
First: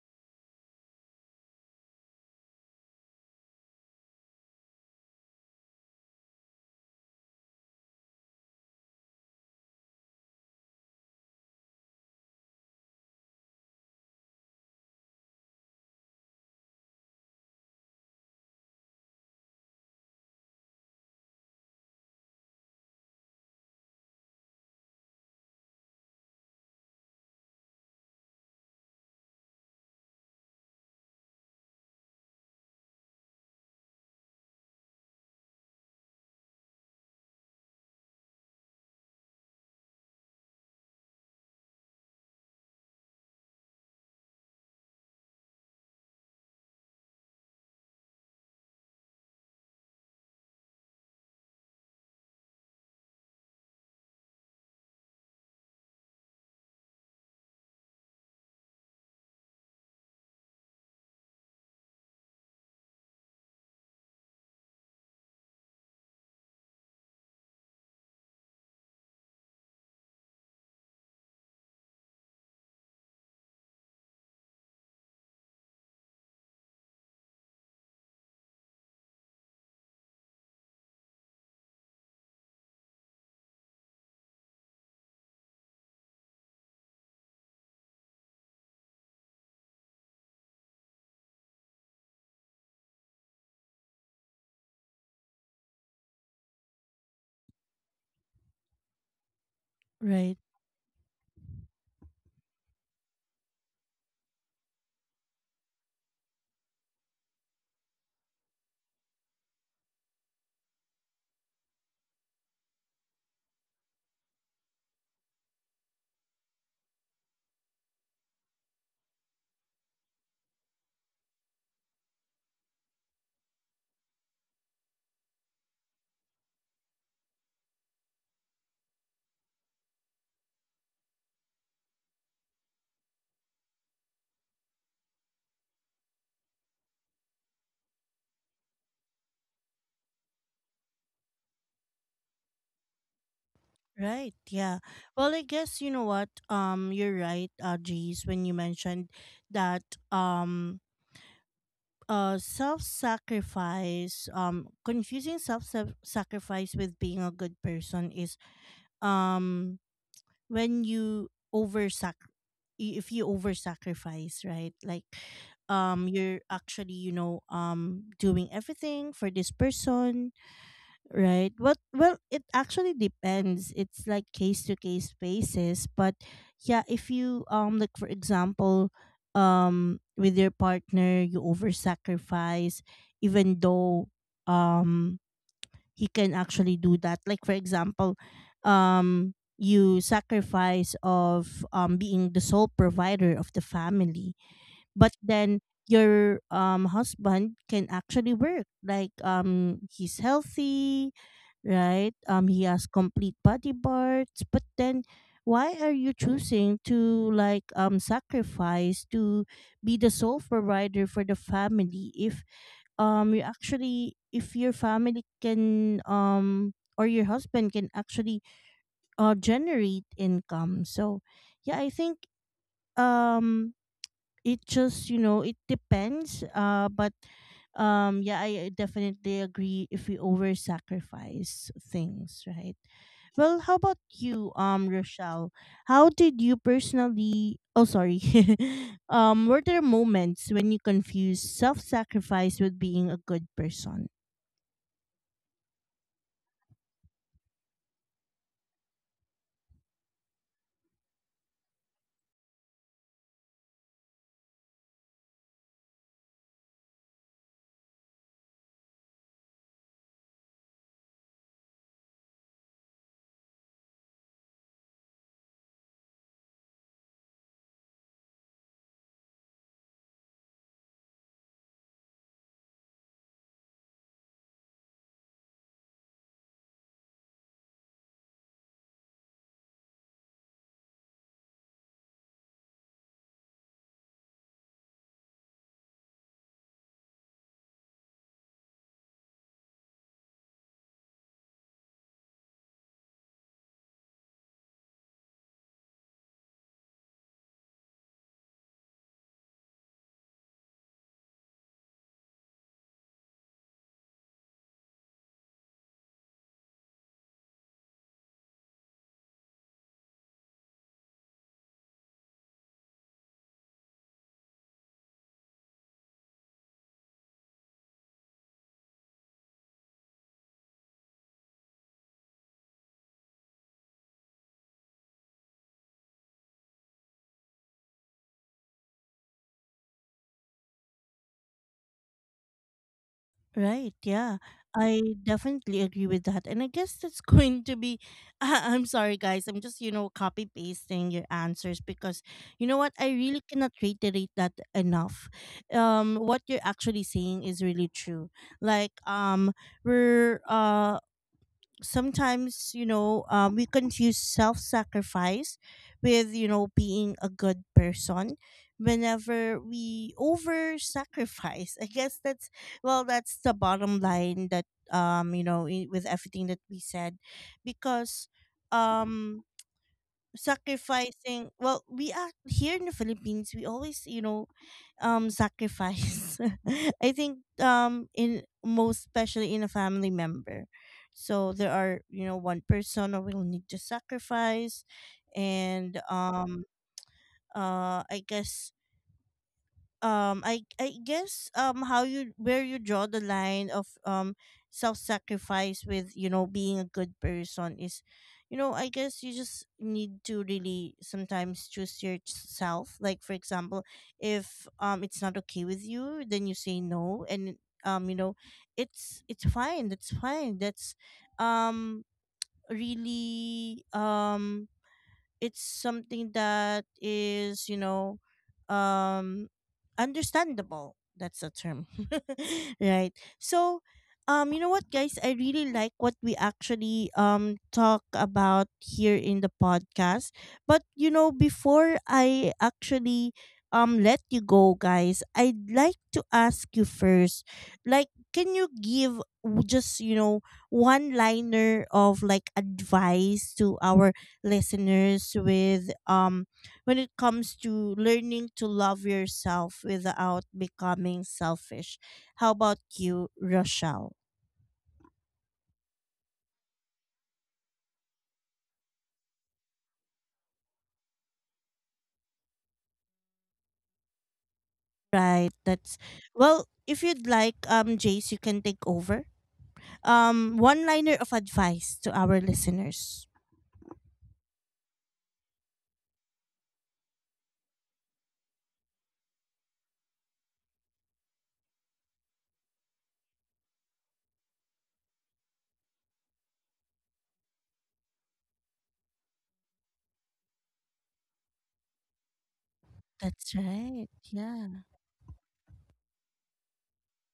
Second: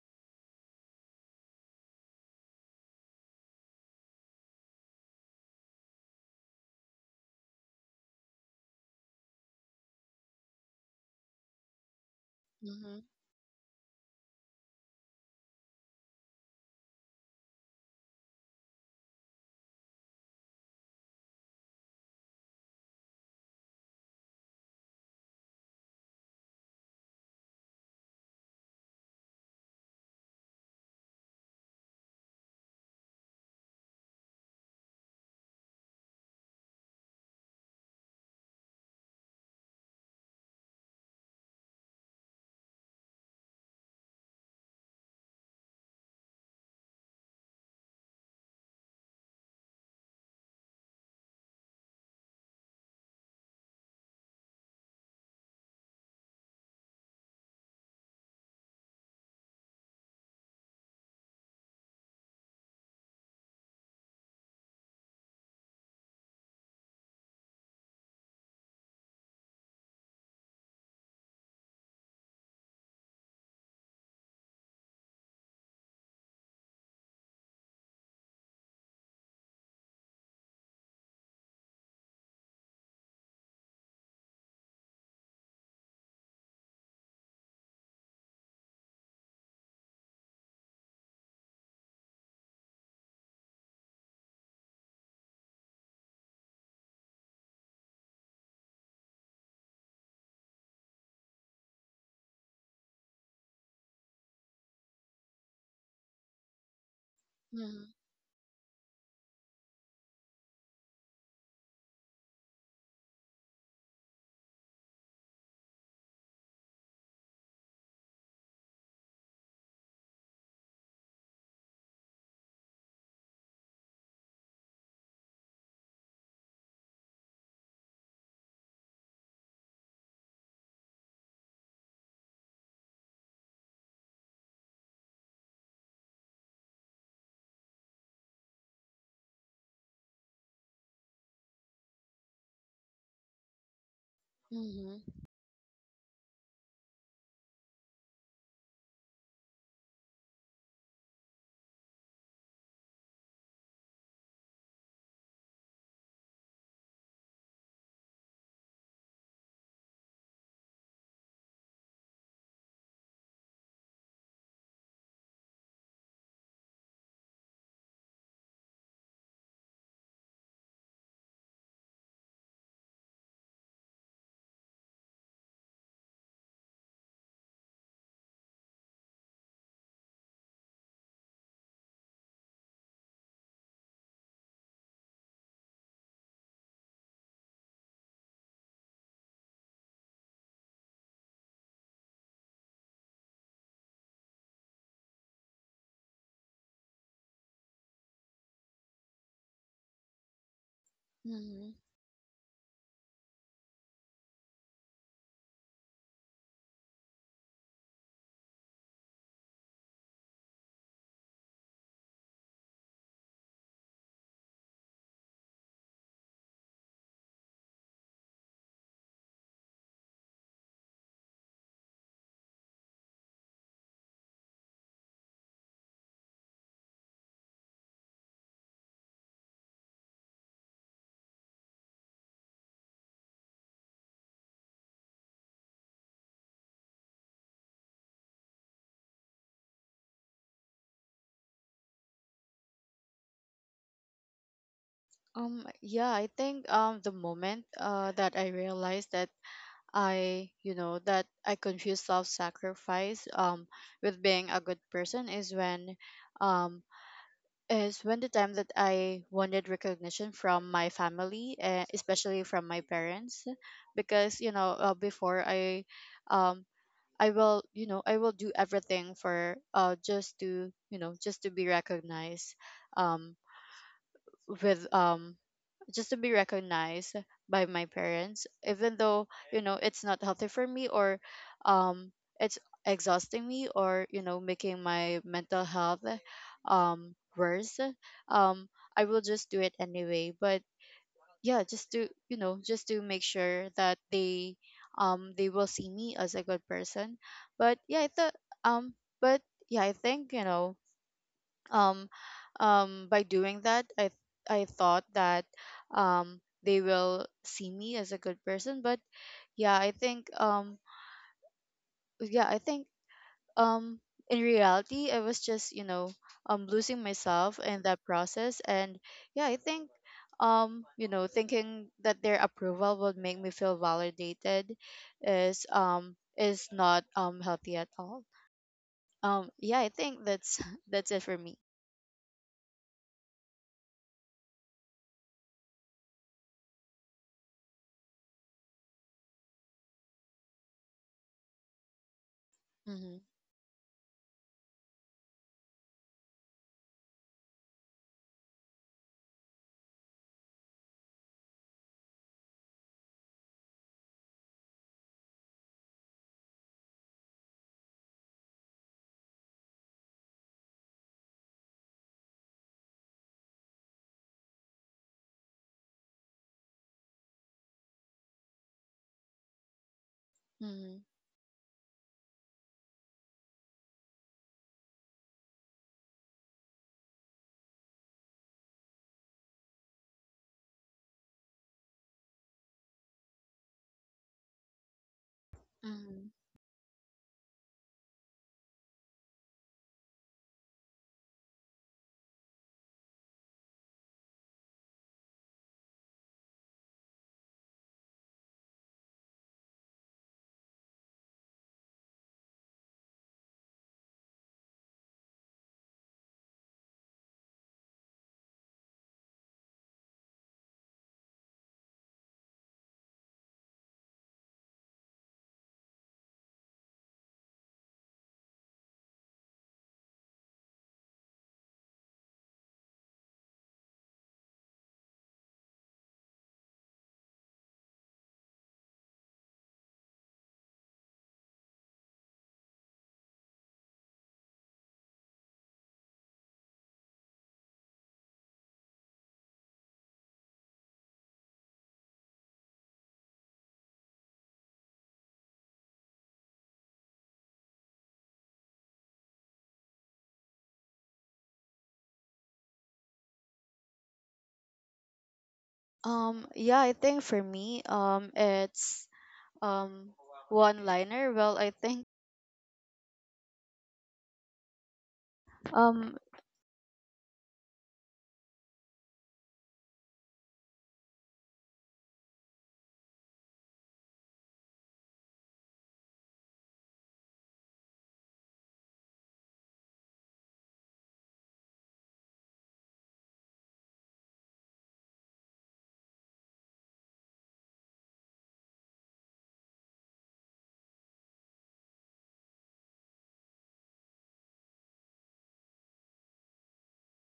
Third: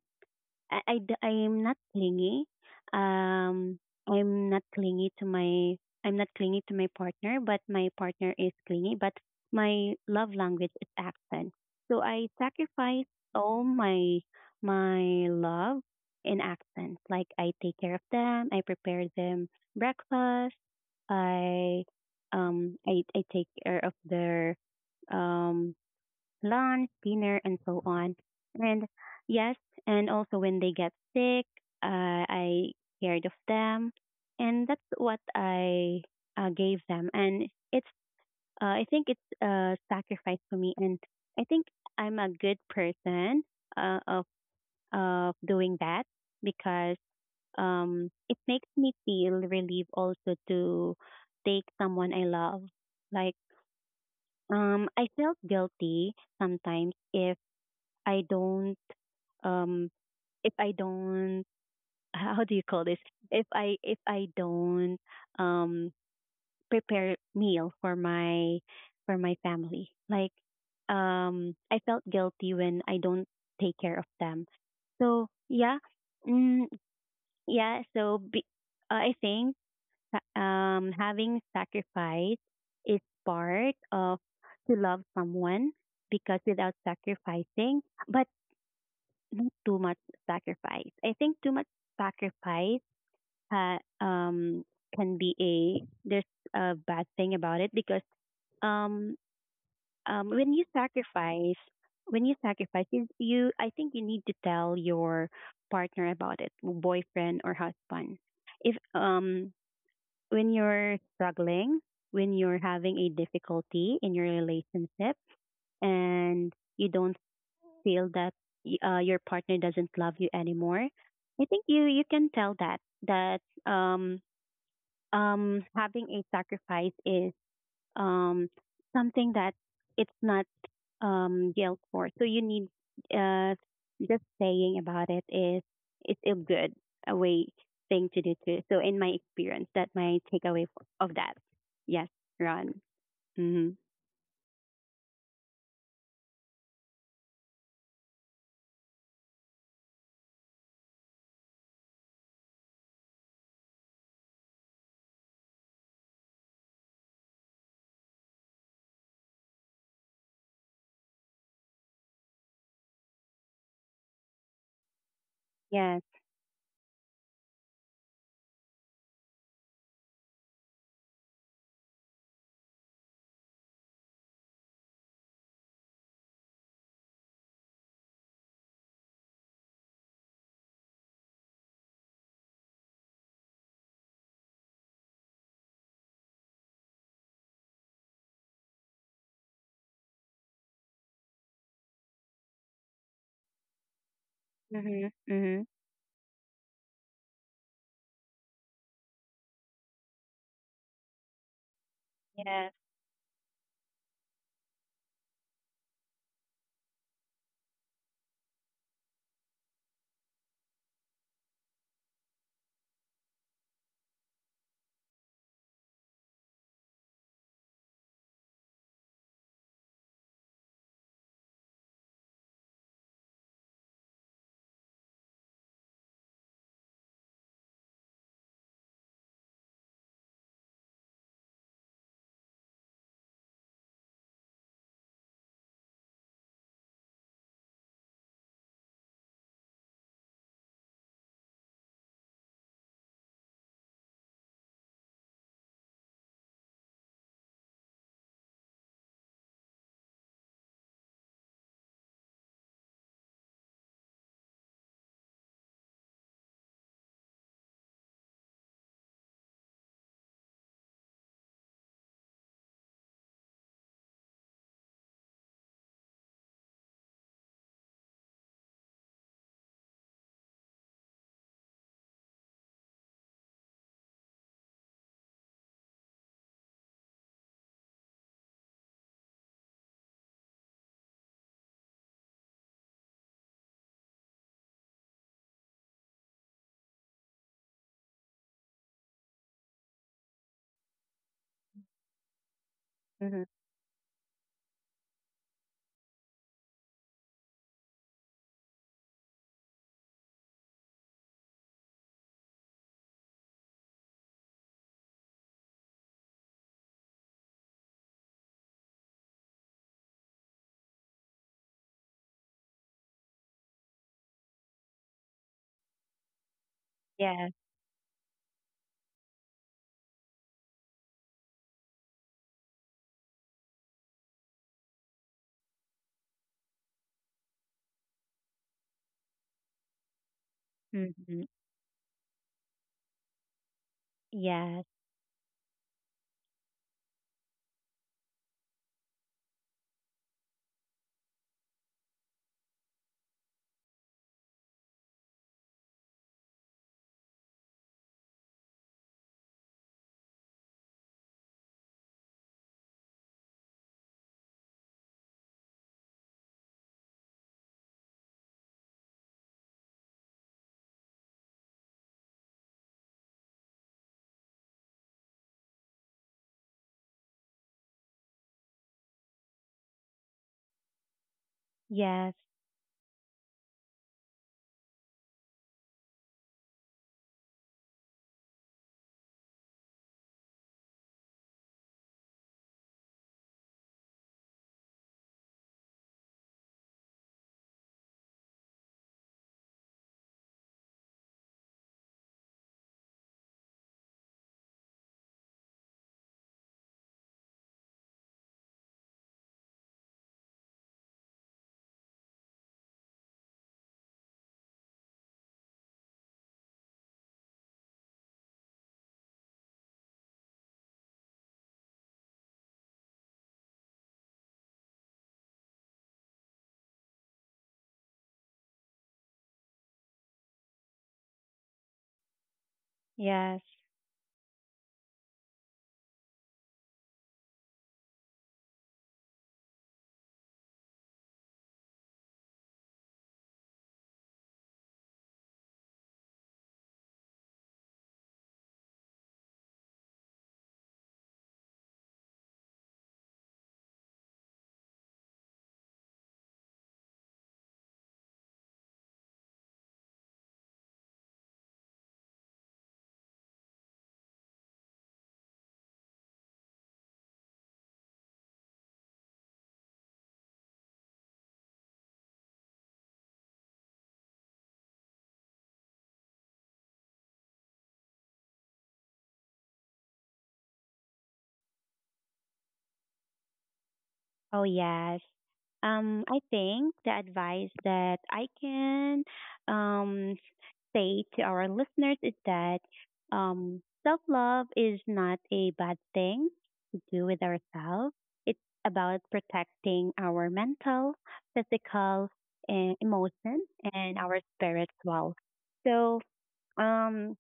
C: I, I, d- I am not clingy. Um, I'm not clingy to my, I'm not clingy to my partner, but my partner is clingy, but my love language is action. So I
B: Mm-hmm.
C: sacrifice all my, my love in action. Like, I take care of them, I prepare them breakfast, I, um, I, I take care of their, um, lunch, dinner, and so on. And yes, and also when they get sick, uh, I cared of them, and that's what I uh, gave them. And it's uh, I think it's a sacrifice for me, and I think I'm a good person, uh, of of doing that, because um, it makes me feel relieved also to take someone I love. Like, um, I felt guilty sometimes. if I don't um if I don't how do you call this? If I if I don't um prepare meal for my for my family. Like, um I felt guilty when I don't take care of them. So yeah. Mm, yeah, so be, uh, I think, sa- um having sacrifice is part of to love someone, because without sacrificing, but not too much sacrifice. I think too much sacrifice ha, um can be a there's a bad thing about it, because um um
A: Right.
C: when you sacrifice when you sacrifice, you, you I think you need to tell your partner about it, boyfriend or
B: Mm-hmm.
C: husband. If, um when you're struggling, when you're having a difficulty in your relationship, and you don't feel that y- uh, your partner doesn't love you anymore, I think you you can tell that that um um having a sacrifice is um something that it's not um yelled for. So you need, uh just saying about it is it's a good a way thing to do too. So in my experience, that my takeaway f- of that. Yes, Ron. Mm-hmm.
A: Right, yeah.
B: Mm-hmm.
A: Well, I guess you know what? Um you're right, uh Jeez, when you mentioned that um uh self-sacrifice, um confusing self-sacrifice with being a good person is um when you over sac if you over sacrifice, right? Like
C: Yes.
A: um you're actually, you know um doing everything for this person, right? what Well, it actually depends, it's like case to case basis, but yeah, if you, um like for example, um with your partner you over sacrifice even though, um he can actually do that. Like for example, um you sacrifice of um being the sole provider of the family,
C: Mm-hmm.
A: but then
C: Mm-hmm.
A: your um husband can actually work. Like um he's healthy,
B: Mm-hmm.
A: right? Um he
C: Yes.
A: has complete body parts, but then why are you choosing to, like, um sacrifice to be the sole provider for the family, if um you actually if your family can, um or your husband can actually uh generate income. So yeah, I think um it just, you know, it depends, uh but um yeah, I definitely agree, if we over sacrifice things, right? Well, how about you, um Rochelle? How did you personally, oh sorry, um were there moments when you confused self-sacrifice with being a good person?
B: Um, yeah, I think um the moment uh that I realized that I, you know, that I confuse self-sacrifice um with being a good person is when um is when the time that I wanted recognition from my family, uh, especially from my parents, because you know uh, before I um I will, you know, I will do everything for uh just to, you know, just to be recognized um with um just to be recognized by my parents, even though, you know, it's not healthy for me, or um it's exhausting me, or you know making my mental health um worse. um I will just do it anyway, but yeah, just to, you know, just to make
C: Mm-hmm.
B: sure that they, um they will see me as a good person. But yeah i thought um but yeah, I think, you know, um, um, by doing that, I I thought that, um, they will see me as a good person. But yeah, I think um, yeah, I think um, in reality, I was just, you know, um, losing
C: Yes.
B: myself in that process. And yeah, I think, um, you know, thinking that their approval would make me feel validated is, um, is not, um, healthy at all. Um, yeah, I think that's that's it for
C: Mm-hmm.
B: me.
A: Right. Yeah.
C: Yes.
A: I definitely agree with that. And I guess that's going to be I'm sorry, guys. I'm just, you know, copy pasting your answers, because, you know what? I
B: Mm-hmm.
A: really cannot reiterate that enough. Um what you're actually saying is really true. Like um we're uh sometimes, you know um, we confuse self-sacrifice with, you know, being a good person whenever we over sacrifice. I guess that's, well, that's the bottom line, that, um you know, i- with everything that we said, because um
B: Mm-hmm.
A: sacrificing, well, we are
C: Yes,
A: here in the Philippines, we always, you know, um sacrifice. I think um in most especially in a family member, so there are, you know, one person who will need to sacrifice. And
B: Mm-hmm.
A: um uh I guess, um i i guess, um how you where you draw the line of um self-sacrifice with, you know, being a good person is, you know, I guess you just need to really sometimes choose yourself. Like for example, if um it's not okay with you, then you say no. And um you know, it's it's fine, that's fine. That's um really, um it's something that is, you know, um understandable, that's the term. Right.
C: yes.
A: So um you know what, guys? I really like what we actually um talk about here in the podcast. But you know, before I actually um let you go, guys, I'd like to ask you first, like, can you give, w- just, you know, one liner of like advice to our listeners with, um when it comes to learning to love yourself without becoming selfish. How about you, Rochelle?
B: Um, yeah, I think for me, um, it's um one liner. Well, I think
A: Right. That's
B: um
A: Well, if you'd like, um, Jace, you can take over. Um, one liner of advice to our listeners?
C: Oh, yes. Um, I think the advice that I can, um, say to our listeners is that um, self love is not a bad thing to do with ourselves. It's about protecting our mental, physical, and
A: That's
C: emotion,
A: right.
C: and our
A: Yeah.
C: spiritual. So, um,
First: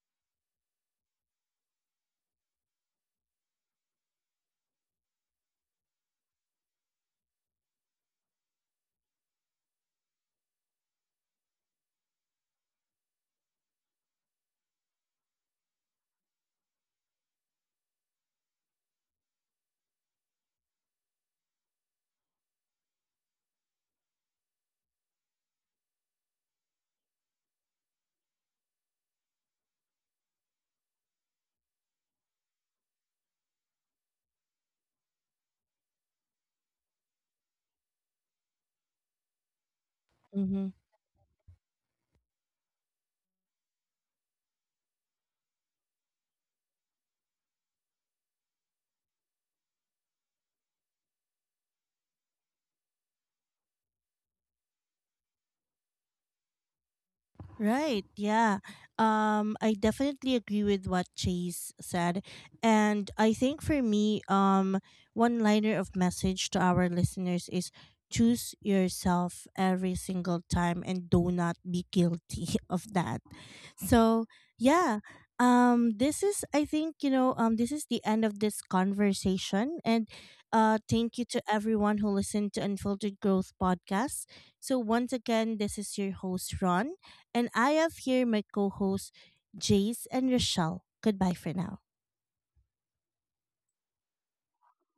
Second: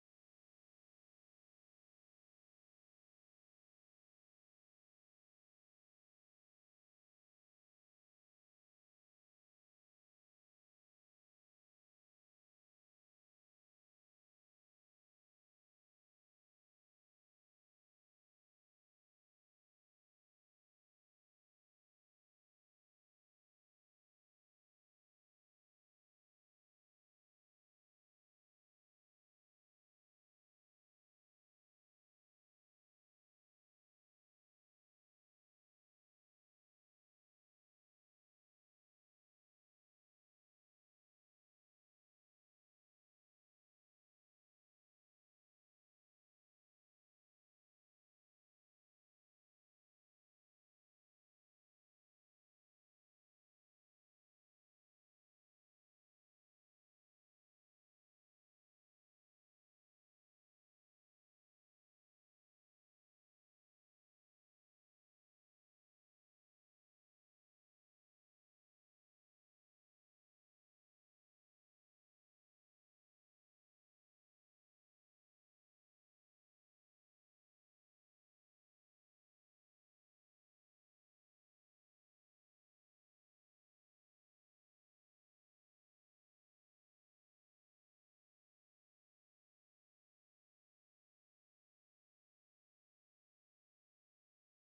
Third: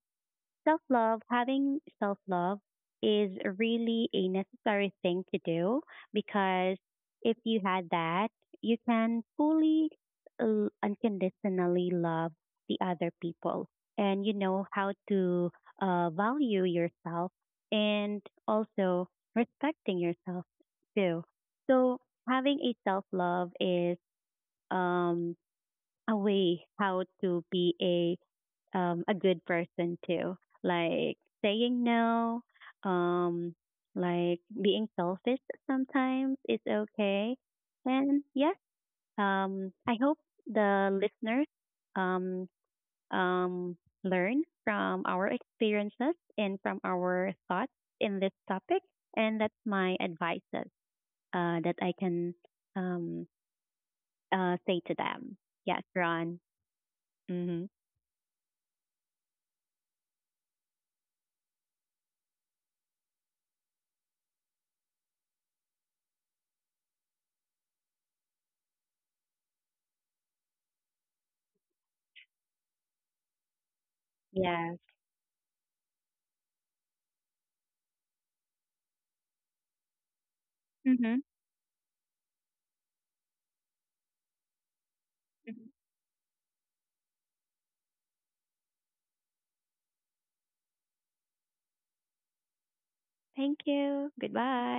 C: self love, having self love is really a necessary thing to do, because if you had that, you can fully l- unconditionally love the other people, and you know how to uh, value yourself, and also respecting yourself too. So having a self love is, um, a way how to be a, um, a good person too. Like, saying no, um, like being selfish sometimes is okay. And yes, um, I hope
A: Mm-hmm.
C: the listeners um, um, learn from our experiences and from our thoughts in this topic. And that's my advices, uh, that I can, um, uh, say to them. Yes, Ron. Mm-hmm.
A: Right. Yeah. Um I definitely agree with what Chase said. And I think for me, um one liner of message to our listeners is: choose yourself every single time, and do not be guilty of that. So,
C: Yes.
A: yeah. Um this is, I think, you know, um this is the end of this conversation, and uh
C: Mm-hmm.
A: thank you to everyone who listened to Unfiltered Growth podcast. So, once again, this is your host Ron, and I have here my co hosts, Jace and Rochelle. Goodbye for now.
C: Thank you. Goodbye.